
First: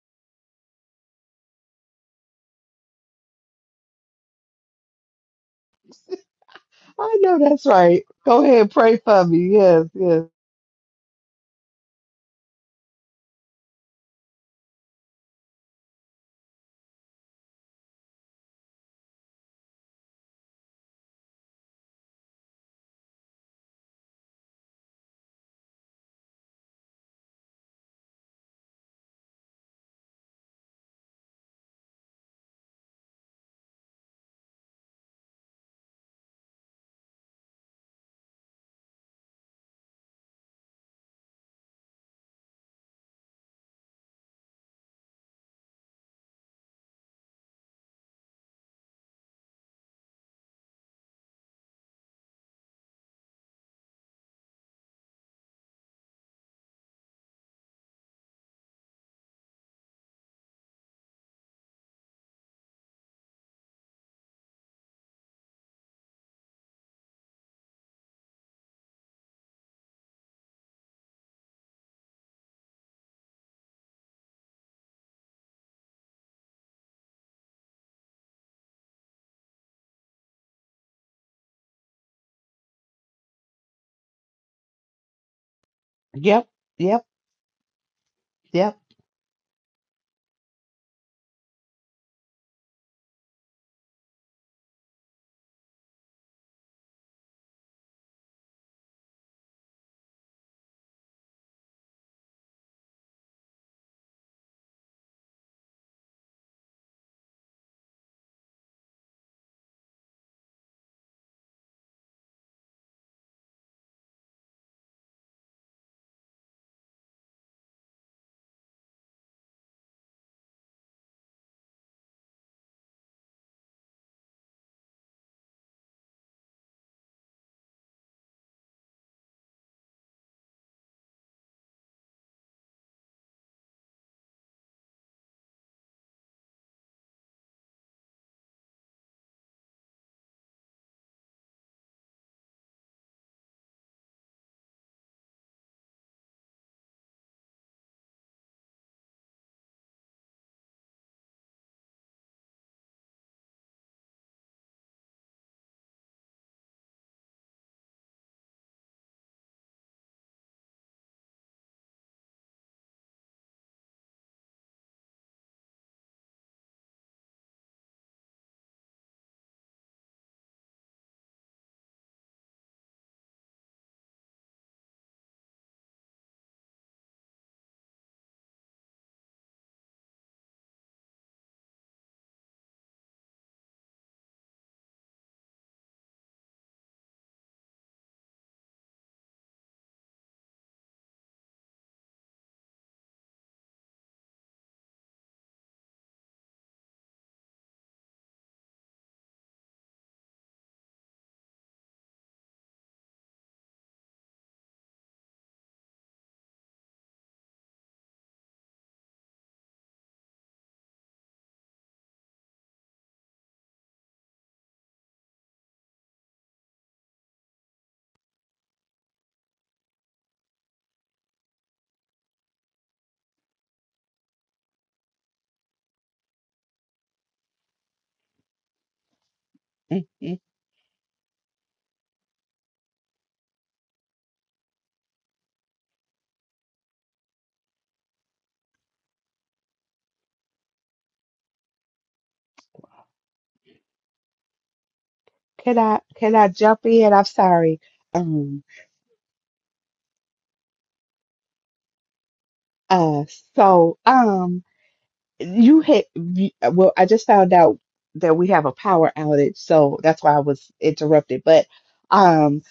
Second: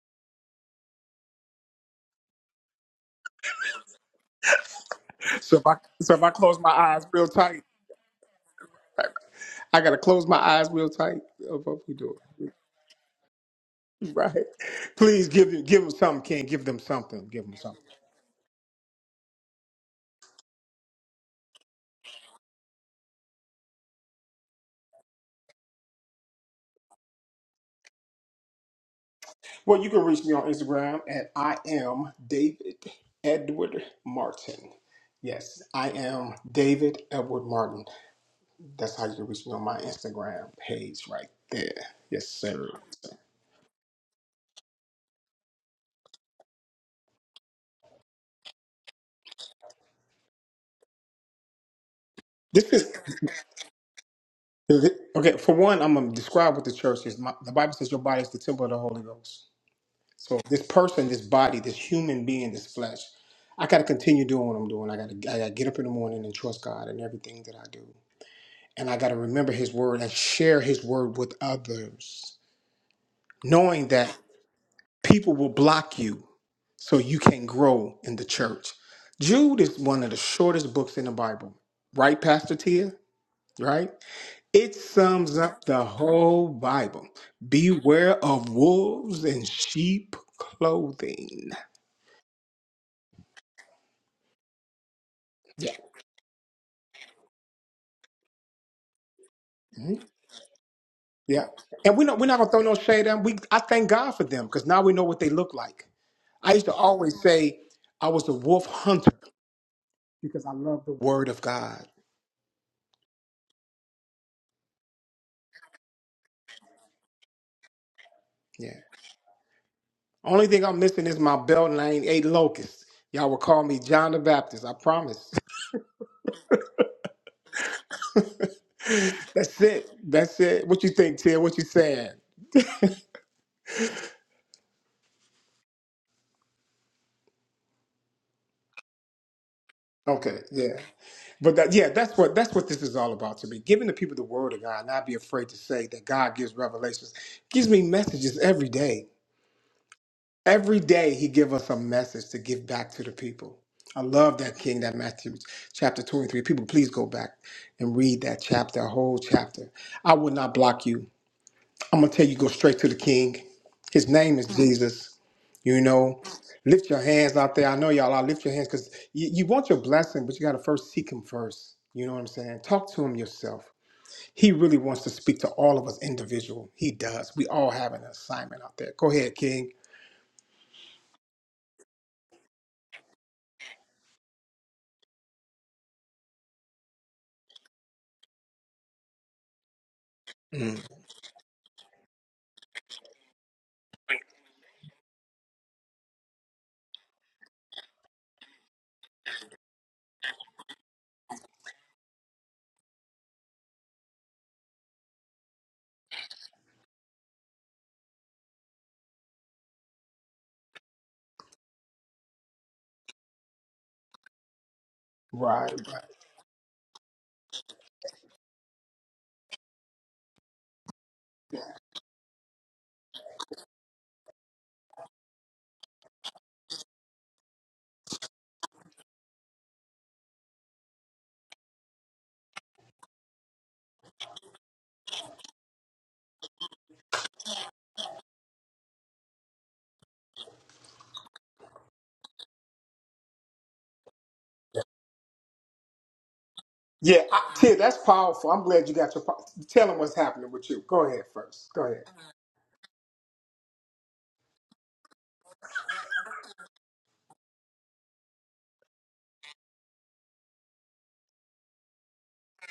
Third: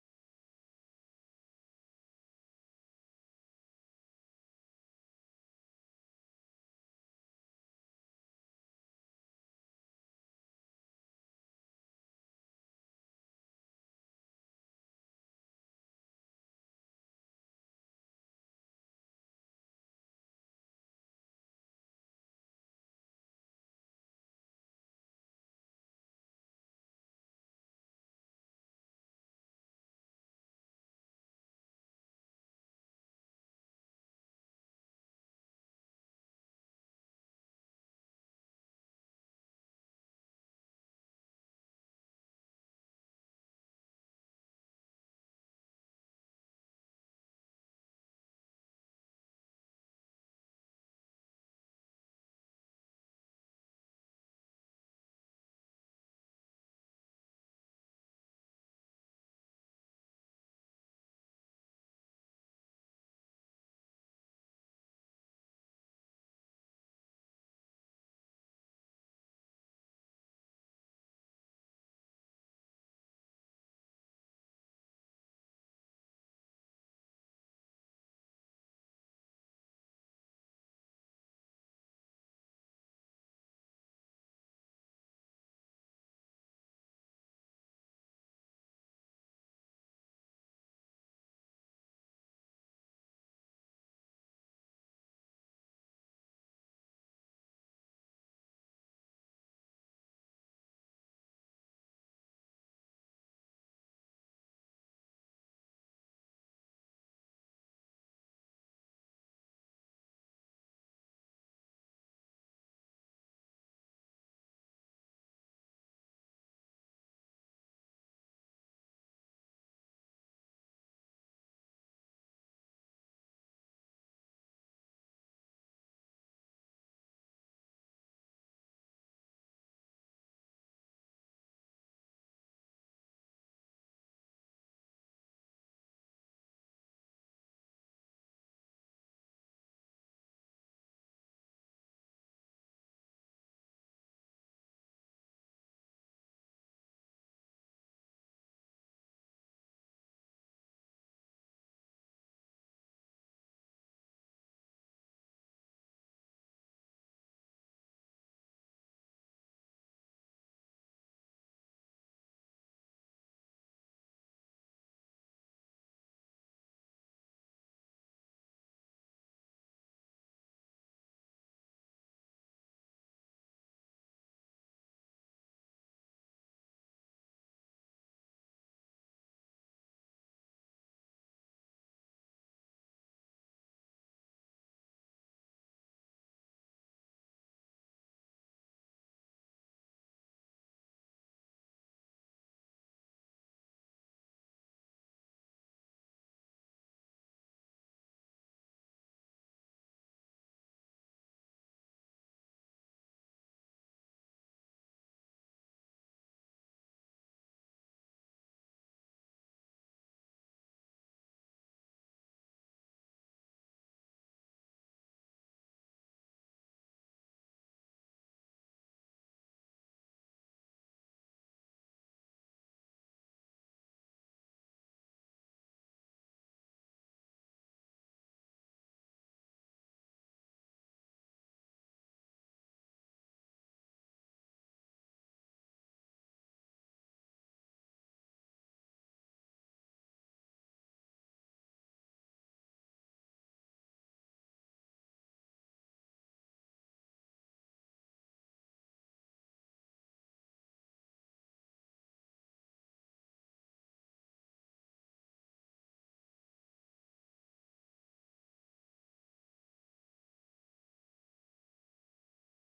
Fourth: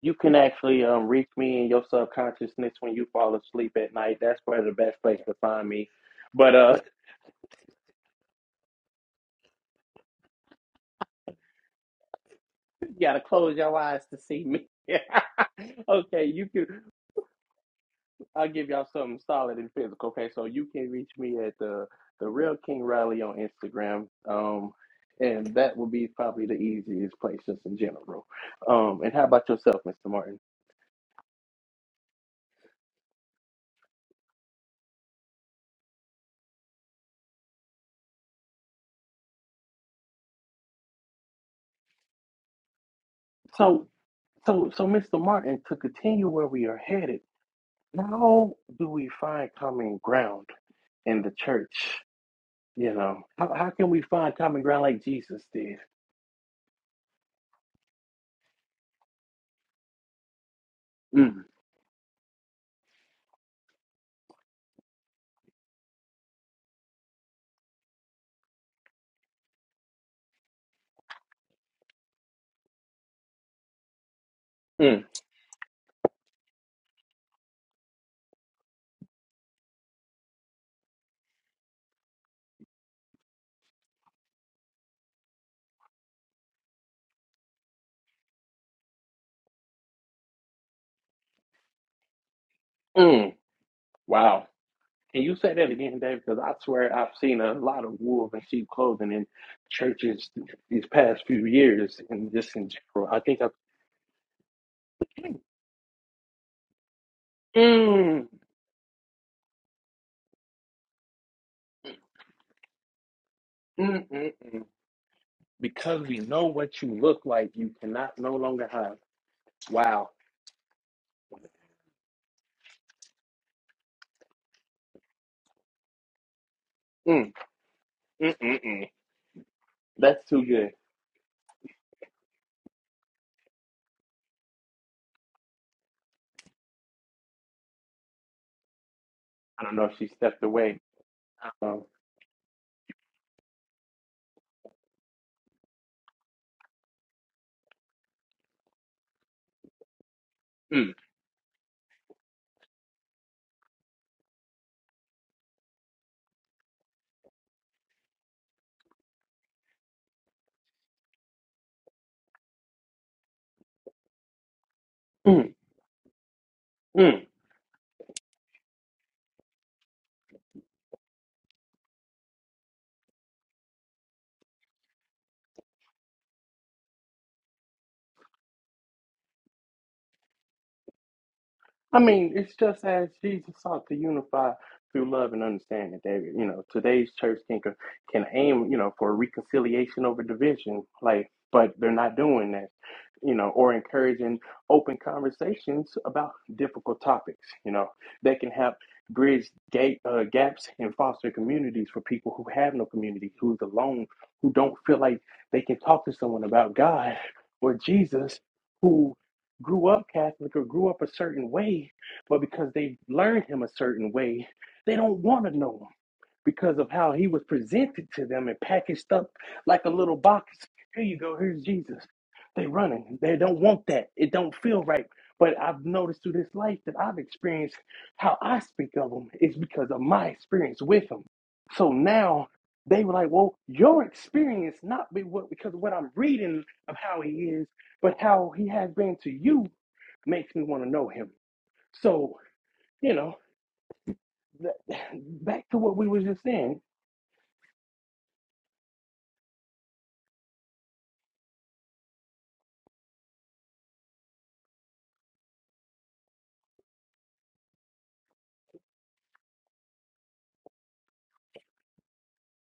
Speaker 1: You can actually um, reach me in your subconsciousness when you fall asleep at night. That's probably the best place to
Speaker 2: So if
Speaker 1: find
Speaker 2: I
Speaker 1: me.
Speaker 2: so if I
Speaker 1: But
Speaker 2: close my
Speaker 1: uh,
Speaker 2: eyes
Speaker 3: I
Speaker 2: real
Speaker 3: know
Speaker 2: tight.
Speaker 3: that's right. Go ahead, pray for me.
Speaker 2: I
Speaker 3: Yes,
Speaker 2: gotta
Speaker 3: yes.
Speaker 2: close my eyes real tight. Oh, What we doing? (laughs)
Speaker 1: (laughs) you gotta close your eyes to see
Speaker 2: Right.
Speaker 1: me.
Speaker 2: Please give them give
Speaker 1: (laughs)
Speaker 2: them something,
Speaker 1: okay, you
Speaker 2: King. Give
Speaker 1: can.
Speaker 2: them something. Give them something.
Speaker 1: I'll give y'all something solid and physical. Okay, so you can reach me at the the Real King Riley on Instagram. Um, and that will be probably the easiest place just in general. Um, and how about yourself,
Speaker 2: Well, you
Speaker 1: Mr.
Speaker 2: can reach me
Speaker 1: Martin?
Speaker 2: on Instagram at I am David Edward Martin. Yes, I am David Edward Martin. That's how you can reach me on my Instagram page right there. Yes, sir.
Speaker 1: So so so Mr. Martin, to continue where we are headed, how do we find common ground in the church?
Speaker 2: This
Speaker 1: You
Speaker 2: is
Speaker 1: know, how, how can we find common ground like
Speaker 2: okay.
Speaker 1: Jesus
Speaker 2: For
Speaker 1: did?
Speaker 2: one, I'm gonna describe what the church is. My, the Bible says your body is the temple of the Holy Ghost. So this person, this
Speaker 1: Mm,
Speaker 2: body, this human being, this flesh, I got to continue doing what I'm doing. I got to I got to get up in the morning and trust God in everything that I do, and I got to remember His word and share His word with others, knowing that
Speaker 1: mm,
Speaker 2: people will block you, so you can grow in the church. Jude is one of the shortest books in the Bible, right, Pastor Tia? Right? It sums up the whole
Speaker 3: Yep, yep,
Speaker 2: Bible. Beware of
Speaker 3: yep.
Speaker 2: wolves in sheep clothing.
Speaker 1: mm. Wow. Can you say that
Speaker 2: Yeah.
Speaker 1: again, Dave? Because I swear I've seen a lot of wolves in sheep clothing in churches these past few
Speaker 2: Yeah. And
Speaker 1: years,
Speaker 2: we don't, we're
Speaker 1: and
Speaker 2: not going to
Speaker 1: just
Speaker 2: throw
Speaker 1: in
Speaker 2: no shade
Speaker 1: general.
Speaker 2: at
Speaker 1: I
Speaker 2: them. We,
Speaker 1: think I,
Speaker 2: I thank God for them because now we know what they
Speaker 1: mm,
Speaker 2: look like. I used to always say I
Speaker 1: mm,
Speaker 2: was a wolf hunter because I love the word of God.
Speaker 1: mm, mm. because we know what you look like, you cannot no longer
Speaker 2: Yeah.
Speaker 1: hide. Wow,
Speaker 2: Only thing I'm missing is my belt and I ain't ate locusts. Y'all will call me John the Baptist. I promise.
Speaker 1: mm, mm, mm, mm.
Speaker 2: (laughs) that's it.
Speaker 1: that's
Speaker 2: That's
Speaker 1: too
Speaker 2: it.
Speaker 1: good.
Speaker 2: What you think, Tia? What you saying?
Speaker 1: I don't know if she
Speaker 2: Okay.
Speaker 1: stepped
Speaker 2: Yeah.
Speaker 1: away.
Speaker 2: But that,
Speaker 1: Um,
Speaker 2: yeah, that's what that's what this is all about to me. Giving the people the word of God, not be afraid to say that God gives revelations, gives me messages every day. Every
Speaker 1: mm,
Speaker 2: day he give us a message to give back to the people. I love that King, that Matthew chapter 23. People, please go back and read that chapter, a whole chapter. I would not block you. I'm gonna tell you, go straight to the King. His name is Jesus.
Speaker 1: mm,
Speaker 2: You know, lift your
Speaker 1: mm.
Speaker 2: hands out there. I know y'all are lift your hands because you, you want your blessing, but you gotta first seek him first. You know what I'm saying? Talk to him yourself. He really wants to speak to all of us individual. He does. We all have an assignment out there. Go ahead, King.
Speaker 1: I mean, it's just as Jesus sought to unify through love and understanding, David. You know, today's church can can aim, you know, for reconciliation over
Speaker 2: Mm.
Speaker 1: division, like, but they're not doing that, you know, or encouraging open conversations about difficult topics. You know, that can help bridge gate, uh, gaps and foster communities for people who have no community, who's alone, who don't feel like they can talk to someone about God or Jesus grew up Catholic or grew up a certain way, but because they've learned him a certain way, they don't want to know him
Speaker 2: Right.
Speaker 1: because of how he was presented to them and packaged up like a little box. Here you go, here's Jesus. They running. They don't want that. It don't feel right. But I've noticed through this life that I've experienced how I speak of him is because of my
Speaker 3: hmm
Speaker 1: experience with him. So now they were like, well, your experience not be what because of what I'm reading of how he is, but how he has been to you makes me want to know him. So, you know, that, (sighs) back
Speaker 3: Can
Speaker 1: to what
Speaker 3: I
Speaker 1: we were
Speaker 3: can
Speaker 1: just
Speaker 3: I
Speaker 1: saying.
Speaker 3: jump in?
Speaker 2: Yeah,
Speaker 3: I'm
Speaker 2: I, Tia,
Speaker 3: sorry.
Speaker 2: that's powerful.
Speaker 3: Um.
Speaker 2: I'm glad you got your. po- Tell them what's happening with you. Go ahead first. Go ahead.
Speaker 3: Uh, so um, you had you- uh, well, I just found out that we have a power outage, so that's why I was interrupted. But um,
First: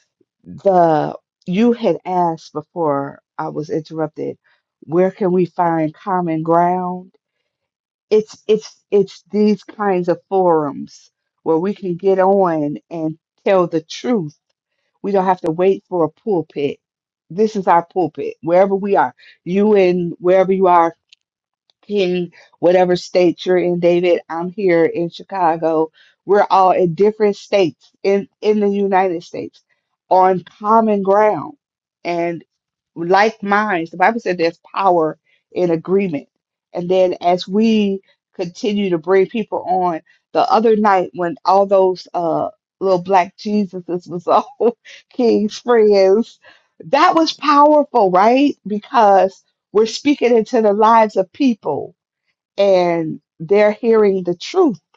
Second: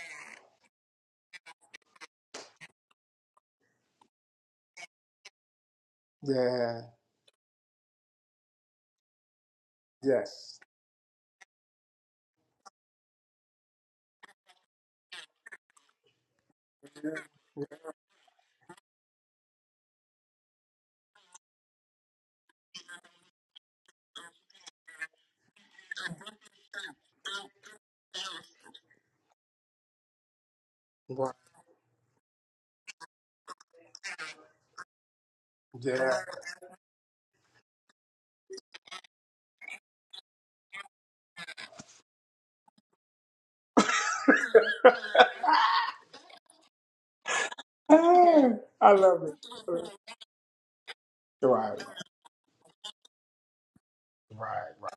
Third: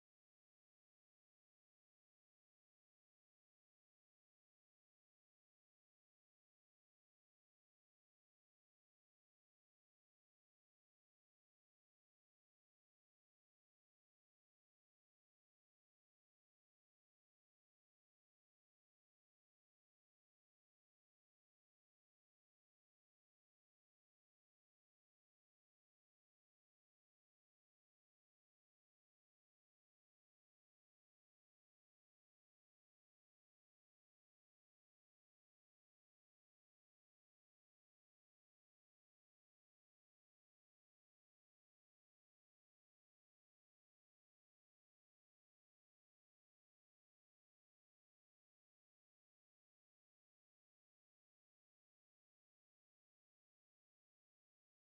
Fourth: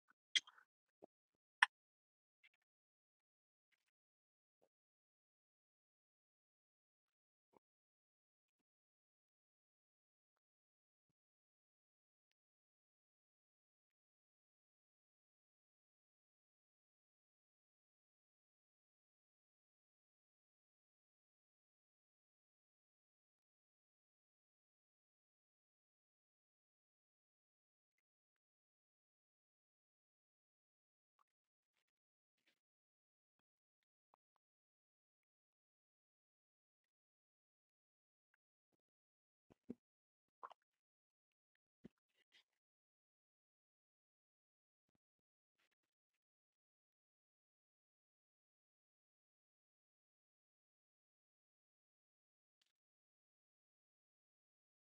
Speaker 3: the you had asked before I was interrupted, where can we find common
Speaker 2: Yeah.
Speaker 3: ground? It's it's it's these kinds of
Speaker 2: Yes.
Speaker 3: forums where we can get on and tell the truth. We don't have to wait for a pulpit. This is our pulpit, wherever we are. You and wherever you are in whatever state you're in, David. I'm here in Chicago. We're all in different states in, in the United States on common
Speaker 2: Right.
Speaker 3: ground and like minds. The Bible said there's power in
Speaker 2: Yeah.
Speaker 3: agreement. And then as we continue to bring people on, the other night when all those uh little black Jesuses was all (laughs) King's friends, that was powerful,
Speaker 2: Ah,
Speaker 3: right?
Speaker 2: I love it.
Speaker 3: Because we're speaking into the lives of
Speaker 2: Right.
Speaker 3: people and they're hearing the
Speaker 2: Right.
Speaker 3: truth
Speaker 2: Right.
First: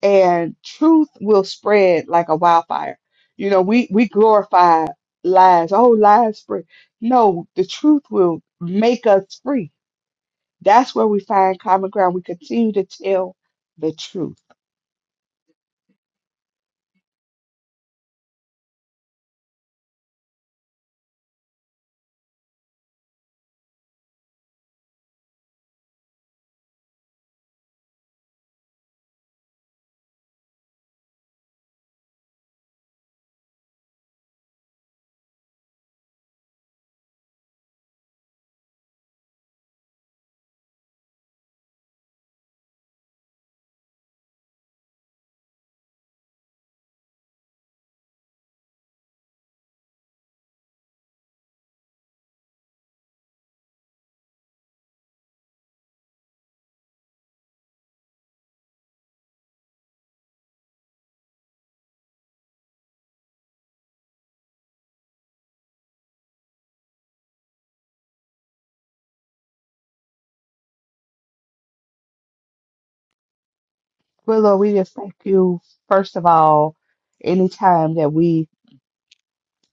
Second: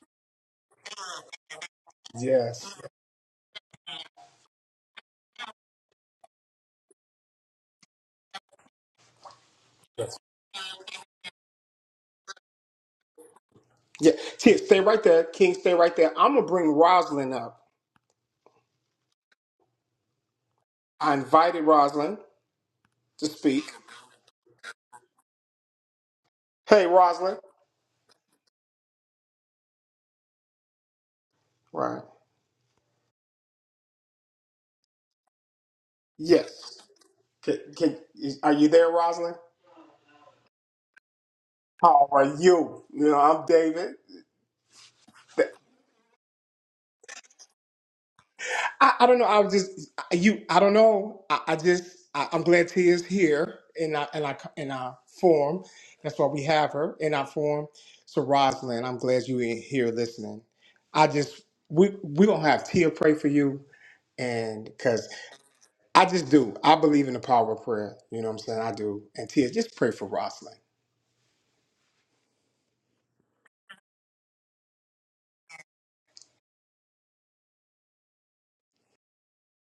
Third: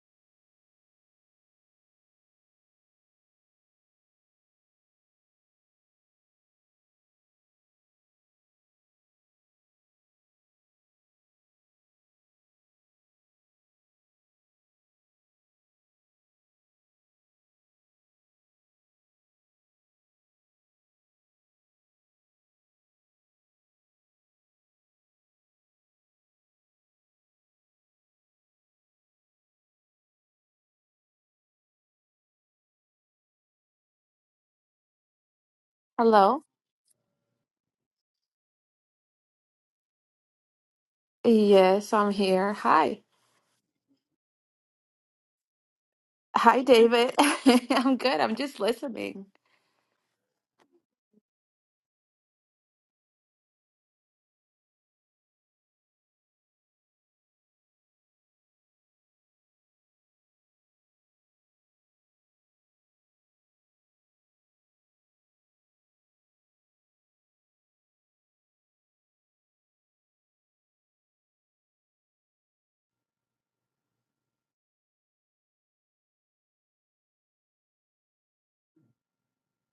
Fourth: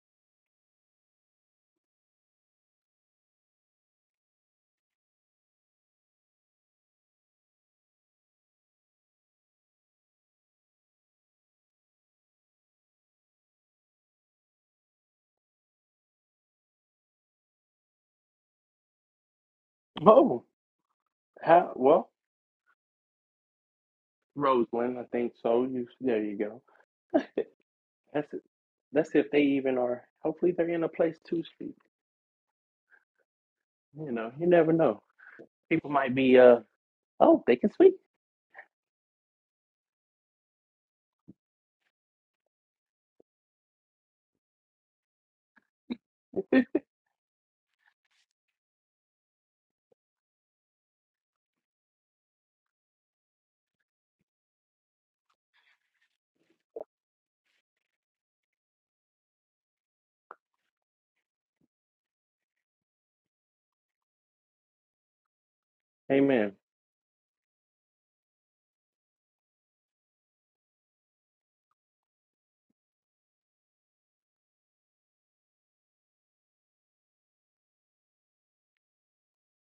Speaker 3: and truth will spread like a
Speaker 2: Yes.
Speaker 3: wildfire. You know, we, we glorify lies. Oh, lies spread. No, the truth will make us free.
Speaker 2: yes.
Speaker 3: That's where we find common ground. We continue to tell the
Speaker 2: Yeah.
Speaker 3: truth.
Speaker 2: Tia, stay right there. King, stay right there. I'm gonna bring Rosalind up.
Speaker 1: Boom.
Speaker 2: I invited
Speaker 1: How well,
Speaker 2: Rosalind to speak.
Speaker 1: Roseland, I think so. You there you go.
Speaker 2: Hey, Rosalind.
Speaker 1: That's that's if they even are hopefully they're in a place to speak.
Speaker 2: Right.
Speaker 1: You know, you never know. People might be
Speaker 4: Hello.
Speaker 1: uh
Speaker 2: Yes.
Speaker 1: oh, they
Speaker 2: Can,
Speaker 1: can speak.
Speaker 2: can, is- are you there, Rosalind?
Speaker 4: Yes,
Speaker 2: How
Speaker 4: I'm
Speaker 2: are
Speaker 4: here.
Speaker 2: you?
Speaker 4: Hi.
Speaker 2: You know, I'm David.
Speaker 4: Hi, David. (laughs) I'm good. I'm just
Speaker 2: I, I don't know.
Speaker 4: listening.
Speaker 2: I was just you. I don't know. I, I just I, I'm glad Tia is here in our in our in our form. That's why we have her in our form. So Rosalind, I'm glad you in here listening. I just we we gonna have Tia pray for you, and because I just
Speaker 1: Amen.
Speaker 2: do. I believe in the power of prayer. You know what I'm saying? I do. And Tia, just pray for Rosalind.
Speaker 3: Well, Lord, we just thank you, first of all, anytime that we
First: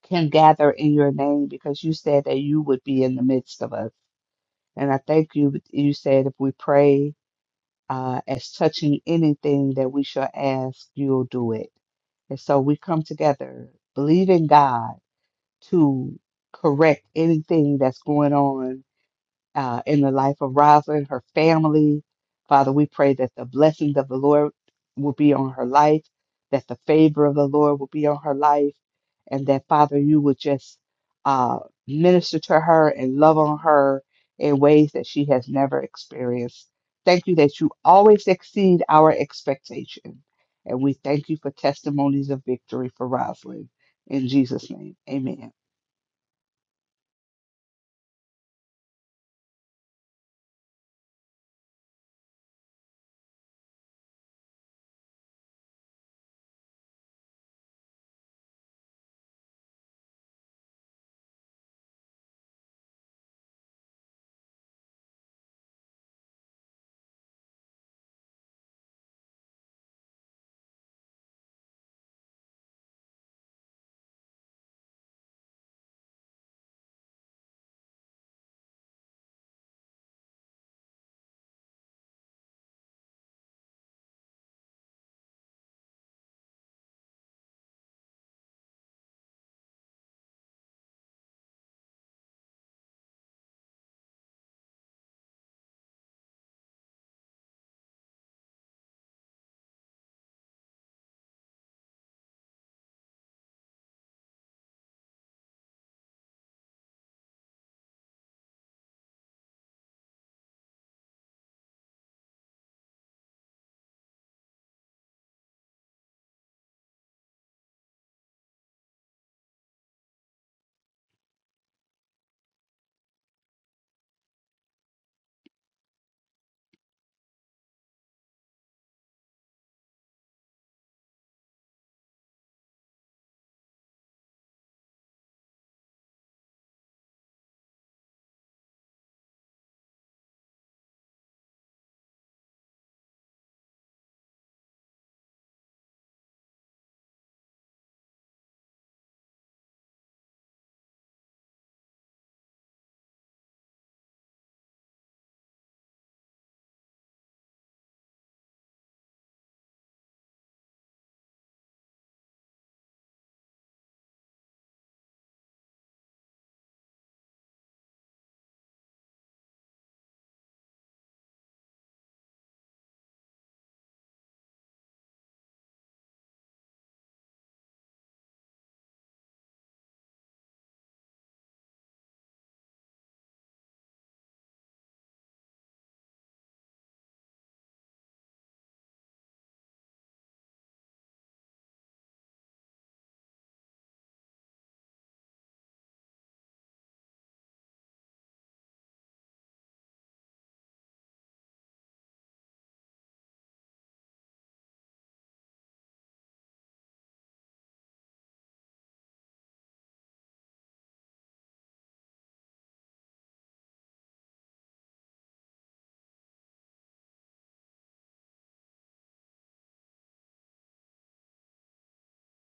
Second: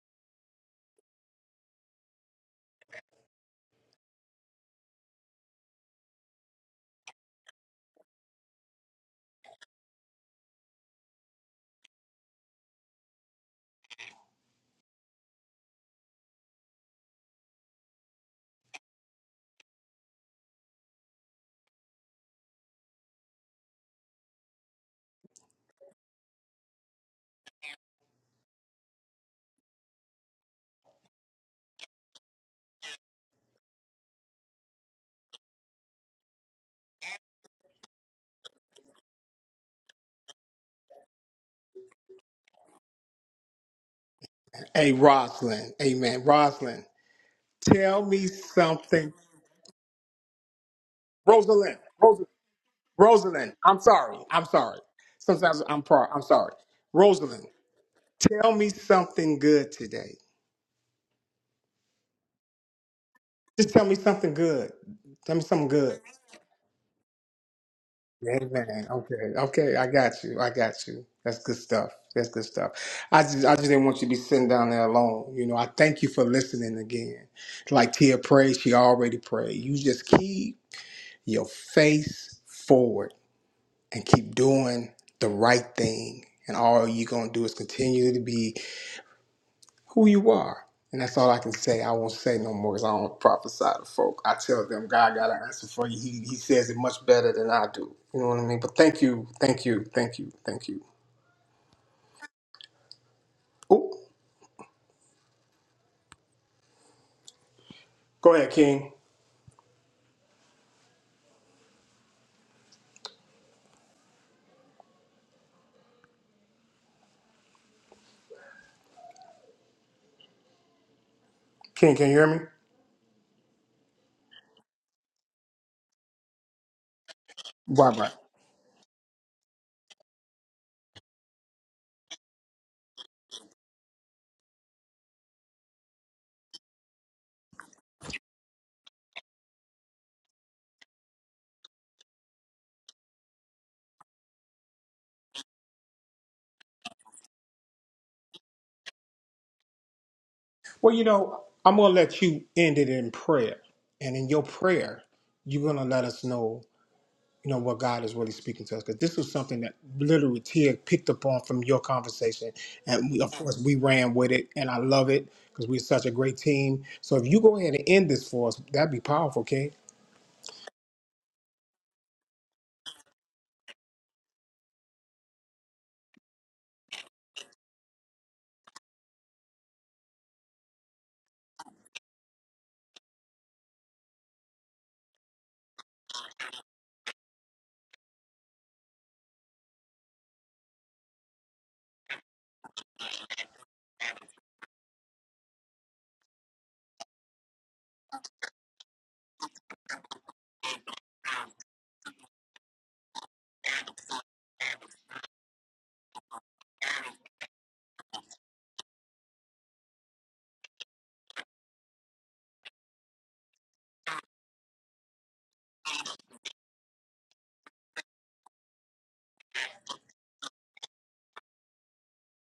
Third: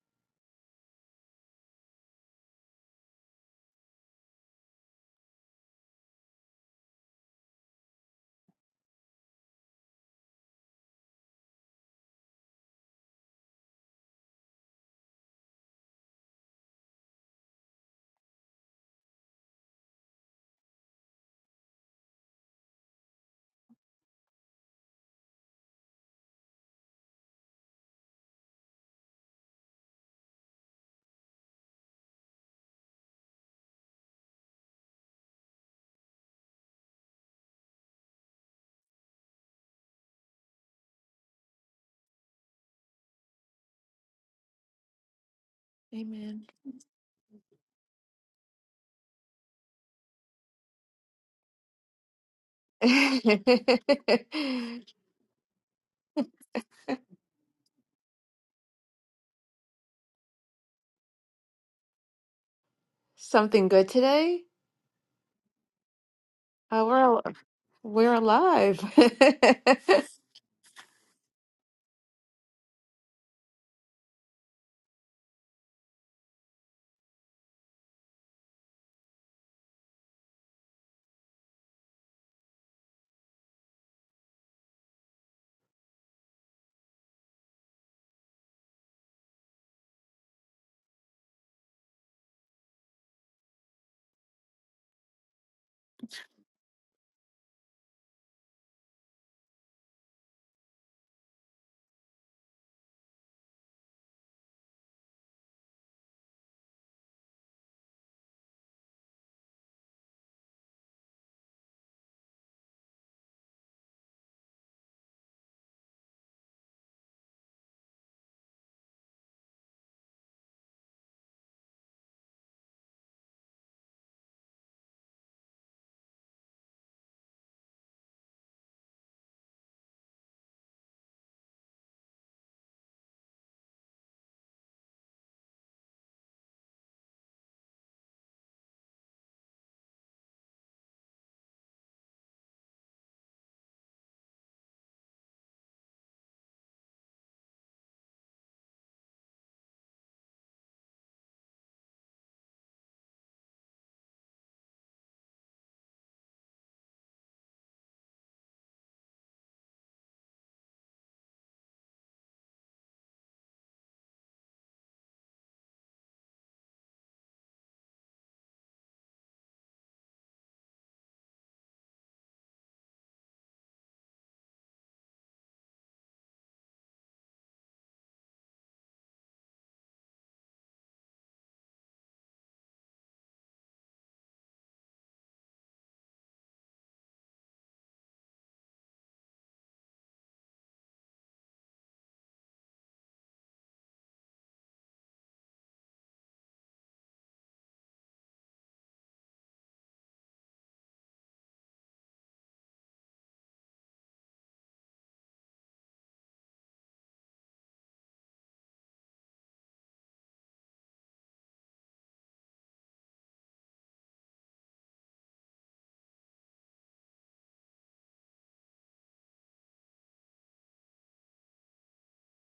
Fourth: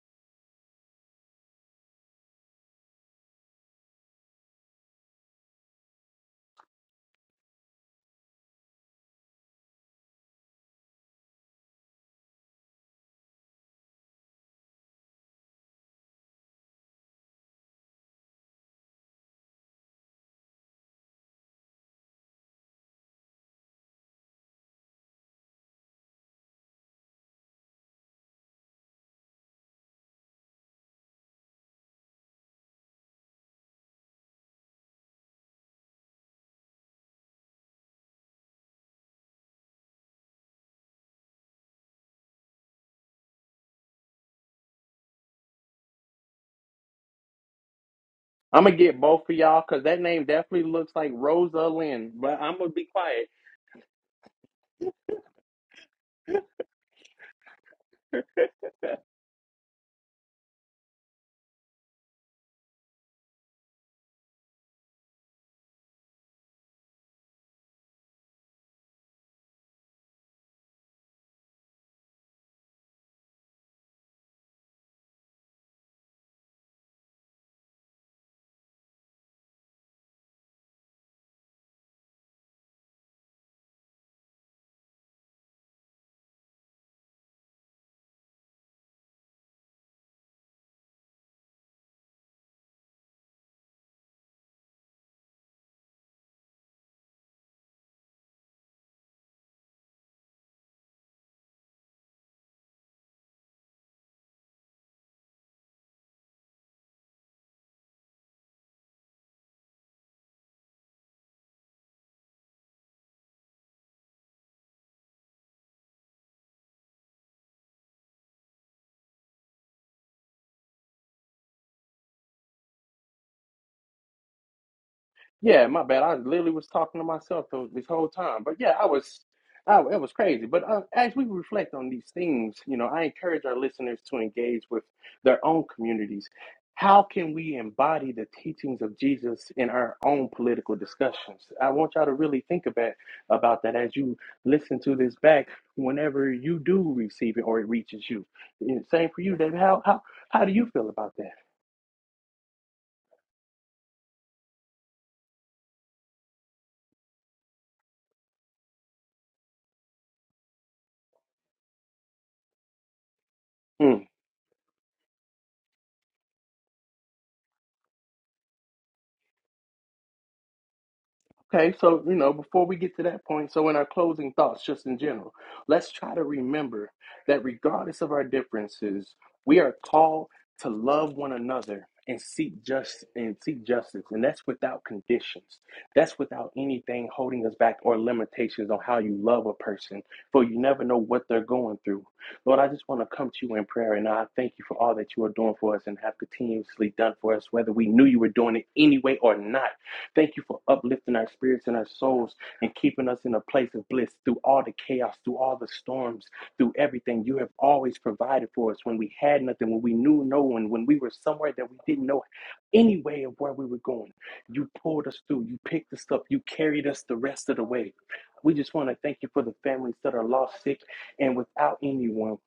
Speaker 3: can gather in your name because you said that you would be in the midst of us. And I thank you. You said if we pray uh, as touching anything that we shall ask, you'll do it. And so we come together, believe in God to correct anything that's going on uh, in the life of Rosalind, her family. Father, we pray that the blessings of the Lord will be on her life, that the favor of the Lord will be on her life, and that, Father, you would just uh, minister to her and love on her in ways that she has never experienced. Thank you that you always exceed our expectation. And we thank you for testimonies of victory for Rosalind. In Jesus'
Speaker 2: Hey
Speaker 3: name, amen.
Speaker 2: Rosalind, Amen.
Speaker 4: Amen.
Speaker 2: Rosalind, tell me
Speaker 1: I'm gonna get
Speaker 2: something.
Speaker 1: both of y'all because that name definitely looks like Rosa
Speaker 2: Rosalind,
Speaker 1: Lynn, but I'm gonna be quiet.
Speaker 2: Rosalind, I'm sorry. I'm sorry.
Speaker 4: (laughs)
Speaker 2: Sometimes I'm pro- I'm sorry. Rosalind, tell me something good today.
Speaker 4: Something
Speaker 2: Just tell
Speaker 4: good
Speaker 2: me something
Speaker 4: today?
Speaker 2: good. Tell me something good.
Speaker 4: Uh, we're al- we're alive.
Speaker 2: Amen. Okay. Okay. I
Speaker 4: (laughs)
Speaker 2: got you. I got you. That's good stuff. That's good stuff. I just I just didn't want you to be sitting down there alone. You know, I thank you for listening again. Like Tia prayed, she already prayed. You just keep your face forward and keep doing the right thing. And all you're gonna do is continue to be who you are. And that's all I can say. I won't say no more because I don't prophesy to folk. I tell them God got an answer for you. He, he says it much better than I do. You know what I mean? But thank you, thank you, thank you, thank you. Oh, go ahead, King. King, can you hear me?
Speaker 1: Yeah, my bad. I literally was talking to myself th- this
Speaker 2: Right,
Speaker 1: whole
Speaker 2: right.
Speaker 1: time. But yeah, I was, I, it was crazy. But uh, as we reflect on these things, you know, I encourage our listeners to engage with their own communities. How can we embody the teachings of Jesus in our own political discussions? I want y'all to really think about about that as you listen to this back. Whenever you do receive it or it reaches you, And same for you, David. How how how do you feel
Speaker 2: Well, you
Speaker 1: about that?
Speaker 2: know, I'm gonna let you end it in prayer, and in your prayer, you're gonna let us know. you know what God is really speaking to us because this was something that literally Tia picked up on from your conversation, and we, of course we
Speaker 1: Hmm.
Speaker 2: ran with it, and I love it because we're such a great team. So if you go ahead and end this for us, that'd be powerful, King.
Speaker 1: Okay, so you know, before we get to that point, so in our closing thoughts, just in general, let's try to remember that regardless of our differences, we are called to love one another and seek just and seek justice, and that's without conditions. That's without anything holding us back or limitations on how you love a person, for you never know what they're going through. Lord, I just want to come to you in prayer, and I thank you for all that you are doing for us and have continuously done for us, whether we knew you were doing it anyway or not. Thank you for uplifting our spirits and our souls and keeping us in a place of bliss through all the chaos, through all the storms, through everything. You have always provided for us when we had nothing, when we knew no one, when we were somewhere that we didn't know any way of where we were going. You pulled us through, you picked us up, you carried us the rest of the way. We just want to thank you for the families that are lost, sick, and without anyone.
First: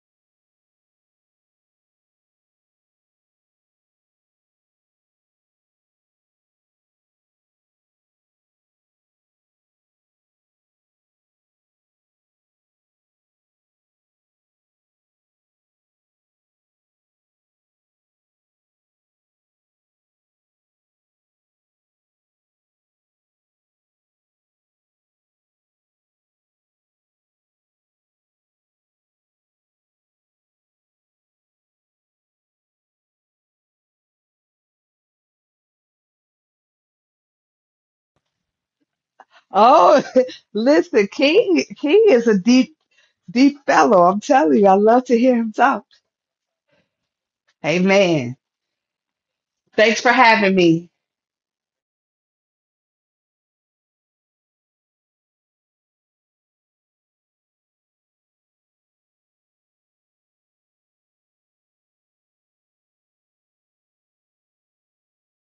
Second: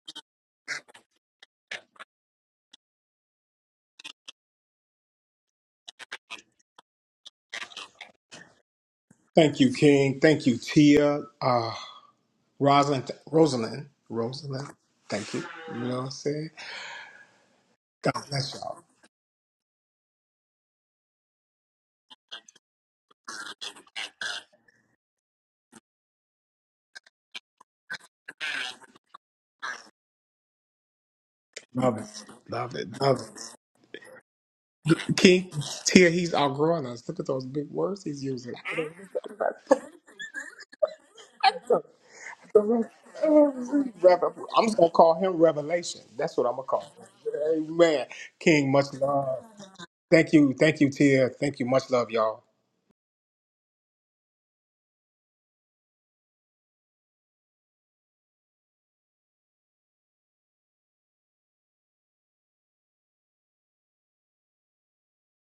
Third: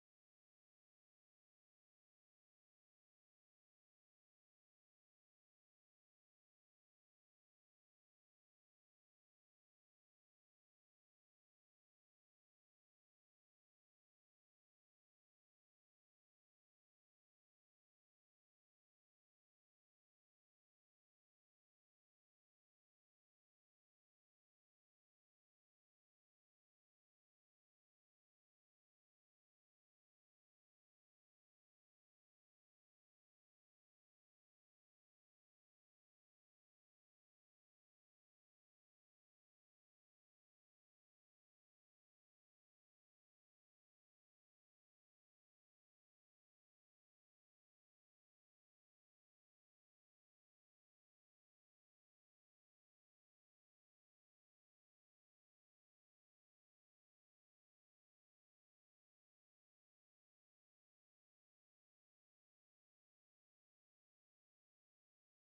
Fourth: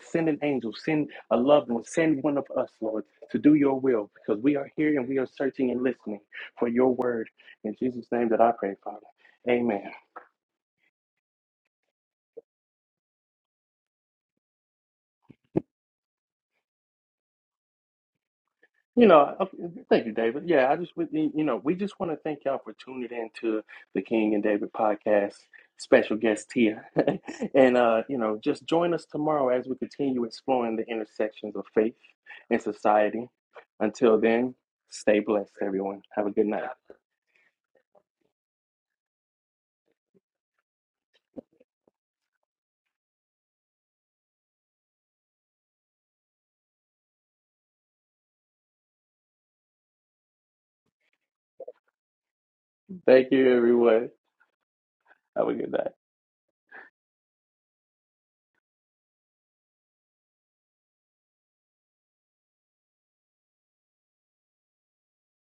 Speaker 1: Send an angel, send a loved one, send one of us, Lord, to do your will because we are here and we are searching and listening for your word. In Jesus' name that I pray, Father.
Speaker 2: Thank you,
Speaker 1: Amen.
Speaker 2: King. Thank you, Tia. Uh, Rosalind, Rosalind, Rosalind. Thank you. You know what I'm saying? God bless y'all.
Speaker 1: You know, I- thank you, David. Yeah, I just, would- you know, we just want to thank y'all for tuning in to the King and David podcast. Special guest Tia. (laughs) and, uh, you know, just join us tomorrow as we continue exploring the intersections of faith
Speaker 2: Love it.
Speaker 1: and
Speaker 2: Love it. Love
Speaker 1: society.
Speaker 2: it.
Speaker 1: Until then, stay
Speaker 2: King,
Speaker 1: blessed, everyone.
Speaker 2: Tia,
Speaker 1: Have a
Speaker 2: he's
Speaker 1: good night.
Speaker 2: outgrowing us. Look at those big words he's using.
Speaker 3: Oh, (laughs) Listen, King King is a deep Deep fellow, I'm
Speaker 2: Revel-
Speaker 3: telling
Speaker 2: I'm
Speaker 3: you, I
Speaker 2: just gonna
Speaker 3: love
Speaker 2: call
Speaker 3: to
Speaker 2: him
Speaker 3: hear him talk.
Speaker 2: Revelation. That's what I'm gonna call him. Amen.
Speaker 3: Amen.
Speaker 2: King, much love.
Speaker 3: Thanks for
Speaker 2: Thank
Speaker 3: having
Speaker 2: you, thank
Speaker 3: me.
Speaker 2: you, Tia. Thank you, much love, y'all.
Speaker 1: Thank you, everyone. Have a good night.